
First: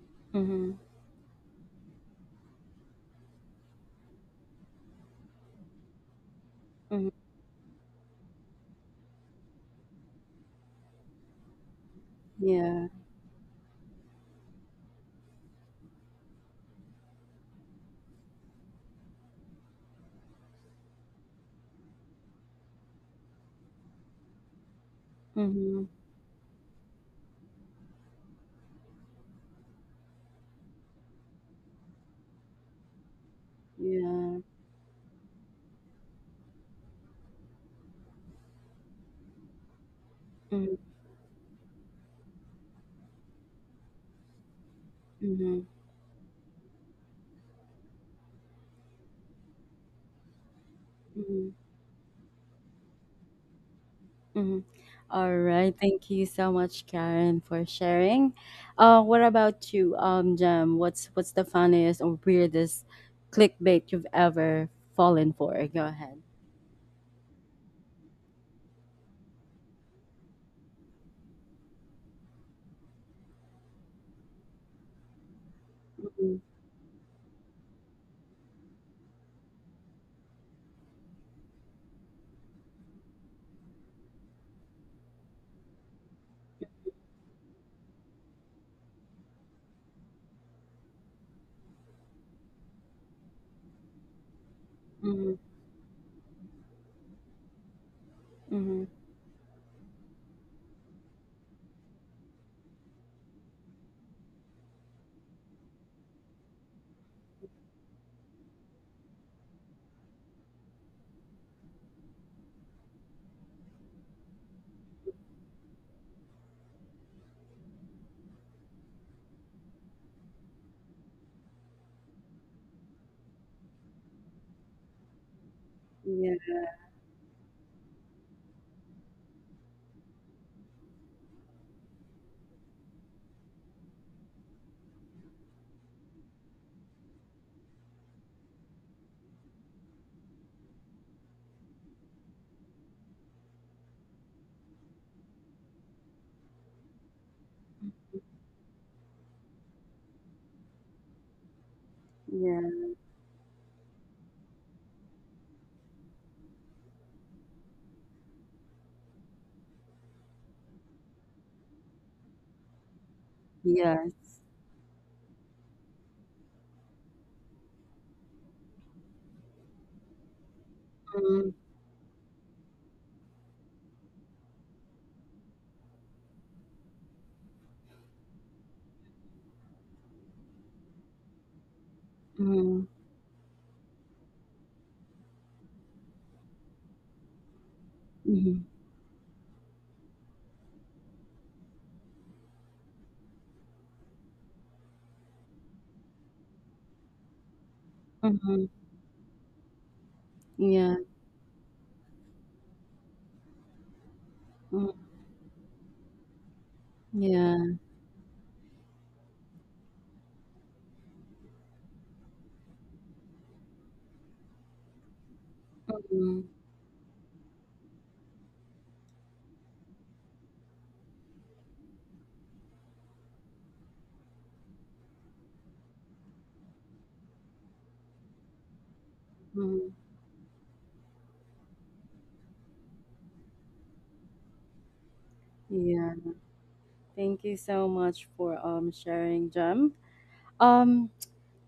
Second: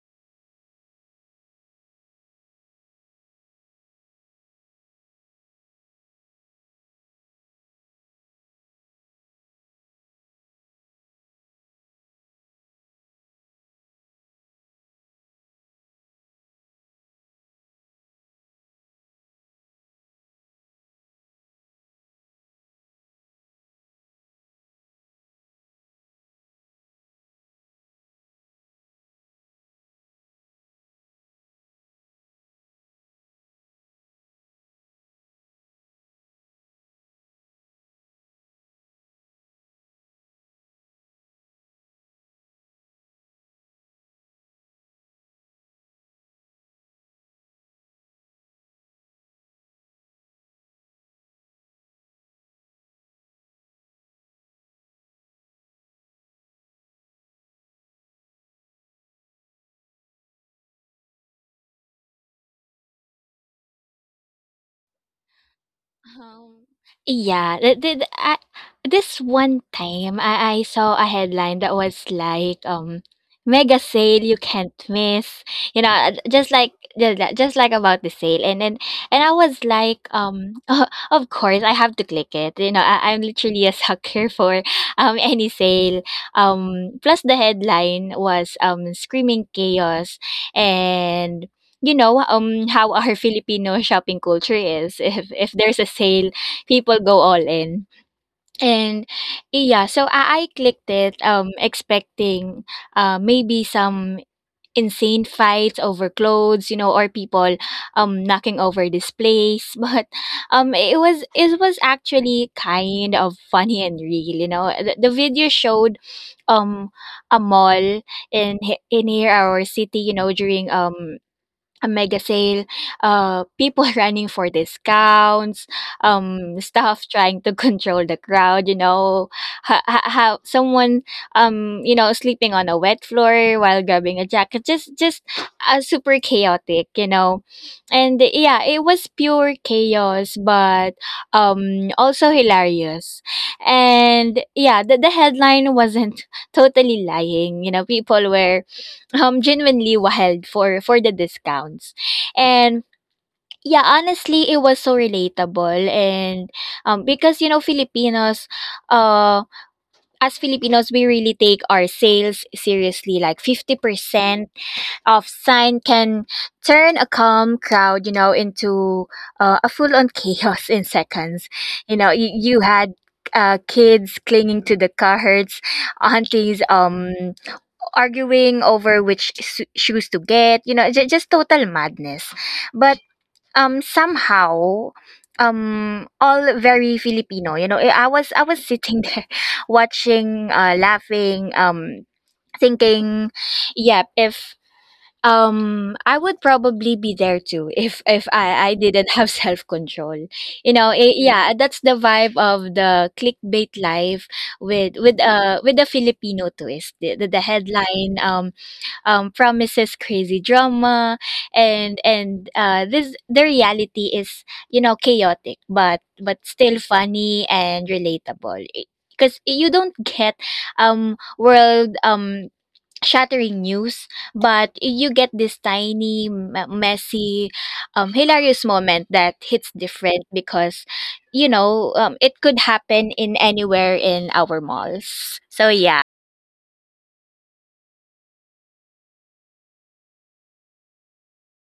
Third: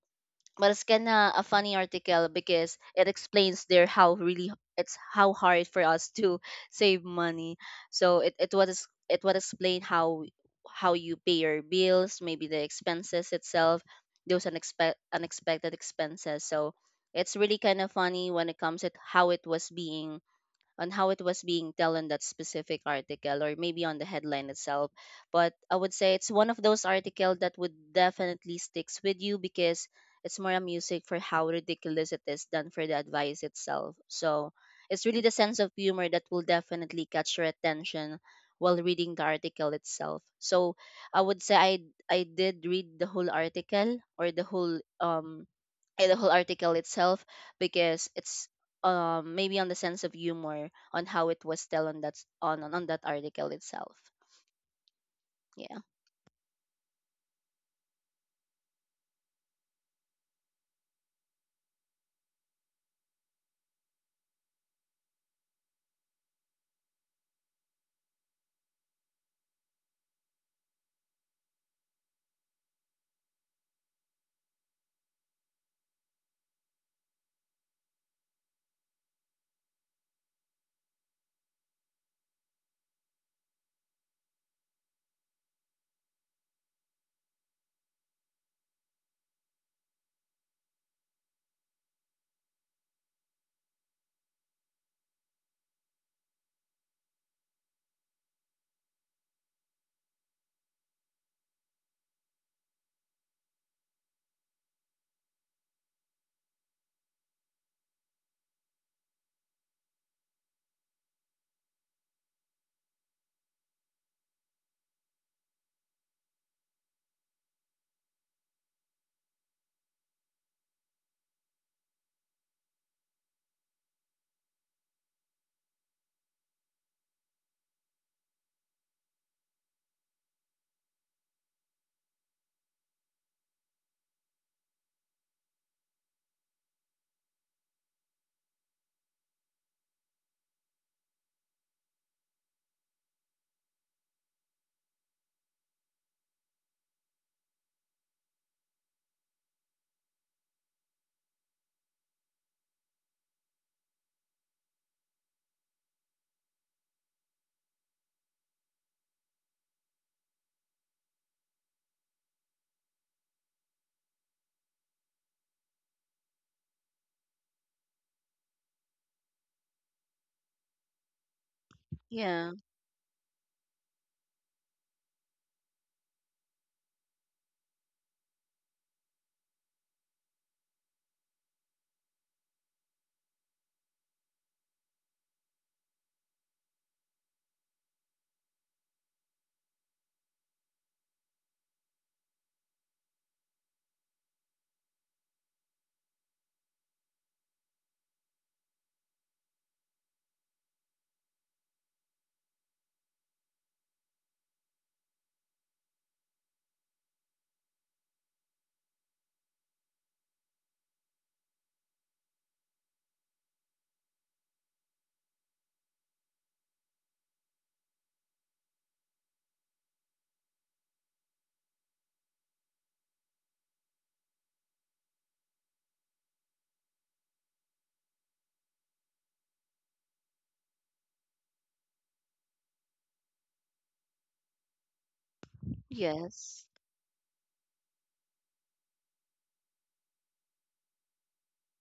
S2: but
S1: Mm-hmm.
S2: it's kind of a funny article because it explains there how really it's how hard for us to save
S1: Mm-hmm.
S2: money. So it, it was it would explain how how you pay your bills, maybe the
S1: Yeah.
S2: expenses itself, those unexpected unexpected expenses. So it's really kind of funny when it comes to how it was being on how it was being told in that specific article, or maybe on the headline itself. But I would
S1: Mhm.
S2: say it's one of those articles that would definitely sticks with you, because it's more a music for how ridiculous it is than for the advice itself.
S1: Yeah.
S2: So it's really the sense of humor that will definitely catch your attention while reading the article itself. So
S1: Mhm.
S2: I would say i I did read the whole article, or the whole um
S1: Mhm.
S2: eh, the whole article itself, because it's um maybe on the sense of humor, on how it
S1: Mhm.
S2: was still on that s- on on on that article itself.
S1: Mhm. All
S2: Yeah.
S1: right. Thank you so much, Karen, for sharing. Uh, what about you, um, Jem? What's what's the funniest or weirdest clickbait you've ever fallen for? Go ahead.
S3: Um, yeah, th- th- I, this one time I, I saw a headline that was like, um mega sale you can't miss. You know, uh,
S1: Mhm.
S3: just like ju- ju- just like about the sale, and then and I was like, um of course I have to click it. You know, I, I'm literally a sucker for um any sale. Um plus, the headline was um screaming chaos, and you know, um, how our Filipino shopping culture is. If
S1: Mhm.
S3: if there's a sale, people go all in.
S1: Mhm.
S3: And yeah, so I, I clicked it, um, expecting uh maybe some insane fights over clothes, you know, or people um knocking over displays. But um it was, it was actually kind of funny and real, you know. The, the video showed um a mall in he- in here our city, you know, during um a mega sale, uh, people running for discounts,
S1: Yeah.
S3: um, staff trying to control the crowd, you know, ha- ha- how someone, um, you know, sleeping on a wet floor while grabbing a jacket, just, just uh, super chaotic, you know, and yeah, it was pure chaos, but um, also hilarious, and yeah, the, the headline wasn't totally lying, you know, people were um genuinely wild for for the discounts.
S1: Yeah.
S3: And yeah, honestly, it was so relatable, and um because you know filipinos uh as Filipinos, we really take our sales seriously. Like,
S1: Yes.
S3: fifty percent of sign can turn a calm crowd, you know into uh, a full on chaos in seconds.
S1: Mhm.
S3: you know you,
S2: Yeah.
S3: you had uh, kids clinging to the carts, aunties um arguing over which su- shoes to get, you know j- just total madness.
S1: Mhm.
S3: But um somehow, um all very Filipino, you know eh, i was i was
S1: Mhm.
S3: sitting there watching, uh laughing, um thinking, yeah, if um I would probably be there too, if if
S1: Mhm.
S3: i i didn't have self control. You know
S1: Yeah.
S3: eh, yeah, that's the vibe of the clickbait life, with
S1: Mhm.
S3: with uh with the Filipino twist. The, the, the
S1: Yeah.
S3: headline um um, promises crazy drama, and and uh, this the reality is, you know chaotic but but
S1: Mhm.
S3: still funny and relatable, because you don't get um world, um shattering news, but you get this tiny, m- messy, um hilarious moment that hits
S1: Mhm.
S3: different, because you know um, it could happen in anywhere in our malls. So yeah.
S1: Yeah.
S2: Yes.
S1: Thank you so much for um sharing, Jem. Um,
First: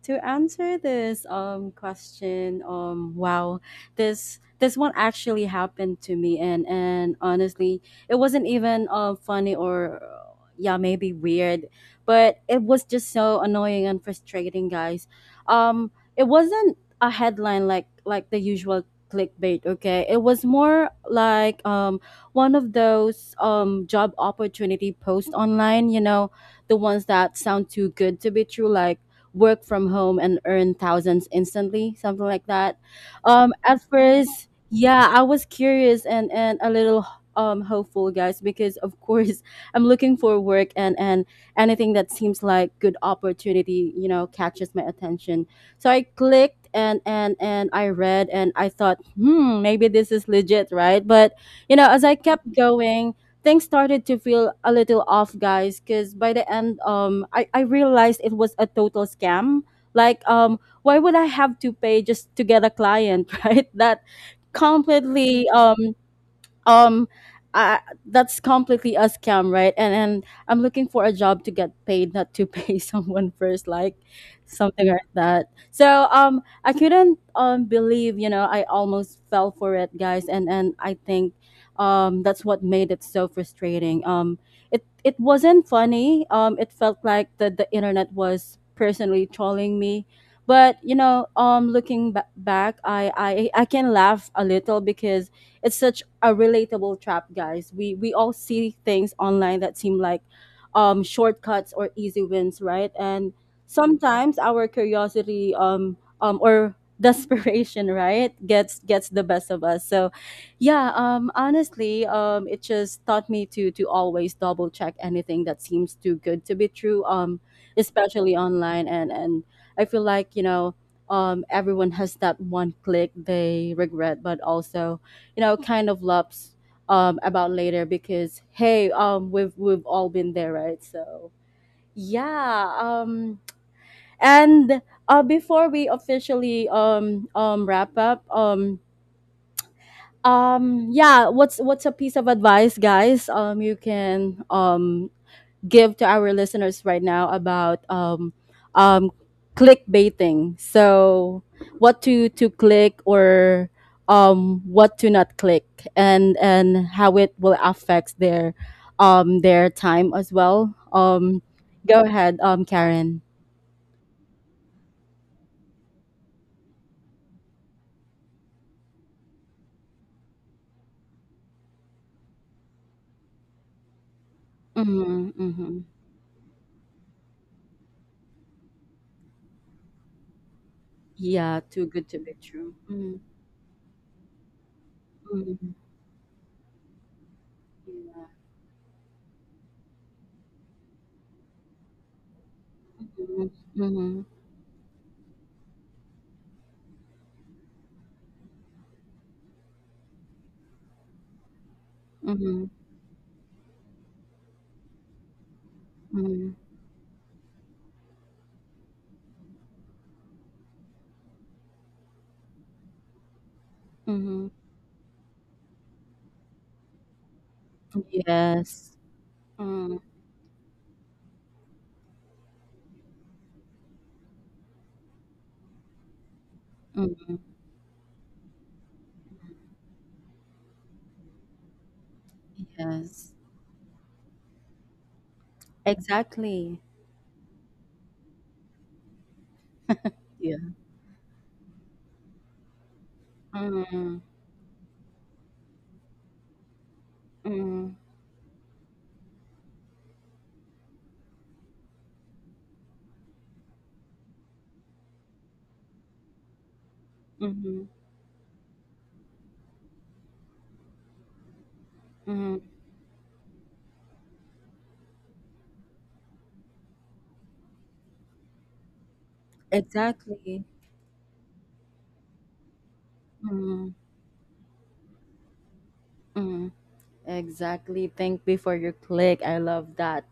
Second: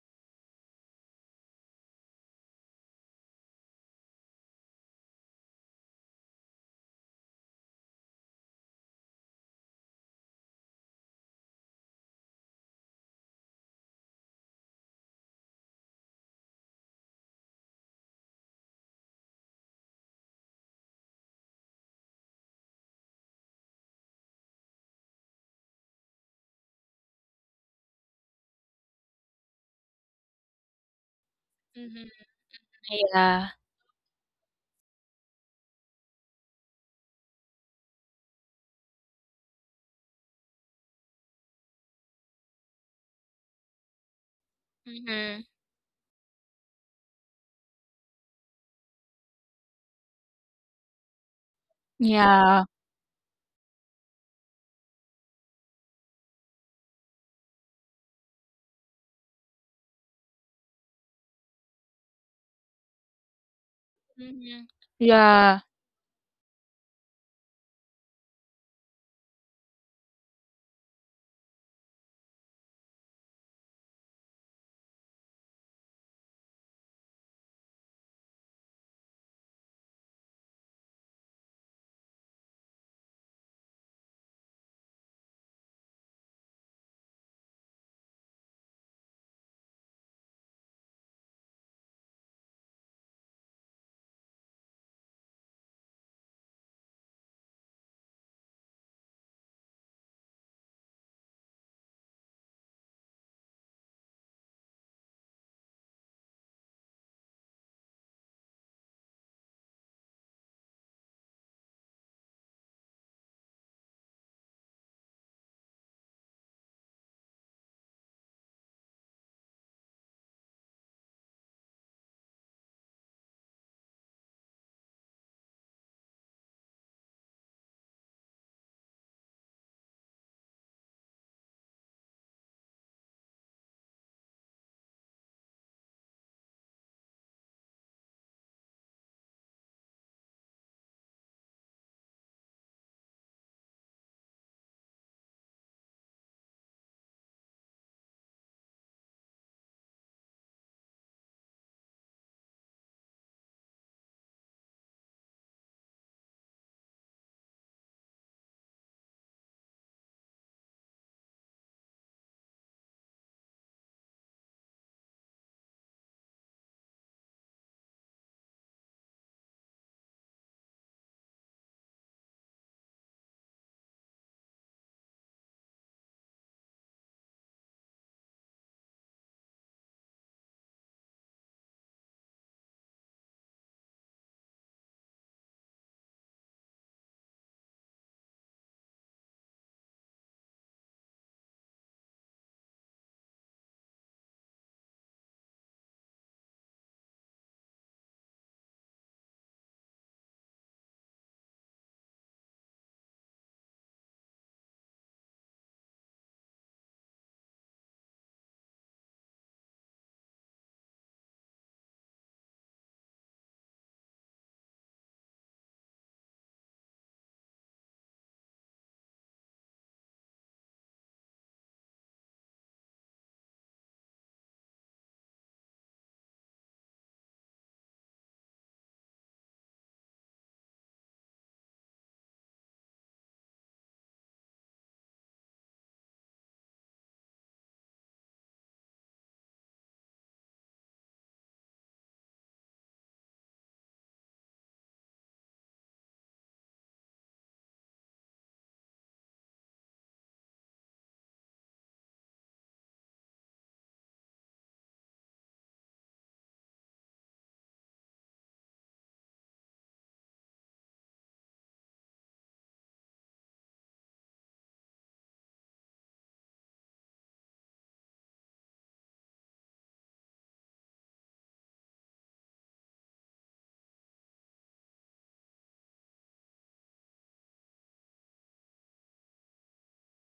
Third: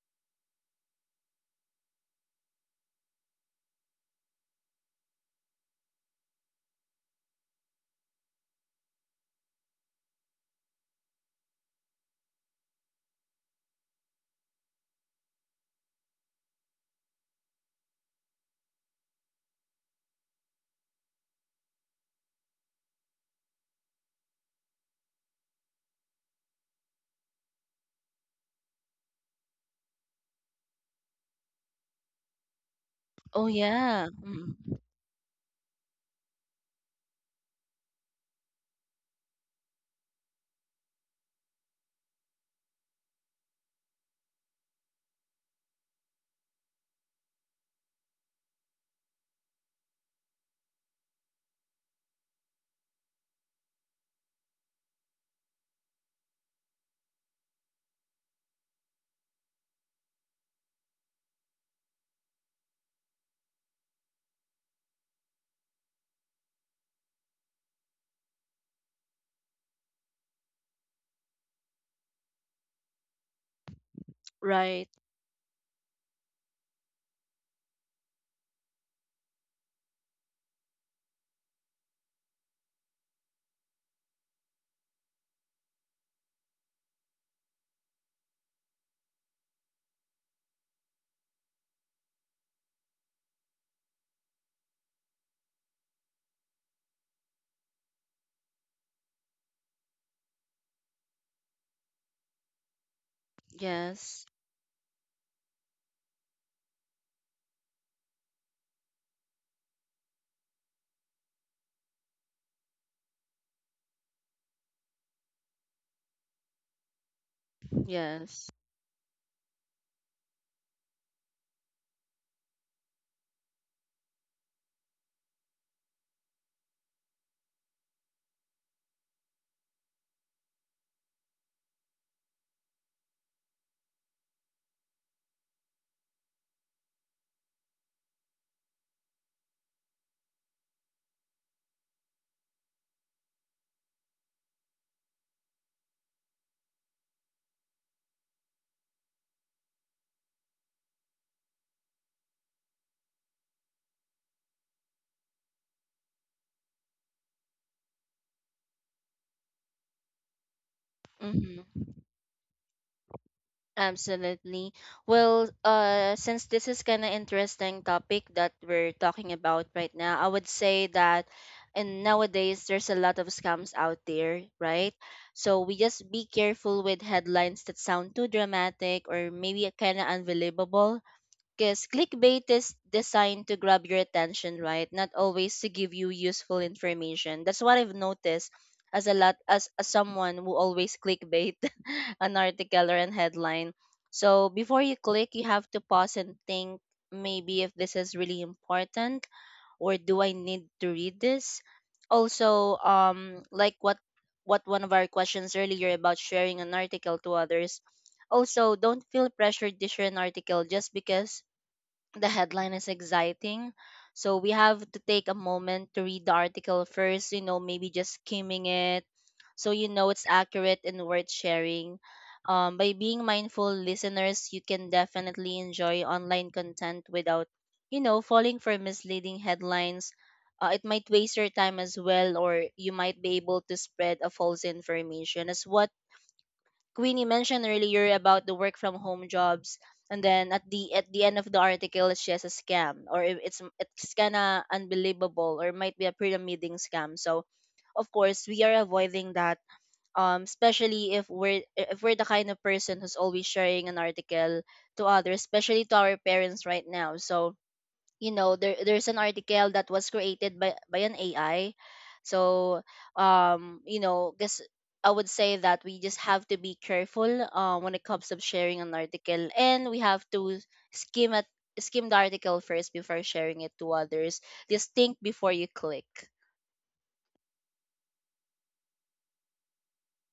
S1: to answer this um question, um, wow, this this one actually happened to me, and and honestly, it wasn't even um funny or uh, yeah, maybe weird, but it was just so annoying and frustrating, guys. Um, it wasn't a headline like like the usual clickbait. Okay, it was more like um one of those um job opportunity posts online. You know, the ones that sound too good to be true, like work from home and earn thousands instantly,
S3: Hmm.
S1: something like that.
S2: Oh
S3: Yeah.
S1: Um, at
S2: yeah.
S1: first,
S2: Mm.
S1: yeah, I was curious and and a little um hopeful, guys, because of course I'm looking for work, and and anything that seems like good opportunity, you know, catches my
S3: Mm-hmm.
S1: attention. So I clicked and and and I read, and I thought, hmm, maybe this is legit, right? But you know, as I kept
S3: Yeah.
S1: going, things started to feel a little off, guys, because by the end um I, I realized it was a total scam. Like, um why would I have to pay just to get a client right? that
S3: Mhm.
S1: completely
S3: Yeah.
S1: um um I, that's completely a scam, right? and and I'm looking for a job to get paid, not to pay someone first, like something
S2: Right.
S1: like that. So um I couldn't um believe, you know, I almost fell for it, guys, and and I think um that's what made it so frustrating. Um it it wasn't funny. Um it felt like the the internet was personally trolling me. But you know, um looking ba- back, I, I I can laugh a little because it's such a relatable trap, guys. We we all see things online that seem like um, shortcuts or easy wins, right? And
S2: Yes.
S1: sometimes our curiosity, um, um, or desperation, right, gets gets the best of us. So, yeah, um, honestly, um, it just taught me to to always double check anything that seems too good to be true, um, especially
S2: Yes.
S1: online. And and I feel like, you know. Um, everyone has that one click they regret, but also, you know, kind of loves um about later because, hey, um we've we've all been there, right? So yeah, um and uh before we officially um um wrap up, um um yeah, what's what's a piece of advice, guys, um you can um give to our listeners right now about um, um, clickbaiting. So, what to to click, or um, what to not click, and and how it will affect their um, their time as well. Um,
S2: Mm-hmm.
S1: go ahead, um, Karen.
S2: Absolutely. Well, uh, since this is kind of interesting topic that we're talking about right now, I would say that and nowadays there's a lot of scams out there, right?
S1: Mm-hmm,
S2: So we
S1: mm-hmm.
S2: just be careful with headlines that sound too dramatic or maybe kind of unbelievable,
S1: Yeah, too
S2: because
S1: good to be
S2: clickbait is
S1: true. Mm-hmm,
S2: designed to grab your attention, right, not always to
S1: mm-hmm.
S2: give you useful information. That's what I've
S1: Yeah.
S2: noticed. As a lot as, as someone who always clickbait an article or an headline,
S1: Mm-hmm,
S2: so before you click, you have to pause and think, maybe if this is really important, or do I need to read this.
S1: mm-hmm,
S2: Also, um like what what one of our questions earlier about
S1: mm-hmm,
S2: sharing an article to others. Also, don't feel pressured to share an article just because the headline is exciting. So
S1: mm-hmm.
S2: we have to take a moment to read the article first, you know, maybe just skimming
S1: Yes.
S2: it, so you know it's accurate and worth sharing. Um, by being mindful listeners, you can definitely enjoy online content
S1: Mm-hmm.
S2: without, you know, falling for misleading headlines. Uh, it might waste your time as well, or you might
S1: Yes.
S2: be able to spread a false information, as what
S1: Exactly.
S2: Queenie mentioned earlier about the work from home jobs, and then
S1: Yeah.
S2: at the at the end of the article, it's just a scam, or it- it's it's
S1: Mm,
S2: kinda unbelievable, or might be a pyramiding scam. So,
S1: mm,
S2: of course, we are avoiding that. Um, especially if we're if we're the kind of person who's always sharing an article to others, especially to our parents right now. So,
S1: mhm,
S2: you know there there's an article that was created by by an A I,
S1: mhm.
S2: so um you know guess I would say that we just have to be careful uh, when it comes to sharing an article, and we have to
S1: Exactly.
S2: skim at skim the article first before sharing it to
S1: Mm,
S2: others. Just think before you click.
S1: mm. Exactly. Think before you click. I love that.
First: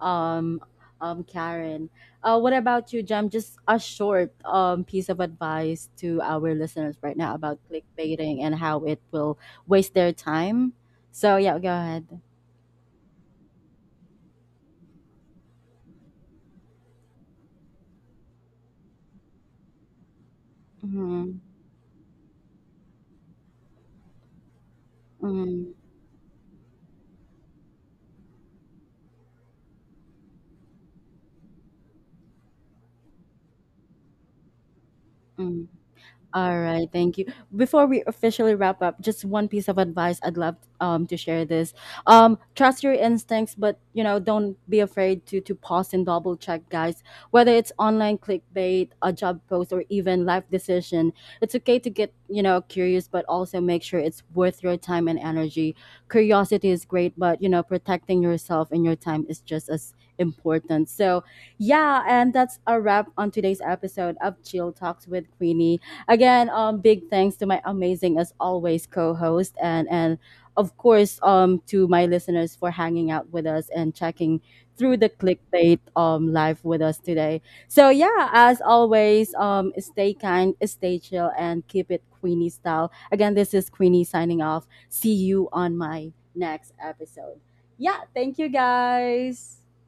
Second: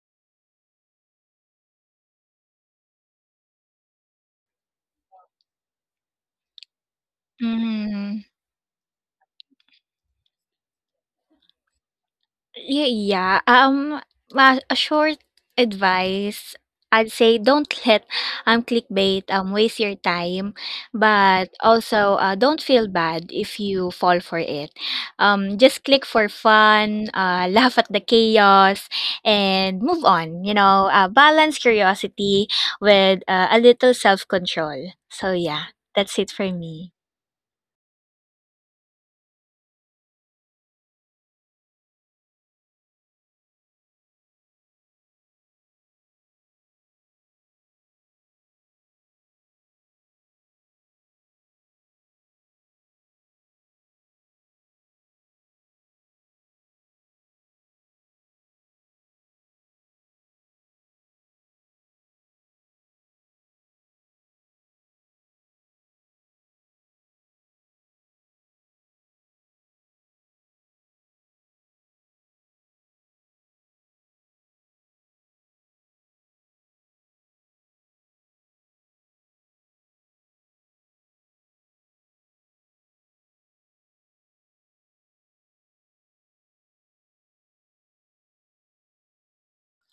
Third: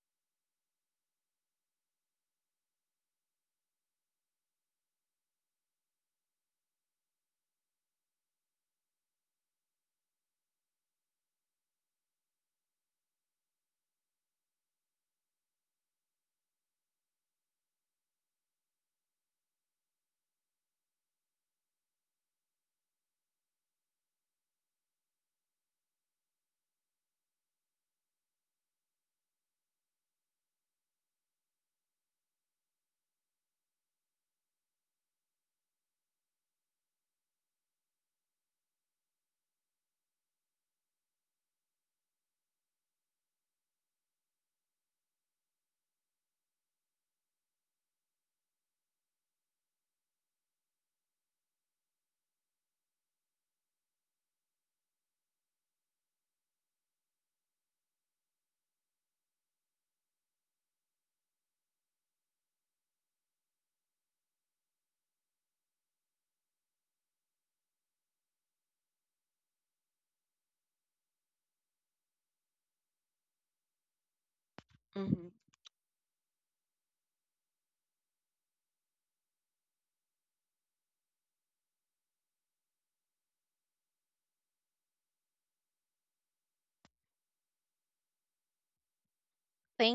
S1: Um, um, Karen. Uh, what about you, Jam? Just a short um piece of advice to our listeners right now about
S3: Mhm.
S1: clickbaiting and how it will waste their time. So yeah, go ahead.
S3: Yeah, yeah. Um, a a short advice, I'd say, don't let um clickbait um waste your time,
S1: Mm-hmm,
S3: but also, uh, don't feel bad if you fall for it. Um,
S1: mm-hmm.
S3: just click for fun, uh, laugh at the chaos, and move on. You know, uh, balance curiosity with uh, a little self control. So yeah, that's it for
S1: All right,
S3: me.
S1: thank you. Before we officially wrap up, just one piece of advice I'd love um, to share this. Um, trust your instincts, but you know, don't be afraid to to pause and double check, guys. Whether it's online clickbait, a job post, or even life decision, it's okay to get, you know, curious, but also make sure it's worth your time and energy. Curiosity is great, but you know, protecting yourself and your time is just as important. So, yeah, and that's a wrap on today's episode of Chill Talks with Queenie. Again, um, big thanks to my amazing, as always, co-host and and of course, um, to my listeners for hanging out with us and checking through the
S2: Hmm.
S1: clickbait um live with us today. So yeah, as always, um, stay kind, stay chill, and keep it Queenie style. Again, this is Queenie signing off. See you on my next episode. Yeah, thank you, guys.
S2: Thank